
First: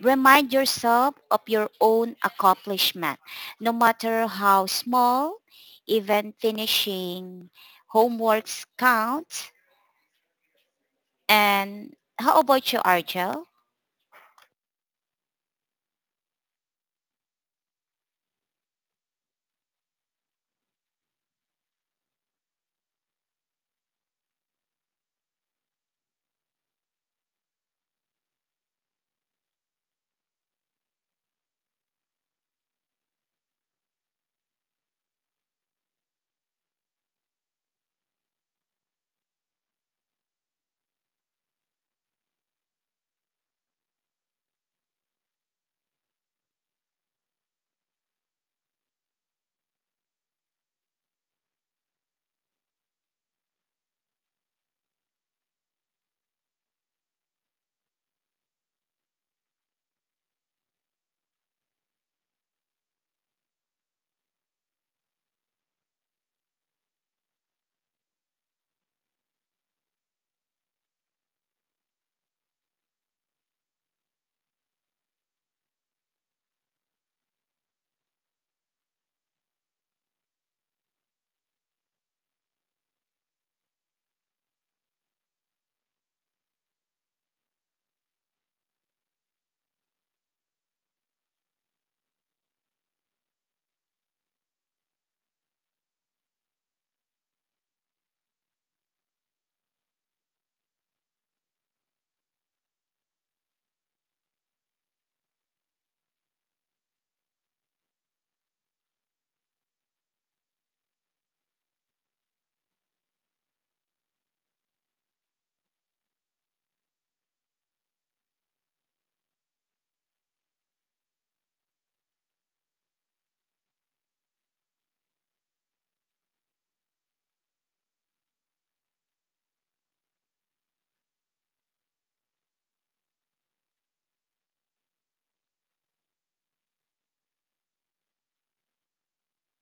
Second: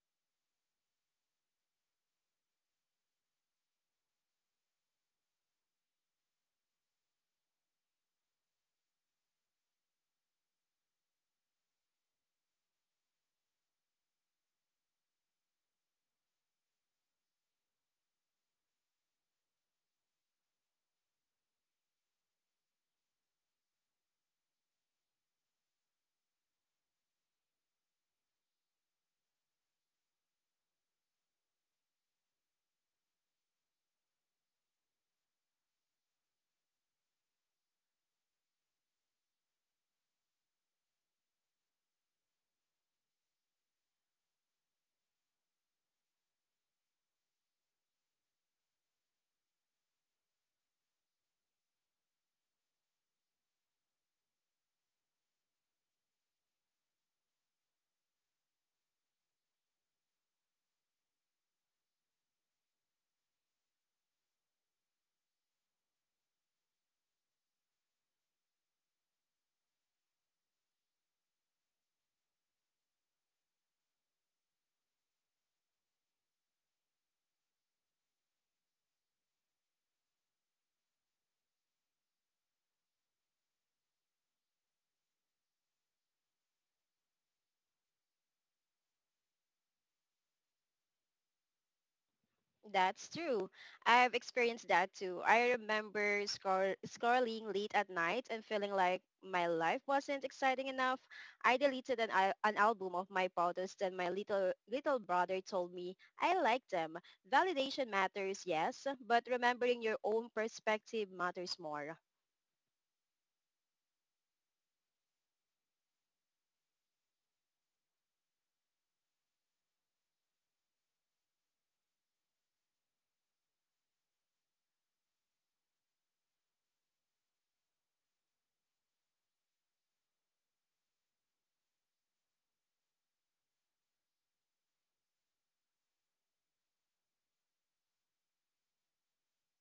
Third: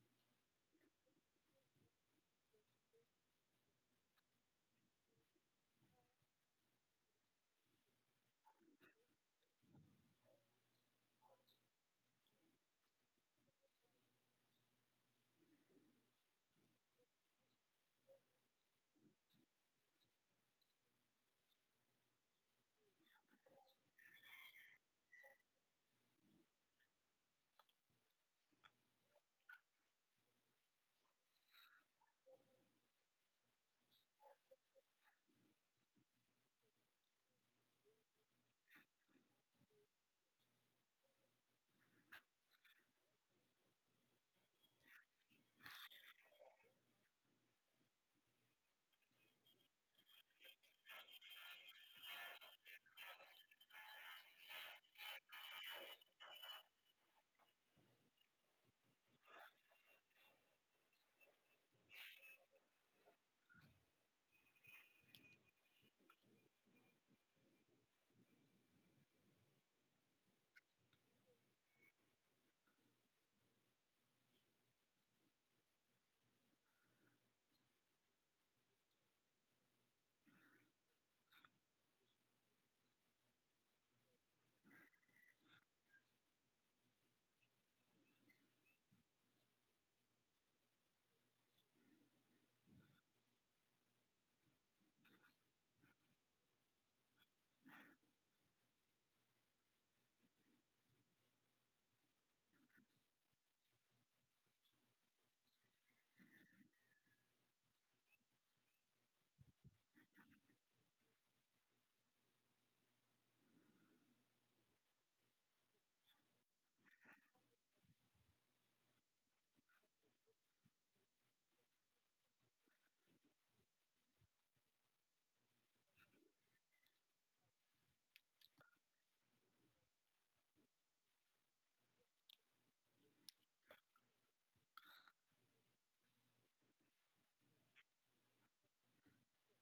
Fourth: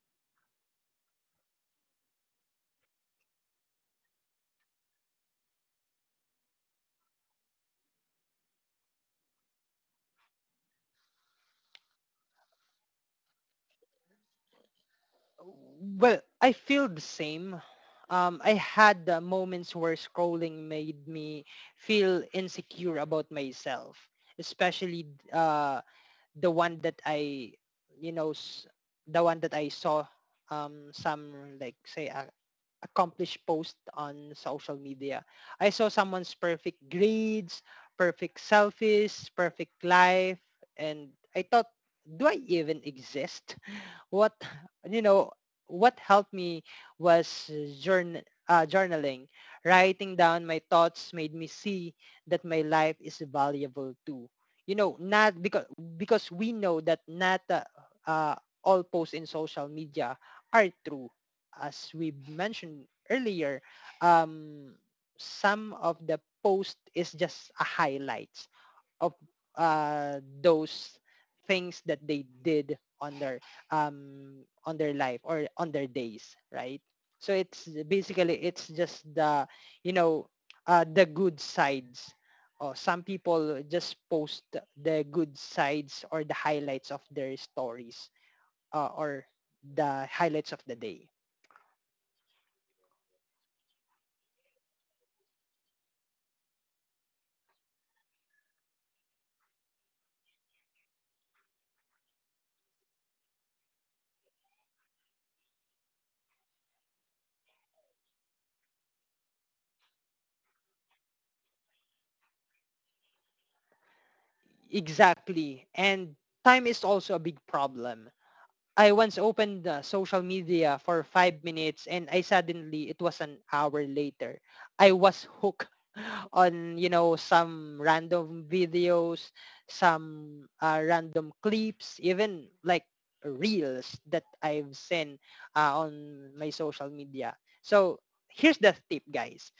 [SPEAKER 3] remind yourself of your own accomplishment, no matter how small, even finishing homeworks counts. And how about you, Arjel?
[SPEAKER 4] Well, I feel the same. I had moments where scrolling made me feel insecure about myself, especially the one that I you know the one that I saw some like say a accomplished post on social media. I saw someone's perfect grades, perfect selfies, perfect life, and I thought, do I even exist? What you know what helped me was journaling. Writing down my thoughts made me see that my life is valuable too, you know, not because because we know that not uh, all posts in social media are true. As we mentioned earlier, um, some of the post is just a highlight of those things that they did on their life or on their days, right? So it's basically it's just the, you know, the good sides. Or some people just post the good sides or the highlights of their stories, or the highlights of the day.
[SPEAKER 2] That's true. I've experienced that too. I remember scrolling late at night and feeling like my life wasn't exciting enough. I deleted an album of my photos and my little brother told me I like them. Validation matters, yes, but remembering your own perspective matters more.
[SPEAKER 4] Exactly, and time is also a big problem. I once opened the social media for 5 minutes and I suddenly, it was an hour later. I was hooked on, you know, some random videos, some random clips, even like reels that I've seen on my social media. So here's the tip, guys.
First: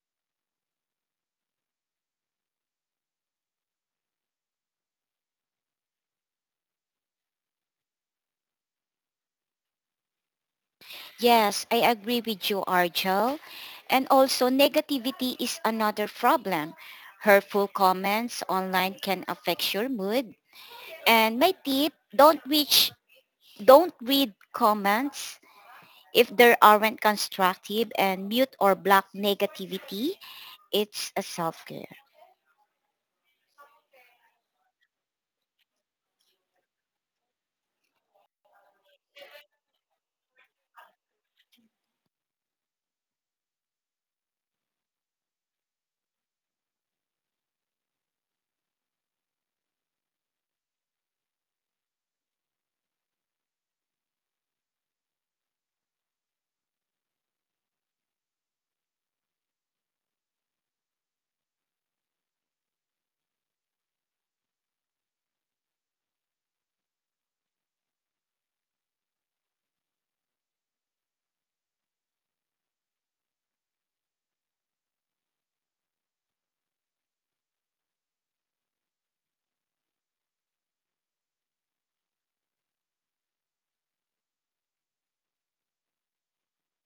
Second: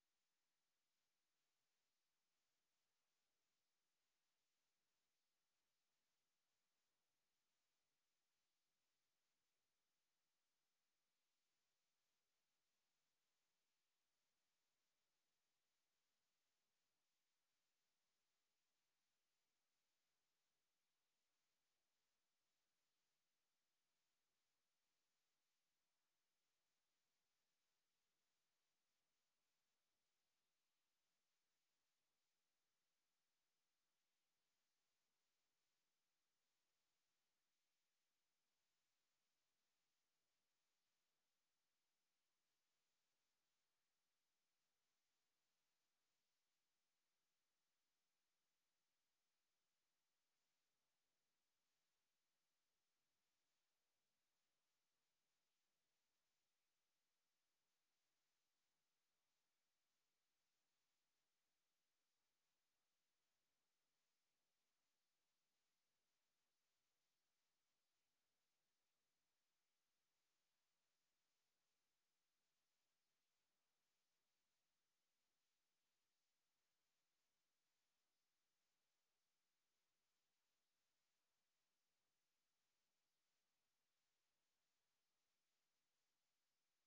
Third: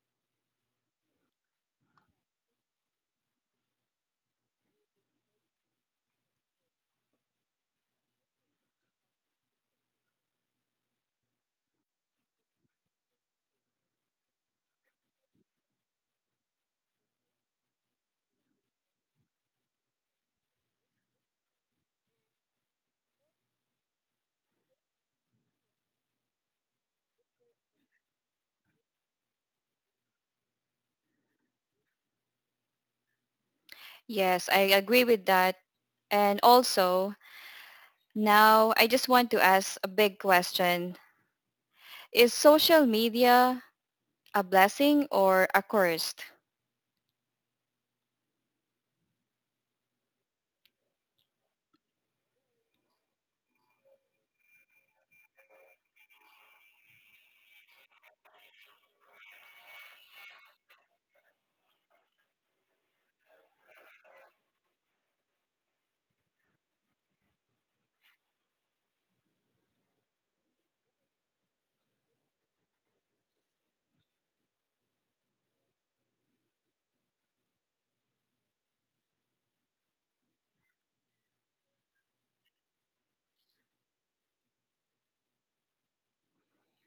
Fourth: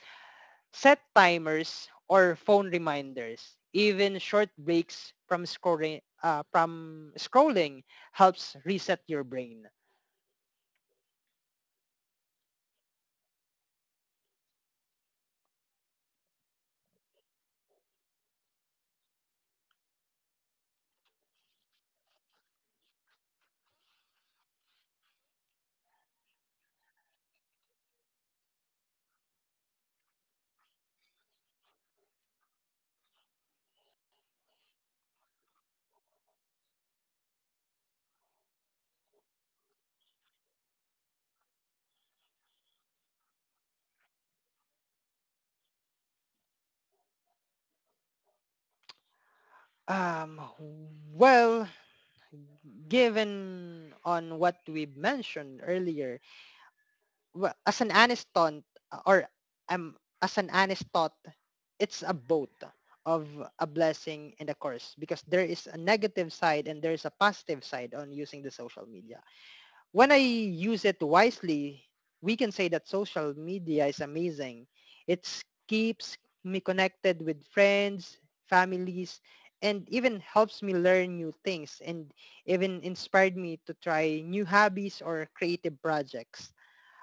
[SPEAKER 4] Set timers or phone reminders. Even short breaks from scrolling helps reset your brain.
[SPEAKER 3] Yes, I agree with you, Argel. And also, negativity is another problem. Hurtful comments online can affect your mood. And my tip, don't reach, don't read comments if there aren't constructive, and mute or block negativity. It's a self-care.
[SPEAKER 1] Yes, I agree with that. And also, now I just want to ask a big question. Is social media a blessing or a curse?
[SPEAKER 4] Um, well, given on what we mentioned earlier, well, as an aniston, or as an anistot, it's a both of a blessing and a curse because there is a negative side and there is a positive side on using the social media. When I use it wisely, we can say that social media is amazing. It keeps me connected with friends, families, and even helps me learn new things, and even inspired me to try new hobbies or creative projects.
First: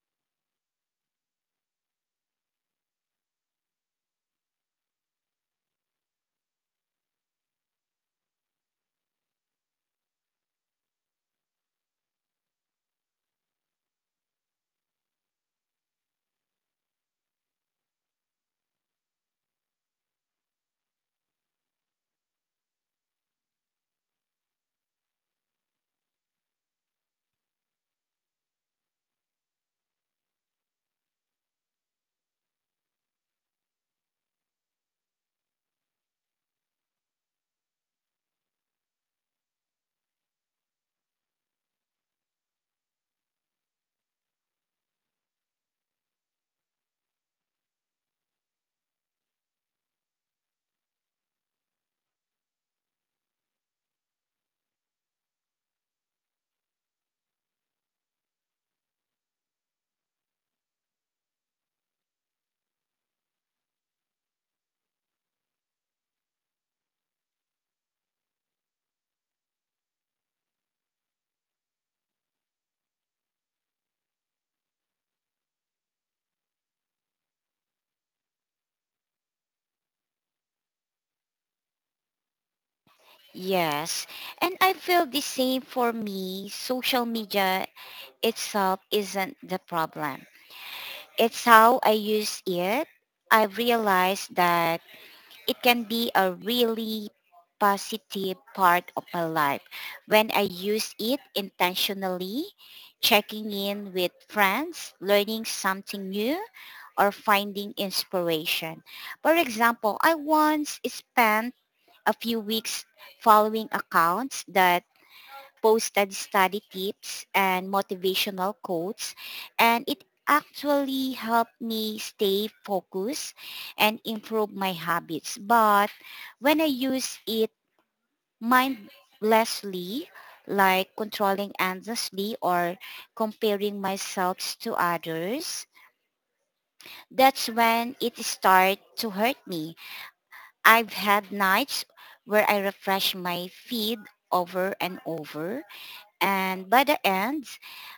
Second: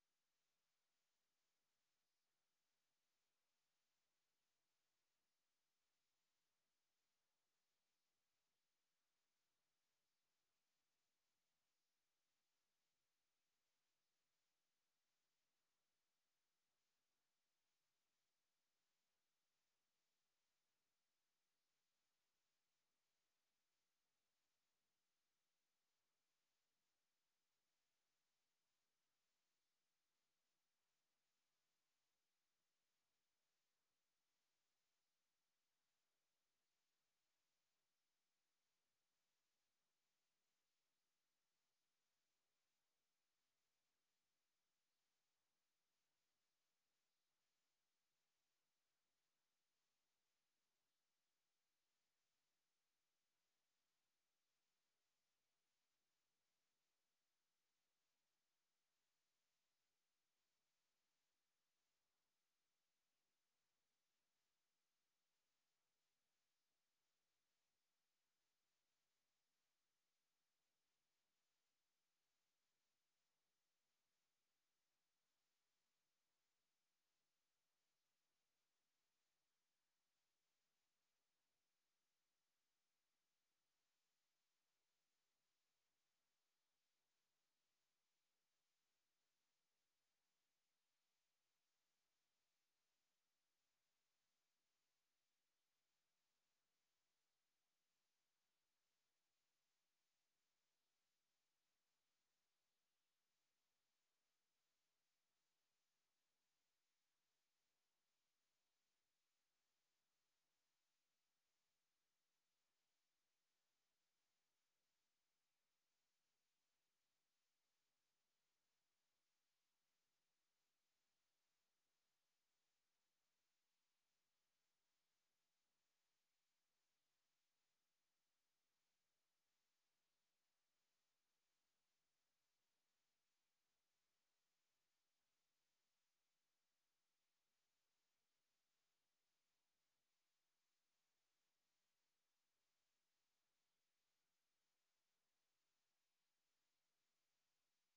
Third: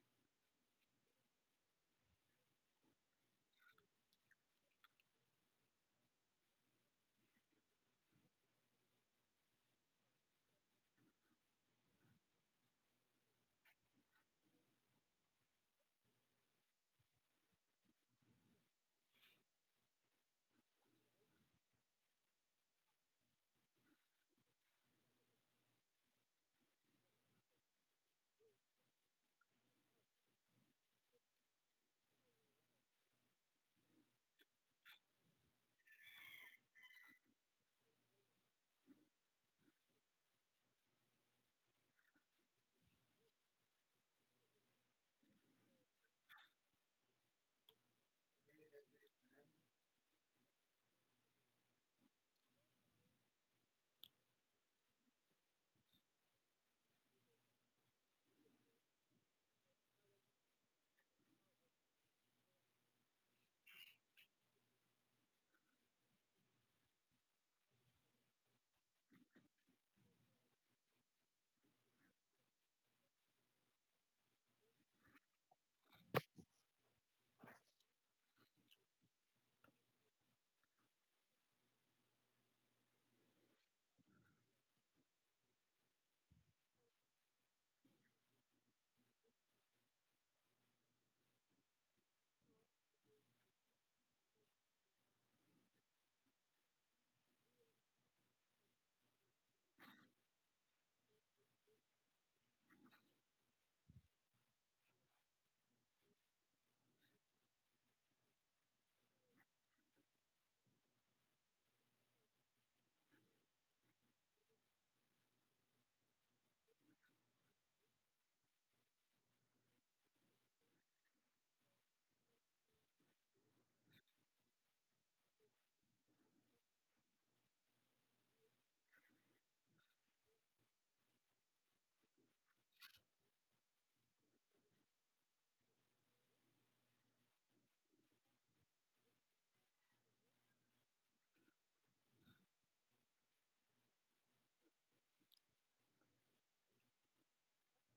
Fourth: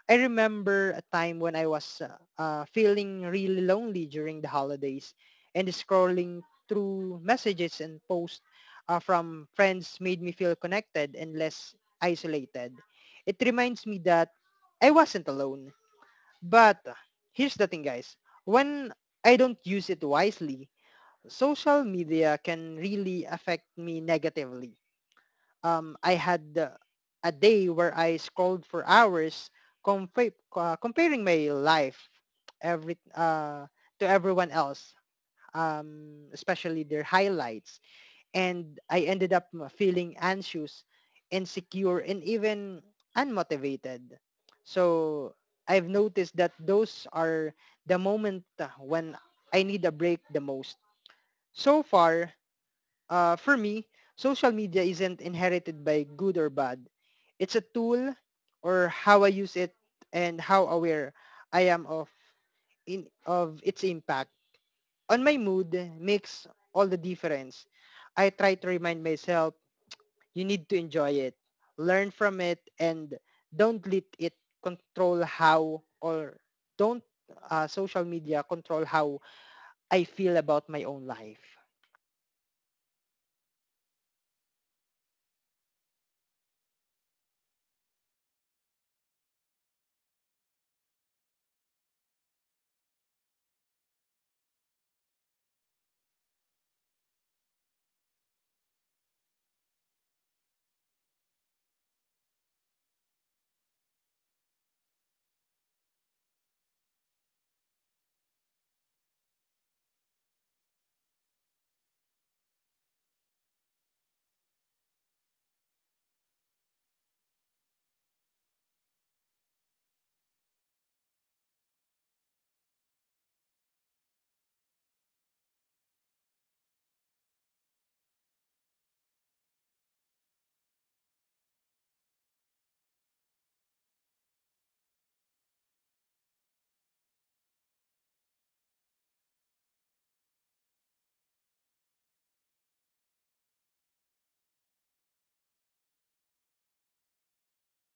[SPEAKER 4] I remember a time when I was feeling really lonely during the holidays and scrolling through messages and posts from friends made me feel connected and less isolated. It reminds me that I wasn't alone. But here's the thing, guys, when I don't use it wisely, social media can really affect me negatively. I had a day where I scrolled for hours, comparing my life every to everyone else, especially their highlights. And I ended up feeling anxious, insecure, and even unmotivated. So I've noticed that those are the moment when I need a break the most. So far, for me, social media isn't inherited by good or bad. It's a tool, or how I use it and how aware I am of in of its impact on my mood makes all the difference. I try to remind myself you need to enjoy it, learn from it, and don't let it control how, or don't social media control how I feel about my own life.
[SPEAKER 3] Yes. And I feel the same. For me, social media itself isn't the problem. It's how I use it. I've realized that it can be a really positive part of my life when I use it intentionally, checking in with friends, learning something new, or finding inspiration. For example, I once spent a few weeks following accounts that posted study tips and motivational quotes, and it actually helped me stay focused and improve my habits. But when I use it mindlessly, like controlling endlessly or comparing myself to others, that's when it starts to hurt me. I've had nights where I refresh my feed over and over, and by the end,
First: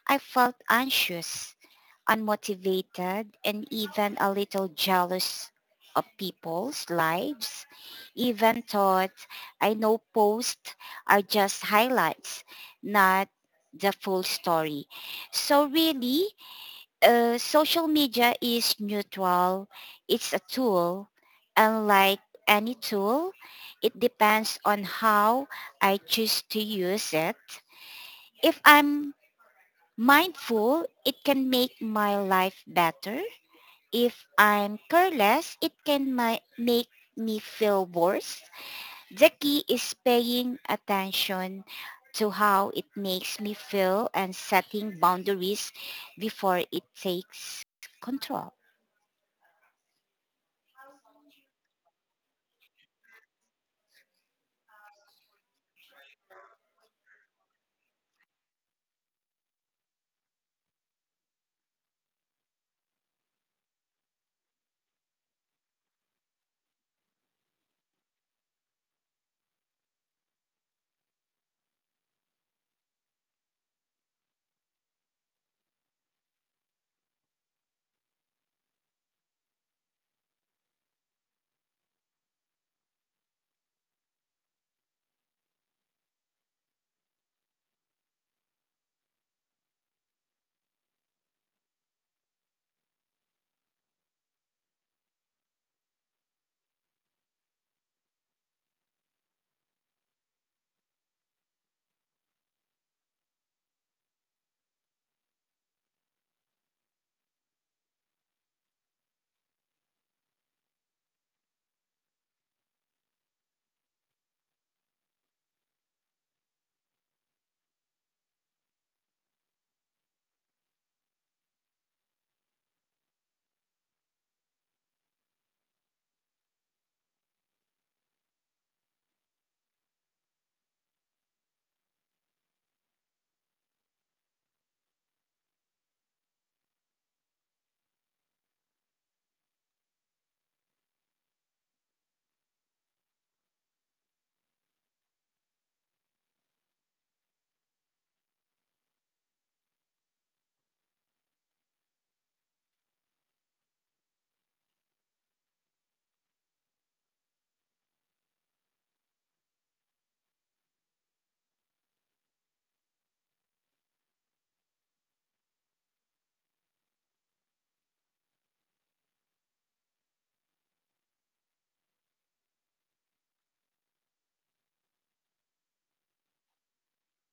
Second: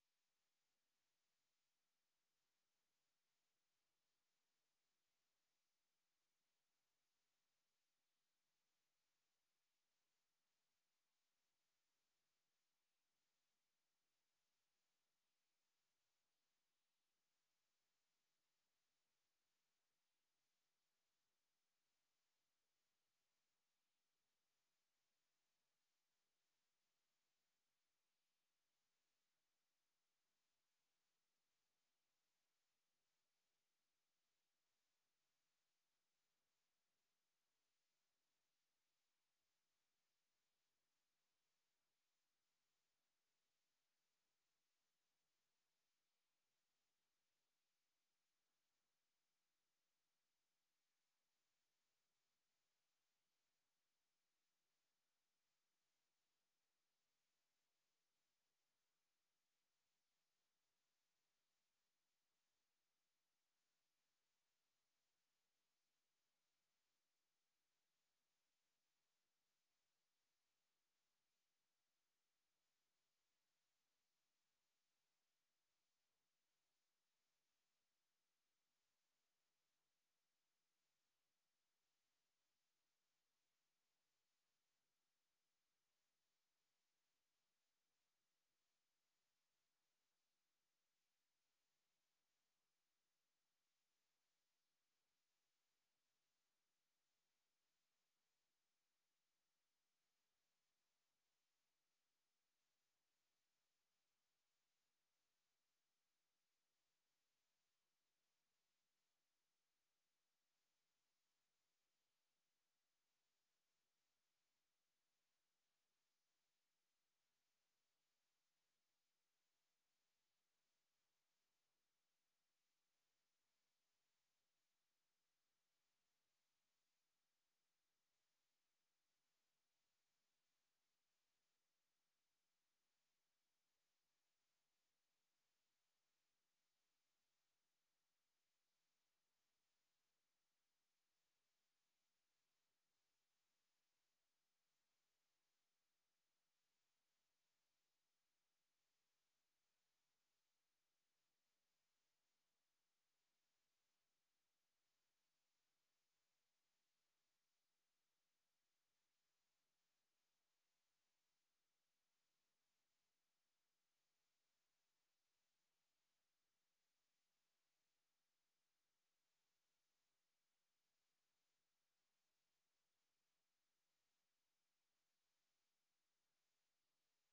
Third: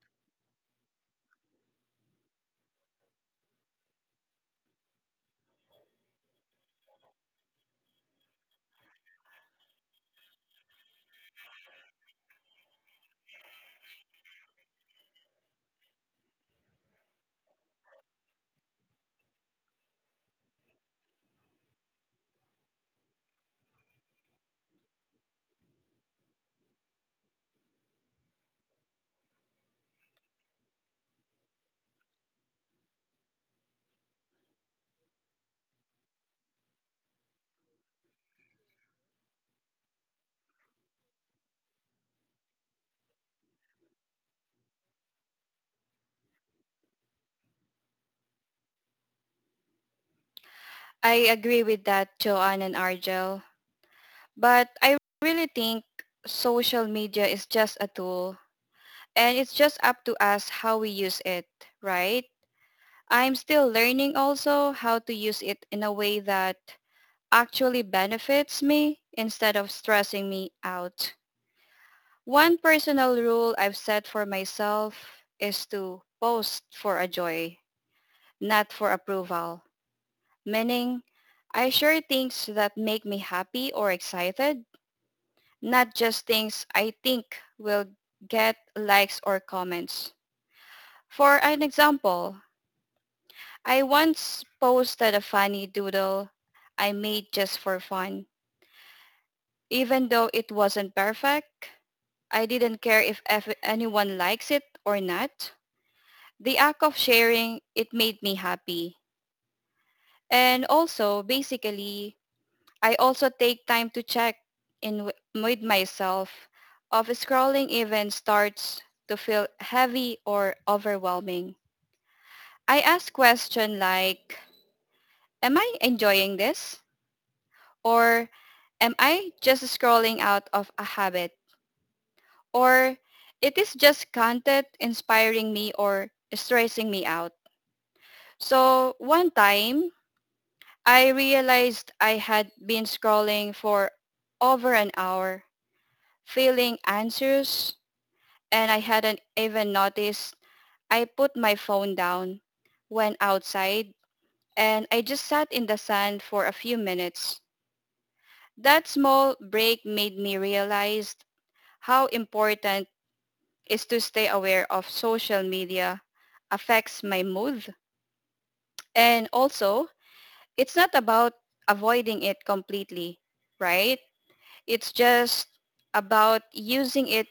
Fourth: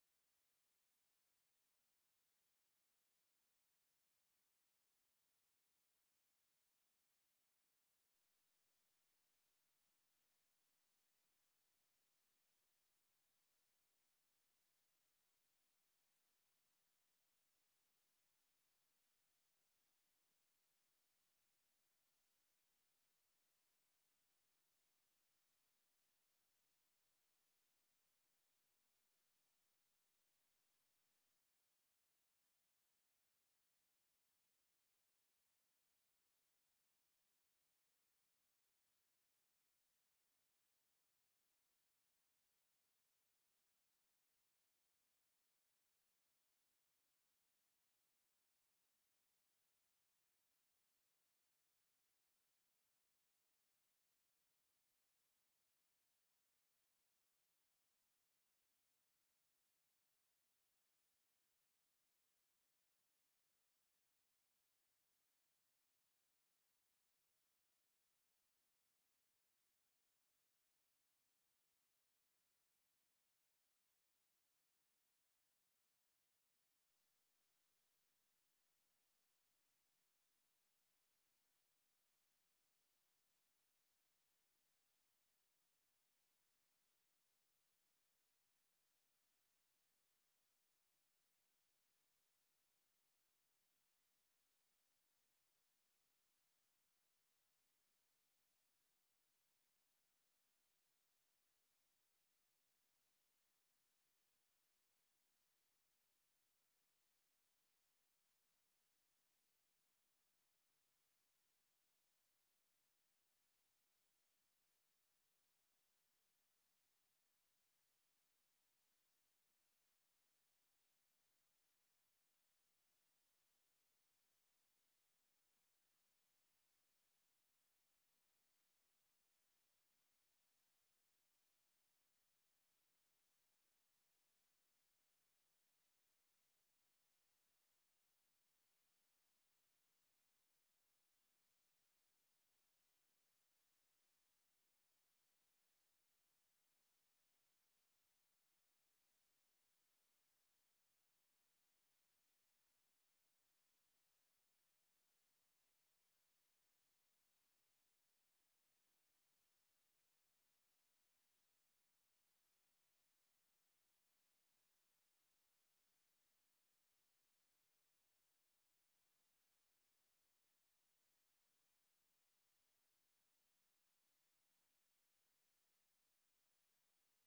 [SPEAKER 3] I felt anxious, unmotivated, and even a little jealous of people's lives. Even thought I know posts are just highlights, not the full story. So really, social media is neutral. It's a tool. And like any tool, it depends on how I choose to use it. If I'm mindful, it can make my life better. If I'm careless, it can make me feel worse. The key is paying attention to how it makes me feel and setting boundaries before it takes control.
[SPEAKER 1] I agree with that, Joanne and Argel. But I really think social media is just a tool and it's just up to us how we use it, right? I'm still learning also how to use it in a way that actually benefits me instead of stressing me out. One personal rule I've set for myself is to post for a joy, not for approval. Meaning, I share things that make me happy or excited, not just things I think will get likes or comments. For an example, I once posted a funny doodle I made just for fun. Even though it wasn't perfect, I didn't care if anyone likes it or not. The act of sharing, it made me happy. And also, basically, I also take time to check in with myself of scrolling even starts to feel heavy or overwhelming. I ask question like, am I enjoying this? Or am I just scrolling out of a habit? Or it is just content inspiring me or stressing me out. So one time, I realized I had been scrolling for over an hour, feeling anxious, and I hadn't even noticed. I put my phone down, went outside, and I just sat in the sun for a few minutes. That small break made me realize how important is to stay aware of social media affects my mood. And also, it's not about avoiding it completely, right? It's just about using it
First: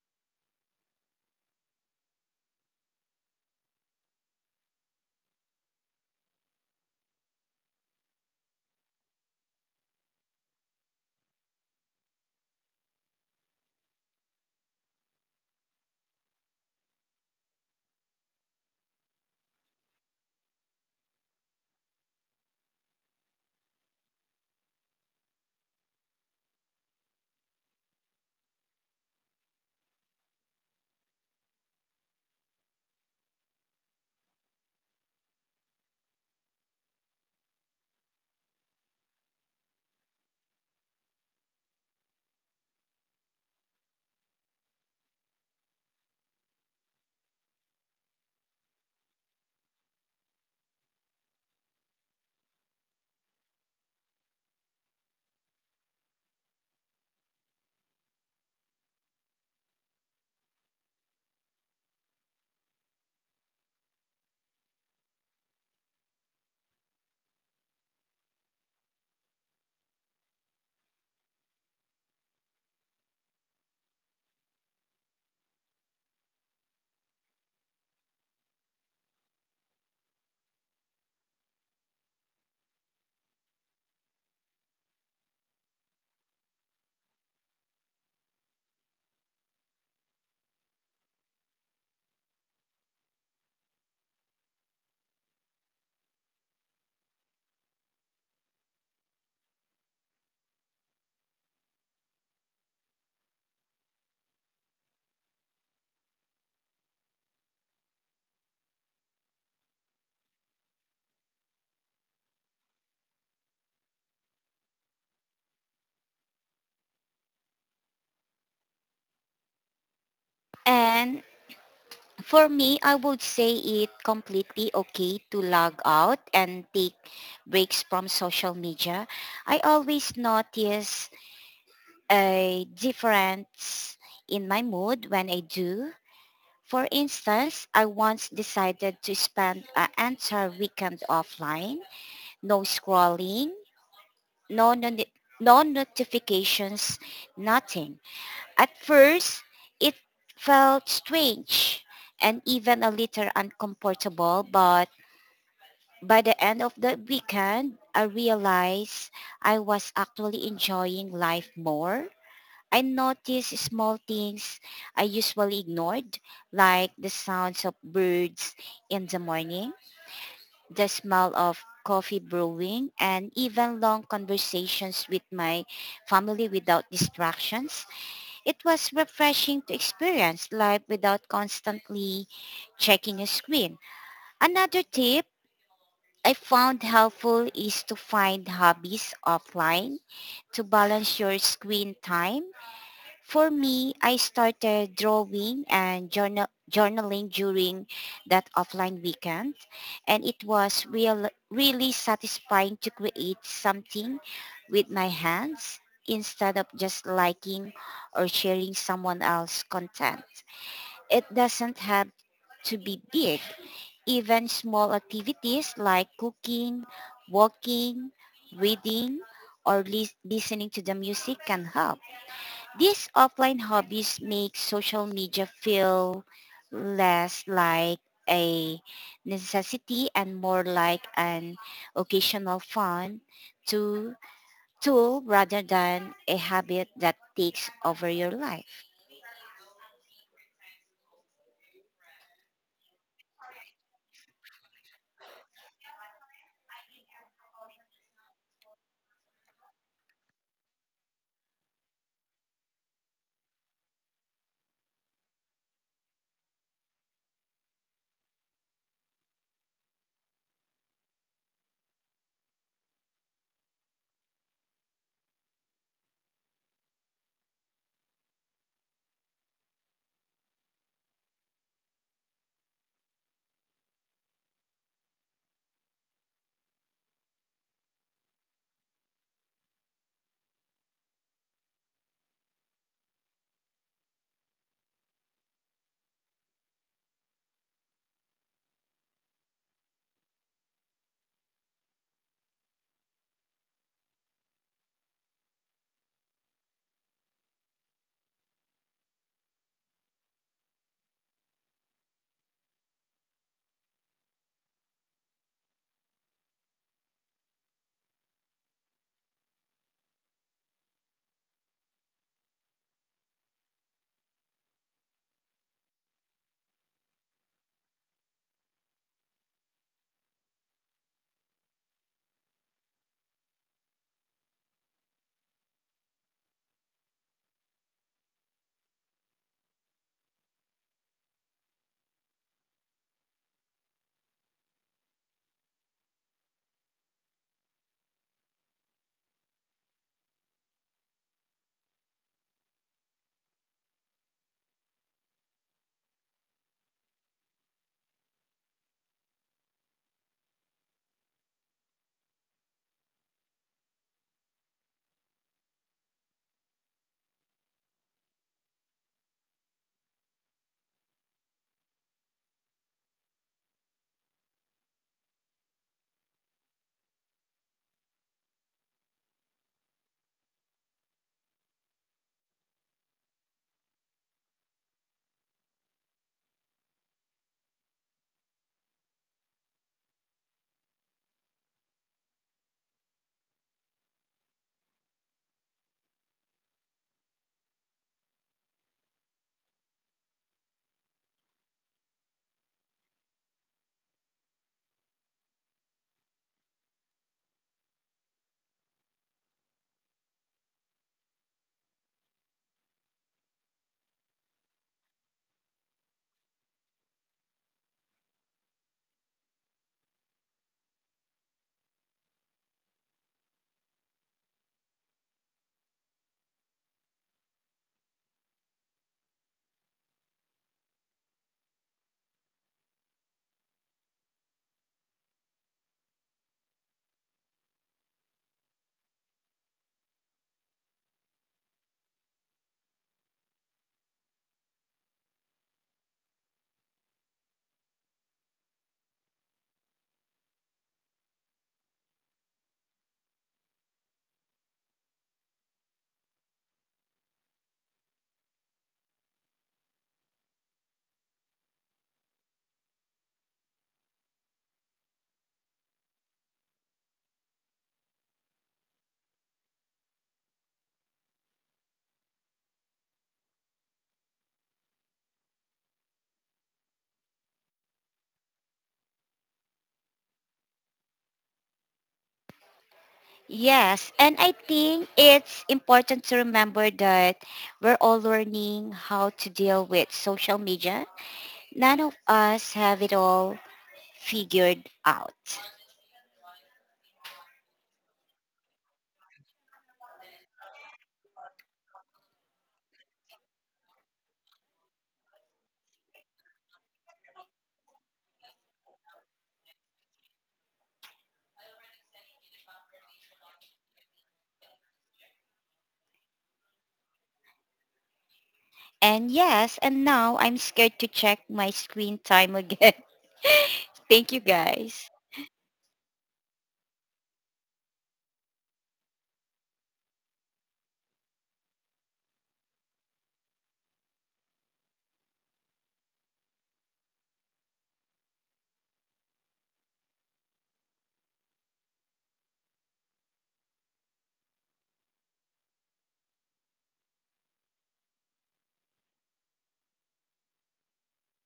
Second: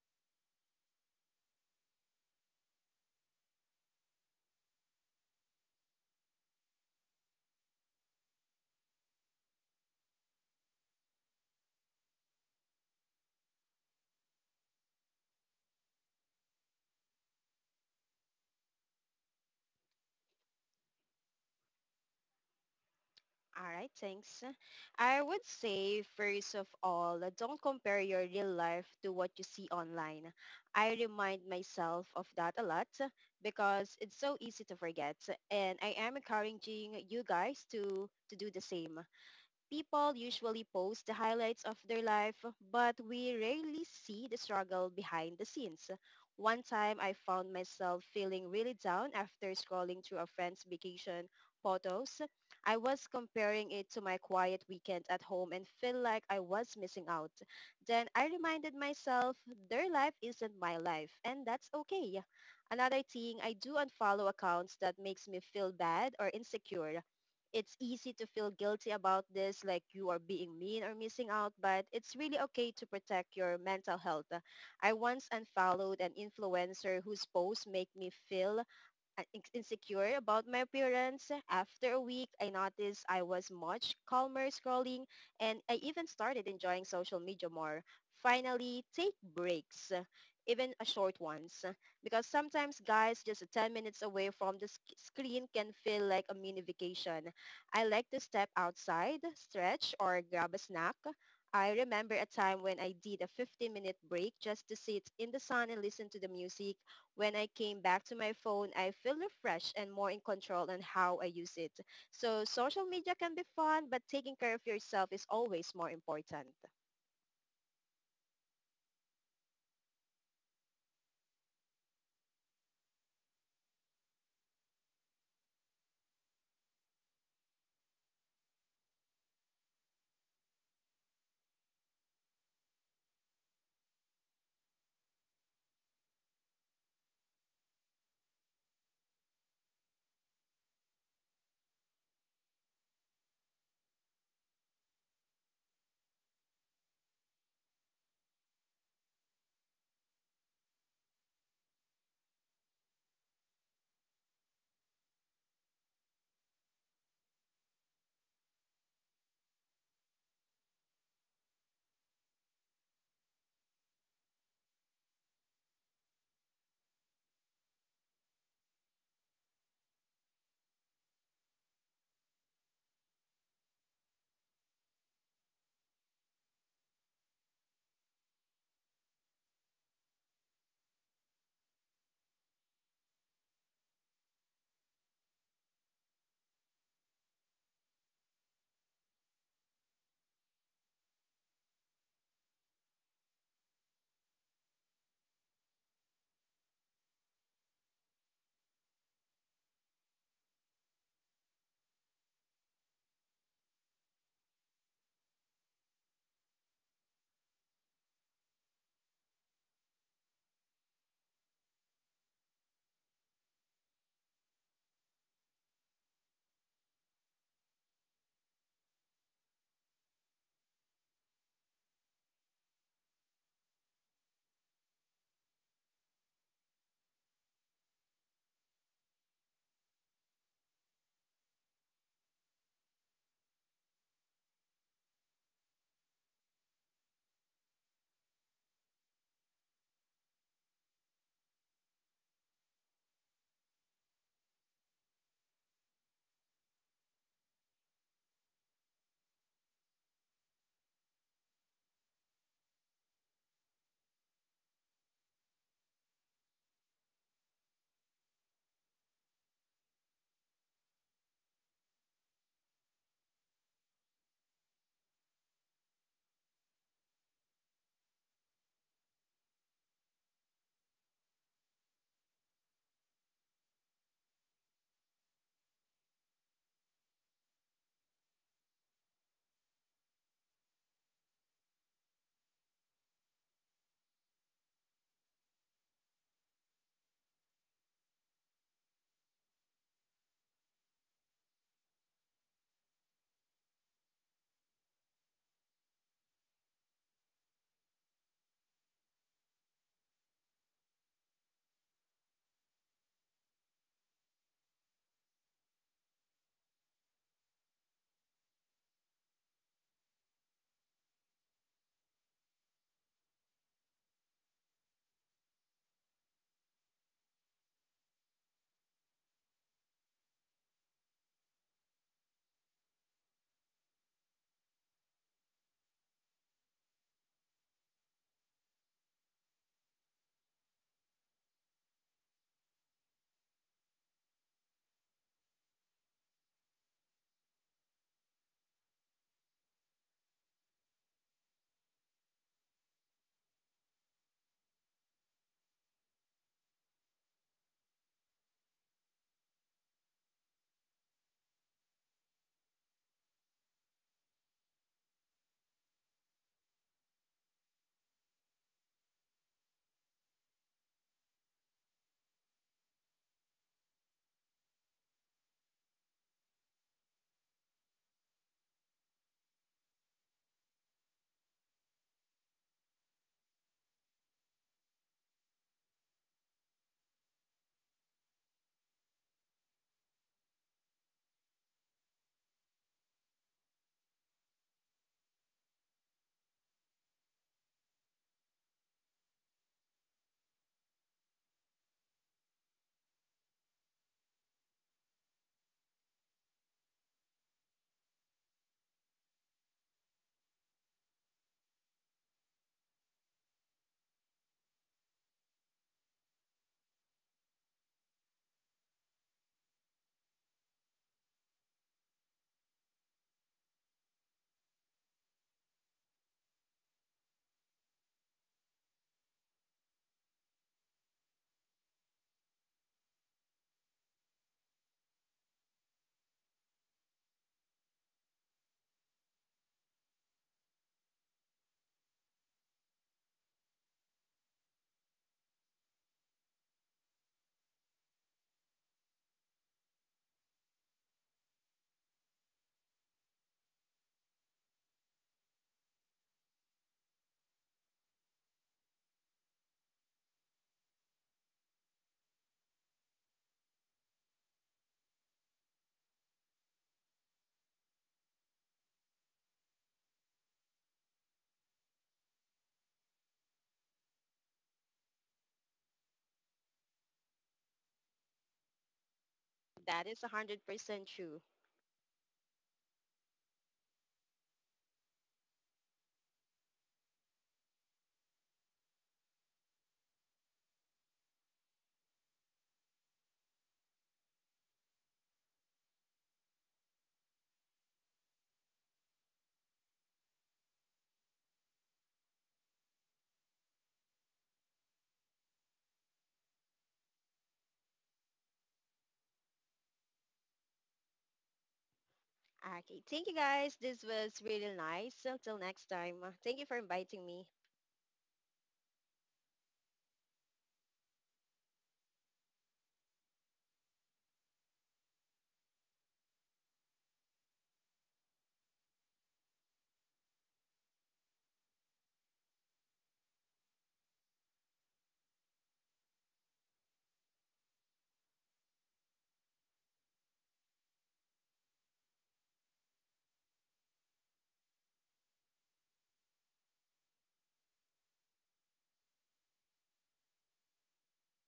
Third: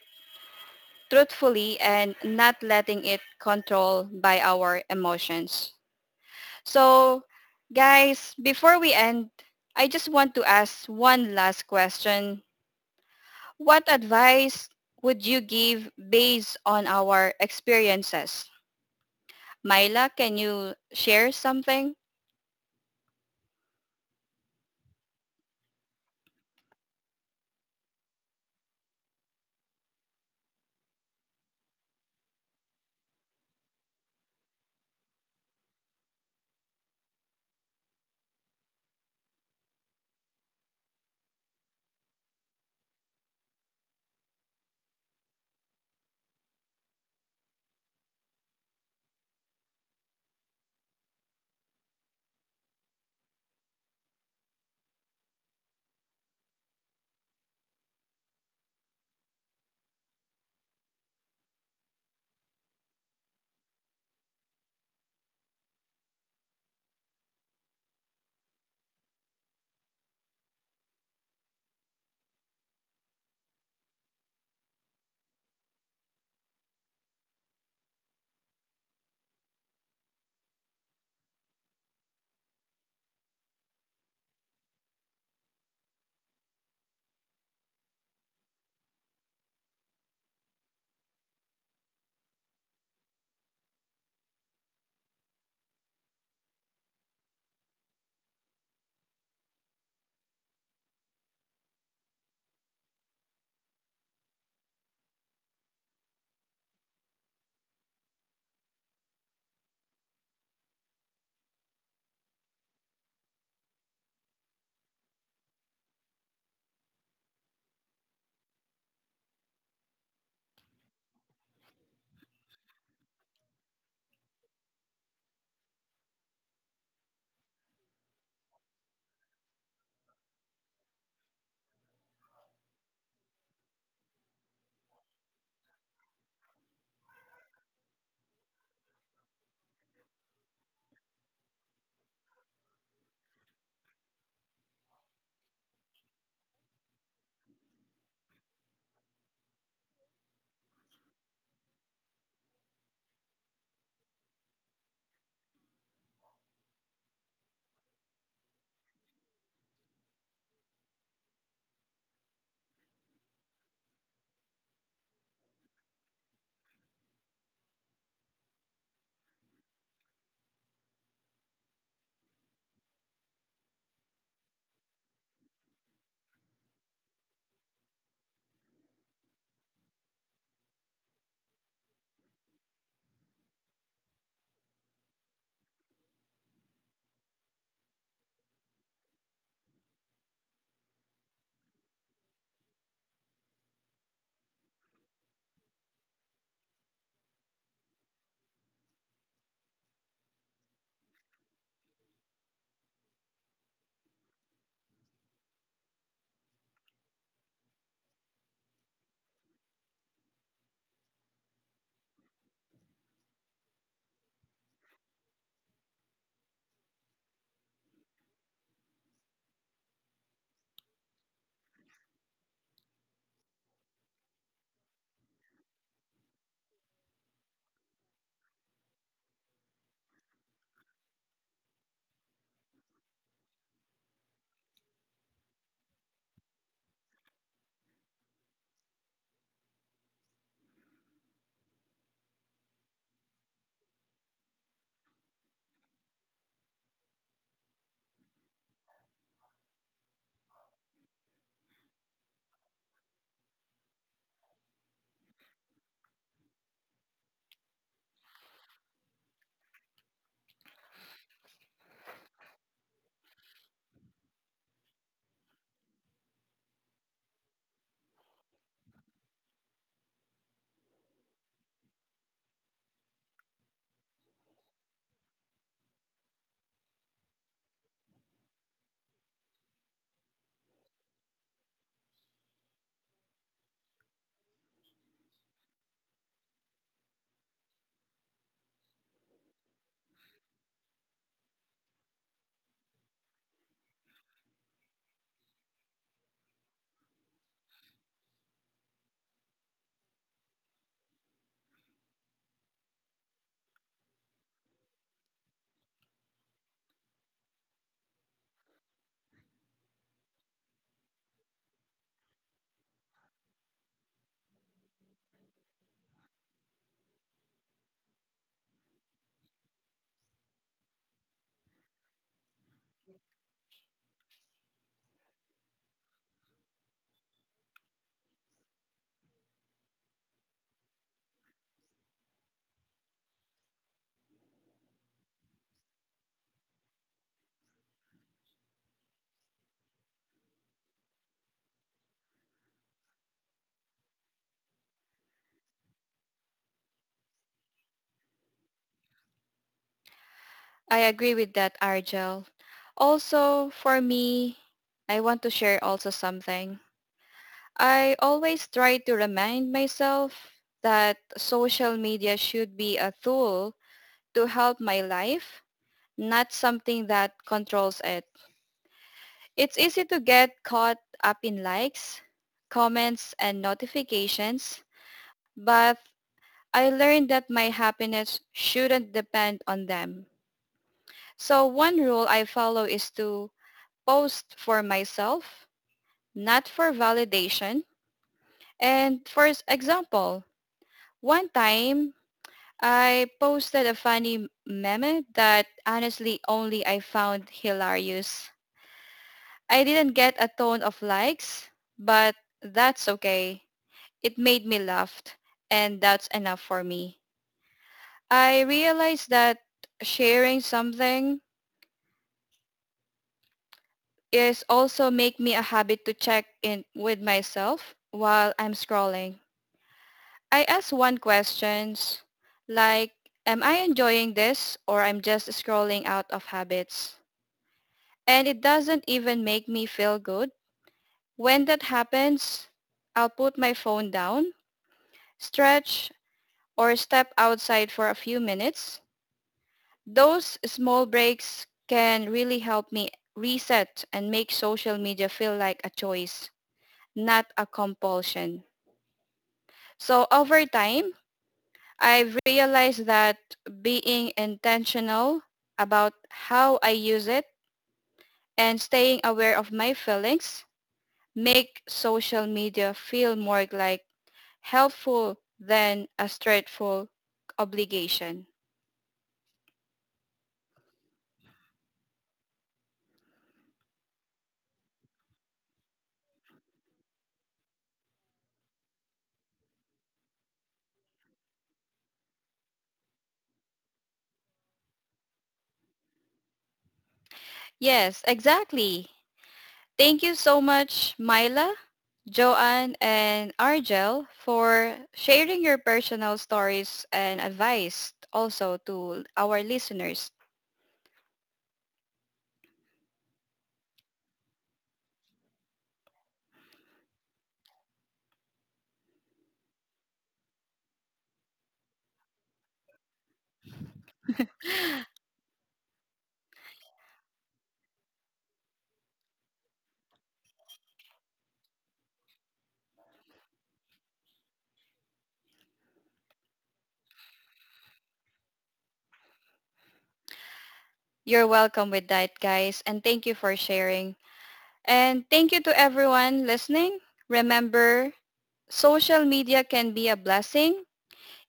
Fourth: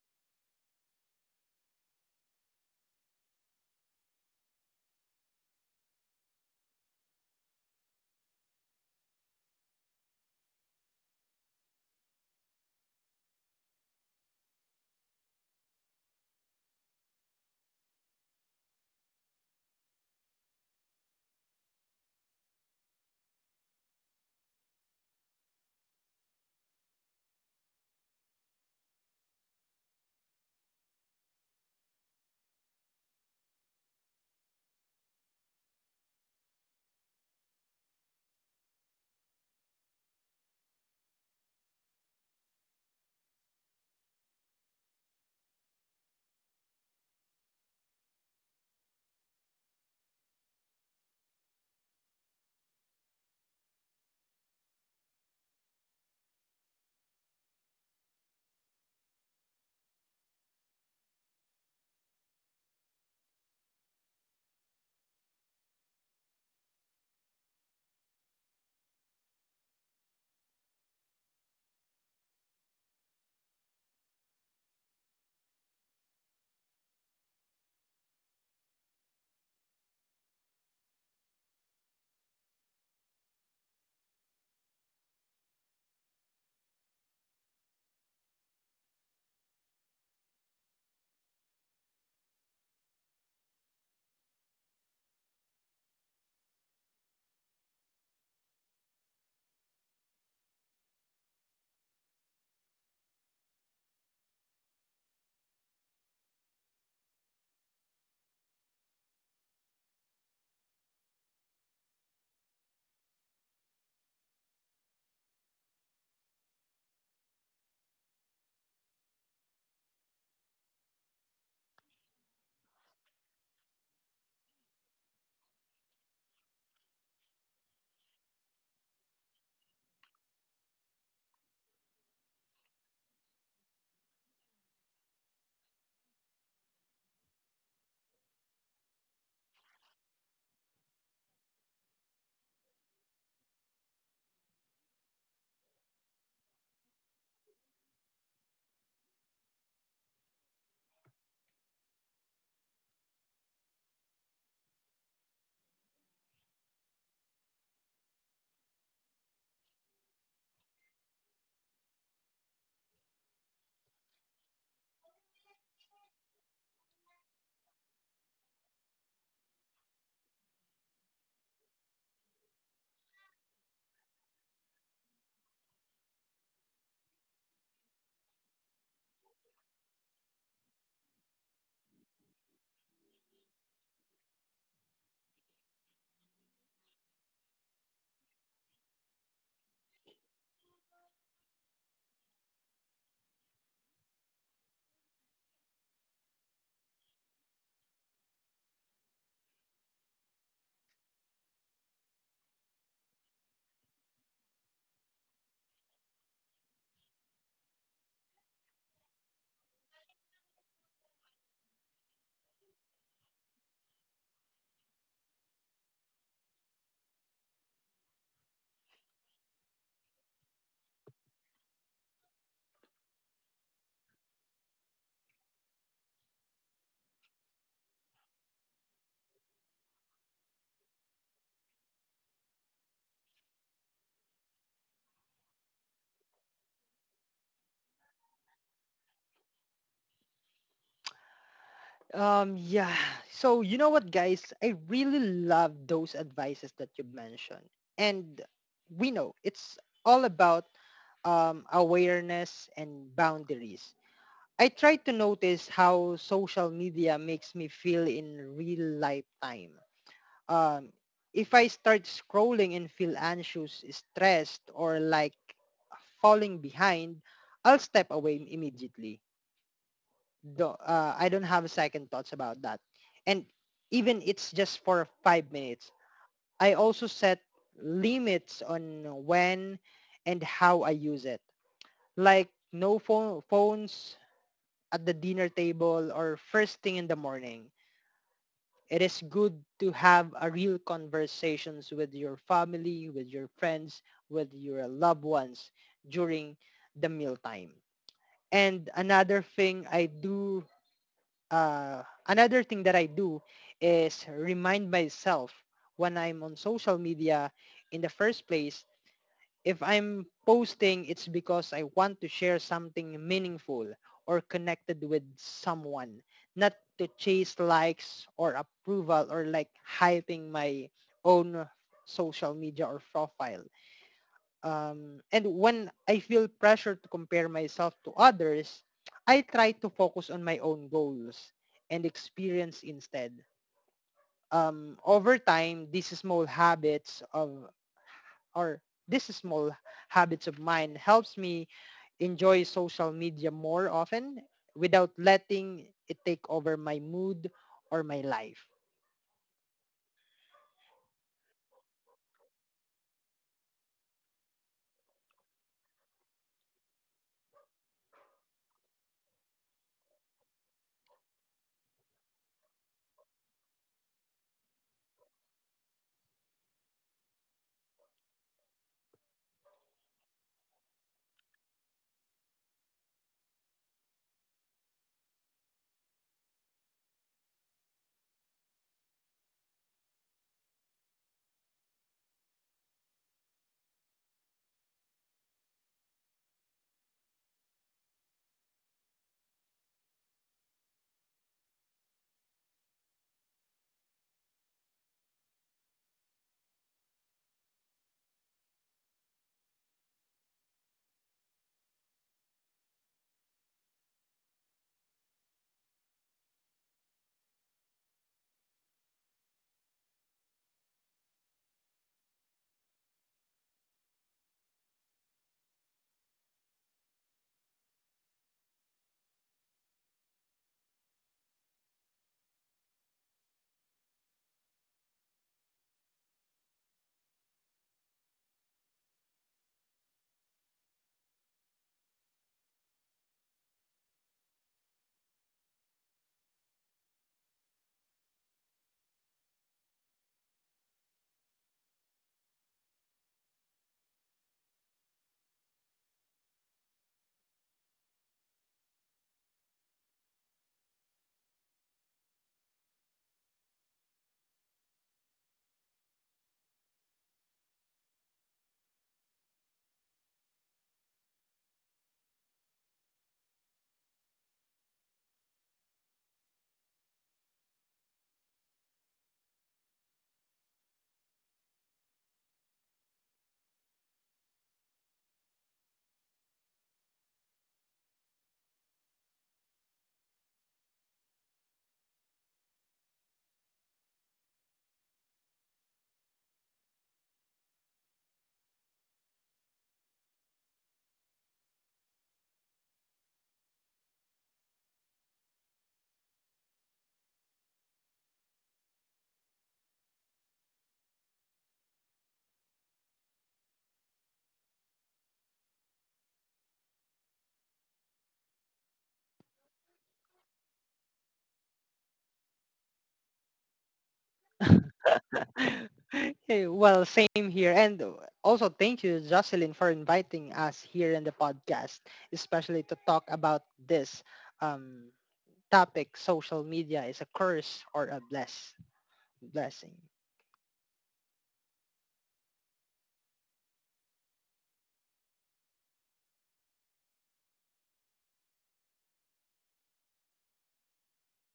[SPEAKER 1] truthfully and not letting it control by our emotions. So, guys, before we end, I just want to ask one last question. What advice would you give based on our experiences? Myla, can you share something?
[SPEAKER 2] All right, thanks. I would say, first of all, don't compare your real life to what you see online. I remind myself of that a lot because it's so easy to forget. And I am encouraging you guys to do the same. People usually post the highlights of their life, but we rarely see the struggle behind the scenes. One time I found myself feeling really down after scrolling through a friend's vacation photos. I was comparing it to my quiet weekend at home and felt like I was missing out. Then I reminded myself their life isn't my life and that's okay. Another thing, I do unfollow accounts that makes me feel bad or insecure. It's easy to feel guilty about this, like you are being mean or missing out, but it's really okay to protect your mental health. I once unfollowed an influencer whose posts make me feel insecure about my appearance. After a week, I noticed I was much calmer scrolling and I even started enjoying social media more. Finally, take breaks, even a short ones, because sometimes guys just 10 minutes away from the screen can feel like a mini vacation. I like to step outside, stretch, or grab a snack. I remember a time when I did a 15-minute break just to sit in the sun and listen to the music. When I came back to my phone, I feel refreshed and more in control on how I use it. So social media can be fun, but taking care of yourself is always more important.
[SPEAKER 3] And for me, I would say it completely okay to log out and take breaks from social media. I always notice a difference in my mood when I do. For instance, I once decided to spend an entire weekend offline, no scrolling, no, no, no notifications, nothing. At first, it felt strange and even a little uncomfortable, but by the end of the weekend, I realized I was actually enjoying life more. I notice small things I usually ignored, like the sounds of birds in the morning, the smell of coffee brewing, and even long conversations with my family without distractions. It was refreshing to experience life without constantly checking a screen. Another tip I found helpful is to find hobbies offline to balance your screen time. For me, I started drawing and journaling during that offline weekend, and it was really satisfying to create something with my hands instead of just liking or sharing someone else's content. It doesn't have to be big. Even small activities like cooking, walking, reading, or listening to the music can help. These offline hobbies make social media feel less like a necessity and more like an occasional fun to tool rather than a habit that takes over your life.
[SPEAKER 4] Yeah. So you know what, guys? I really love those advices that you mentioned, and we know it's all about awareness and boundaries. I try to notice how social media makes me feel in real life time. Um, if I start scrolling and feel anxious, stressed, or like falling behind, I'll step away immediately, I don't have second thoughts about that. And even it's just for 5 minutes, I also set limits on when and how I use it. Like no phones at the dinner table or first thing in the morning. It is good to have a real conversations with your family, with your friends, with your loved ones during the mealtime. And another thing that I do is remind myself when I'm on social media in the first place, if I'm posting, it's because I want to share something meaningful or connected with someone, not to chase likes or approval, or like hyping my own social media or profile. And when I feel pressure to compare myself to others, I try to focus on my own goals and experience instead. Over time, or these small habits of mine helps me enjoy social media more often without letting it take over my mood or my life.
[SPEAKER 1] I agree with that, Argel. Also, for me, I want to share also something. I always try to remind myself that social media should be a tool to help my life, not something that controls it. It's easy to get caught up in likes, comments, and notifications, but I learned that my happiness shouldn't depend on them. So one rule I follow is to post for myself, not for validation. And for example, one time I posted a funny meme that honestly only I found hilarious. I didn't get a ton of likes, but that's okay. It made me laugh and that's enough for me. I realized that sharing something is also make me a habit to check in with myself while I'm scrolling. I ask one questions like, am I enjoying this or I'm just scrolling out of habits? And it doesn't even make me feel good. When that happens, I'll put my phone down, stretch, or step outside for a few minutes. Those small breaks can really help me reset and make social media feel like a choice, not a compulsion. So over time, I've realized that being intentional about how I use it and staying aware of my feelings make social media feel more like helpful than a straightful obligation.
[SPEAKER 2] That is 100% true.
[SPEAKER 3] Yes, and I think it's important to remember that we're all learning how to deal with social media. None of us have it all figured out.
[SPEAKER 1] Yes, exactly. Thank you so much, Myla, Joanne and Argel for sharing your personal stories and advice also to our listeners.
[SPEAKER 2] Okay, thank you guys. This was really nice. Until next time, thank you for inviting me.
[SPEAKER 3] And yes, and now I'm scared to check my screen time again. Thank you guys.
[SPEAKER 4] Hey, well, same here. And also thank you, Jocelyn, for inviting us here in the podcast, especially to talk about this um, topic, social media is a curse or a blessing.
[SPEAKER 1] You're welcome with that, guys, and thank you for sharing. And thank you to everyone listening. Remember, social media can be a blessing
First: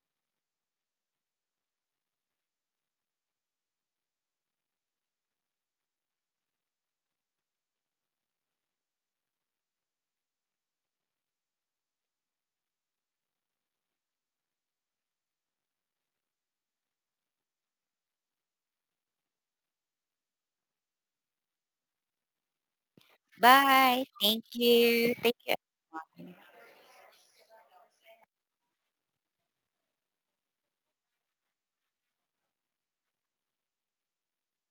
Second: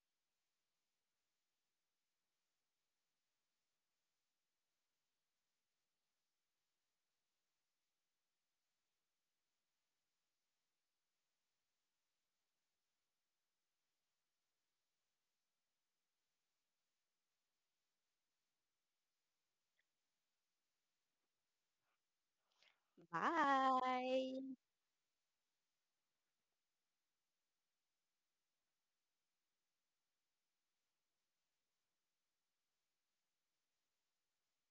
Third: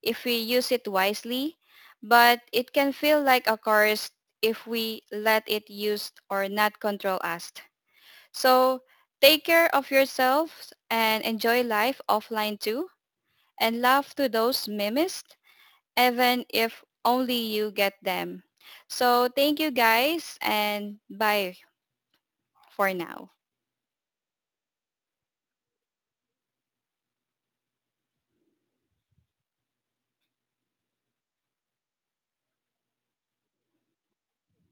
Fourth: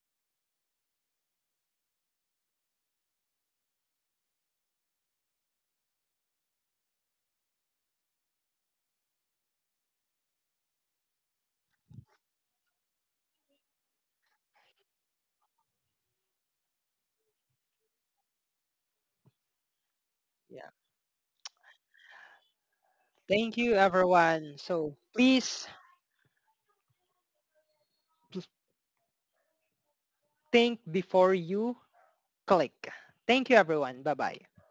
[SPEAKER 1] if we use it wisely, but it can feel like a curse if we let it use or not control us. So take care of yourselves and enjoy life offline too, and love to those mimiced, even if only you get them. So thank you guys
[SPEAKER 4] Yeah.
[SPEAKER 1] and bye for now.
[SPEAKER 4] Thank you,
[SPEAKER 3] Bye.
[SPEAKER 2] Bye.
[SPEAKER 3] Thank
[SPEAKER 4] everyone. So
[SPEAKER 3] you. Thank
[SPEAKER 4] please
[SPEAKER 3] you.
[SPEAKER 4] pl- think before you click. Thank you, everyone. Bye-bye.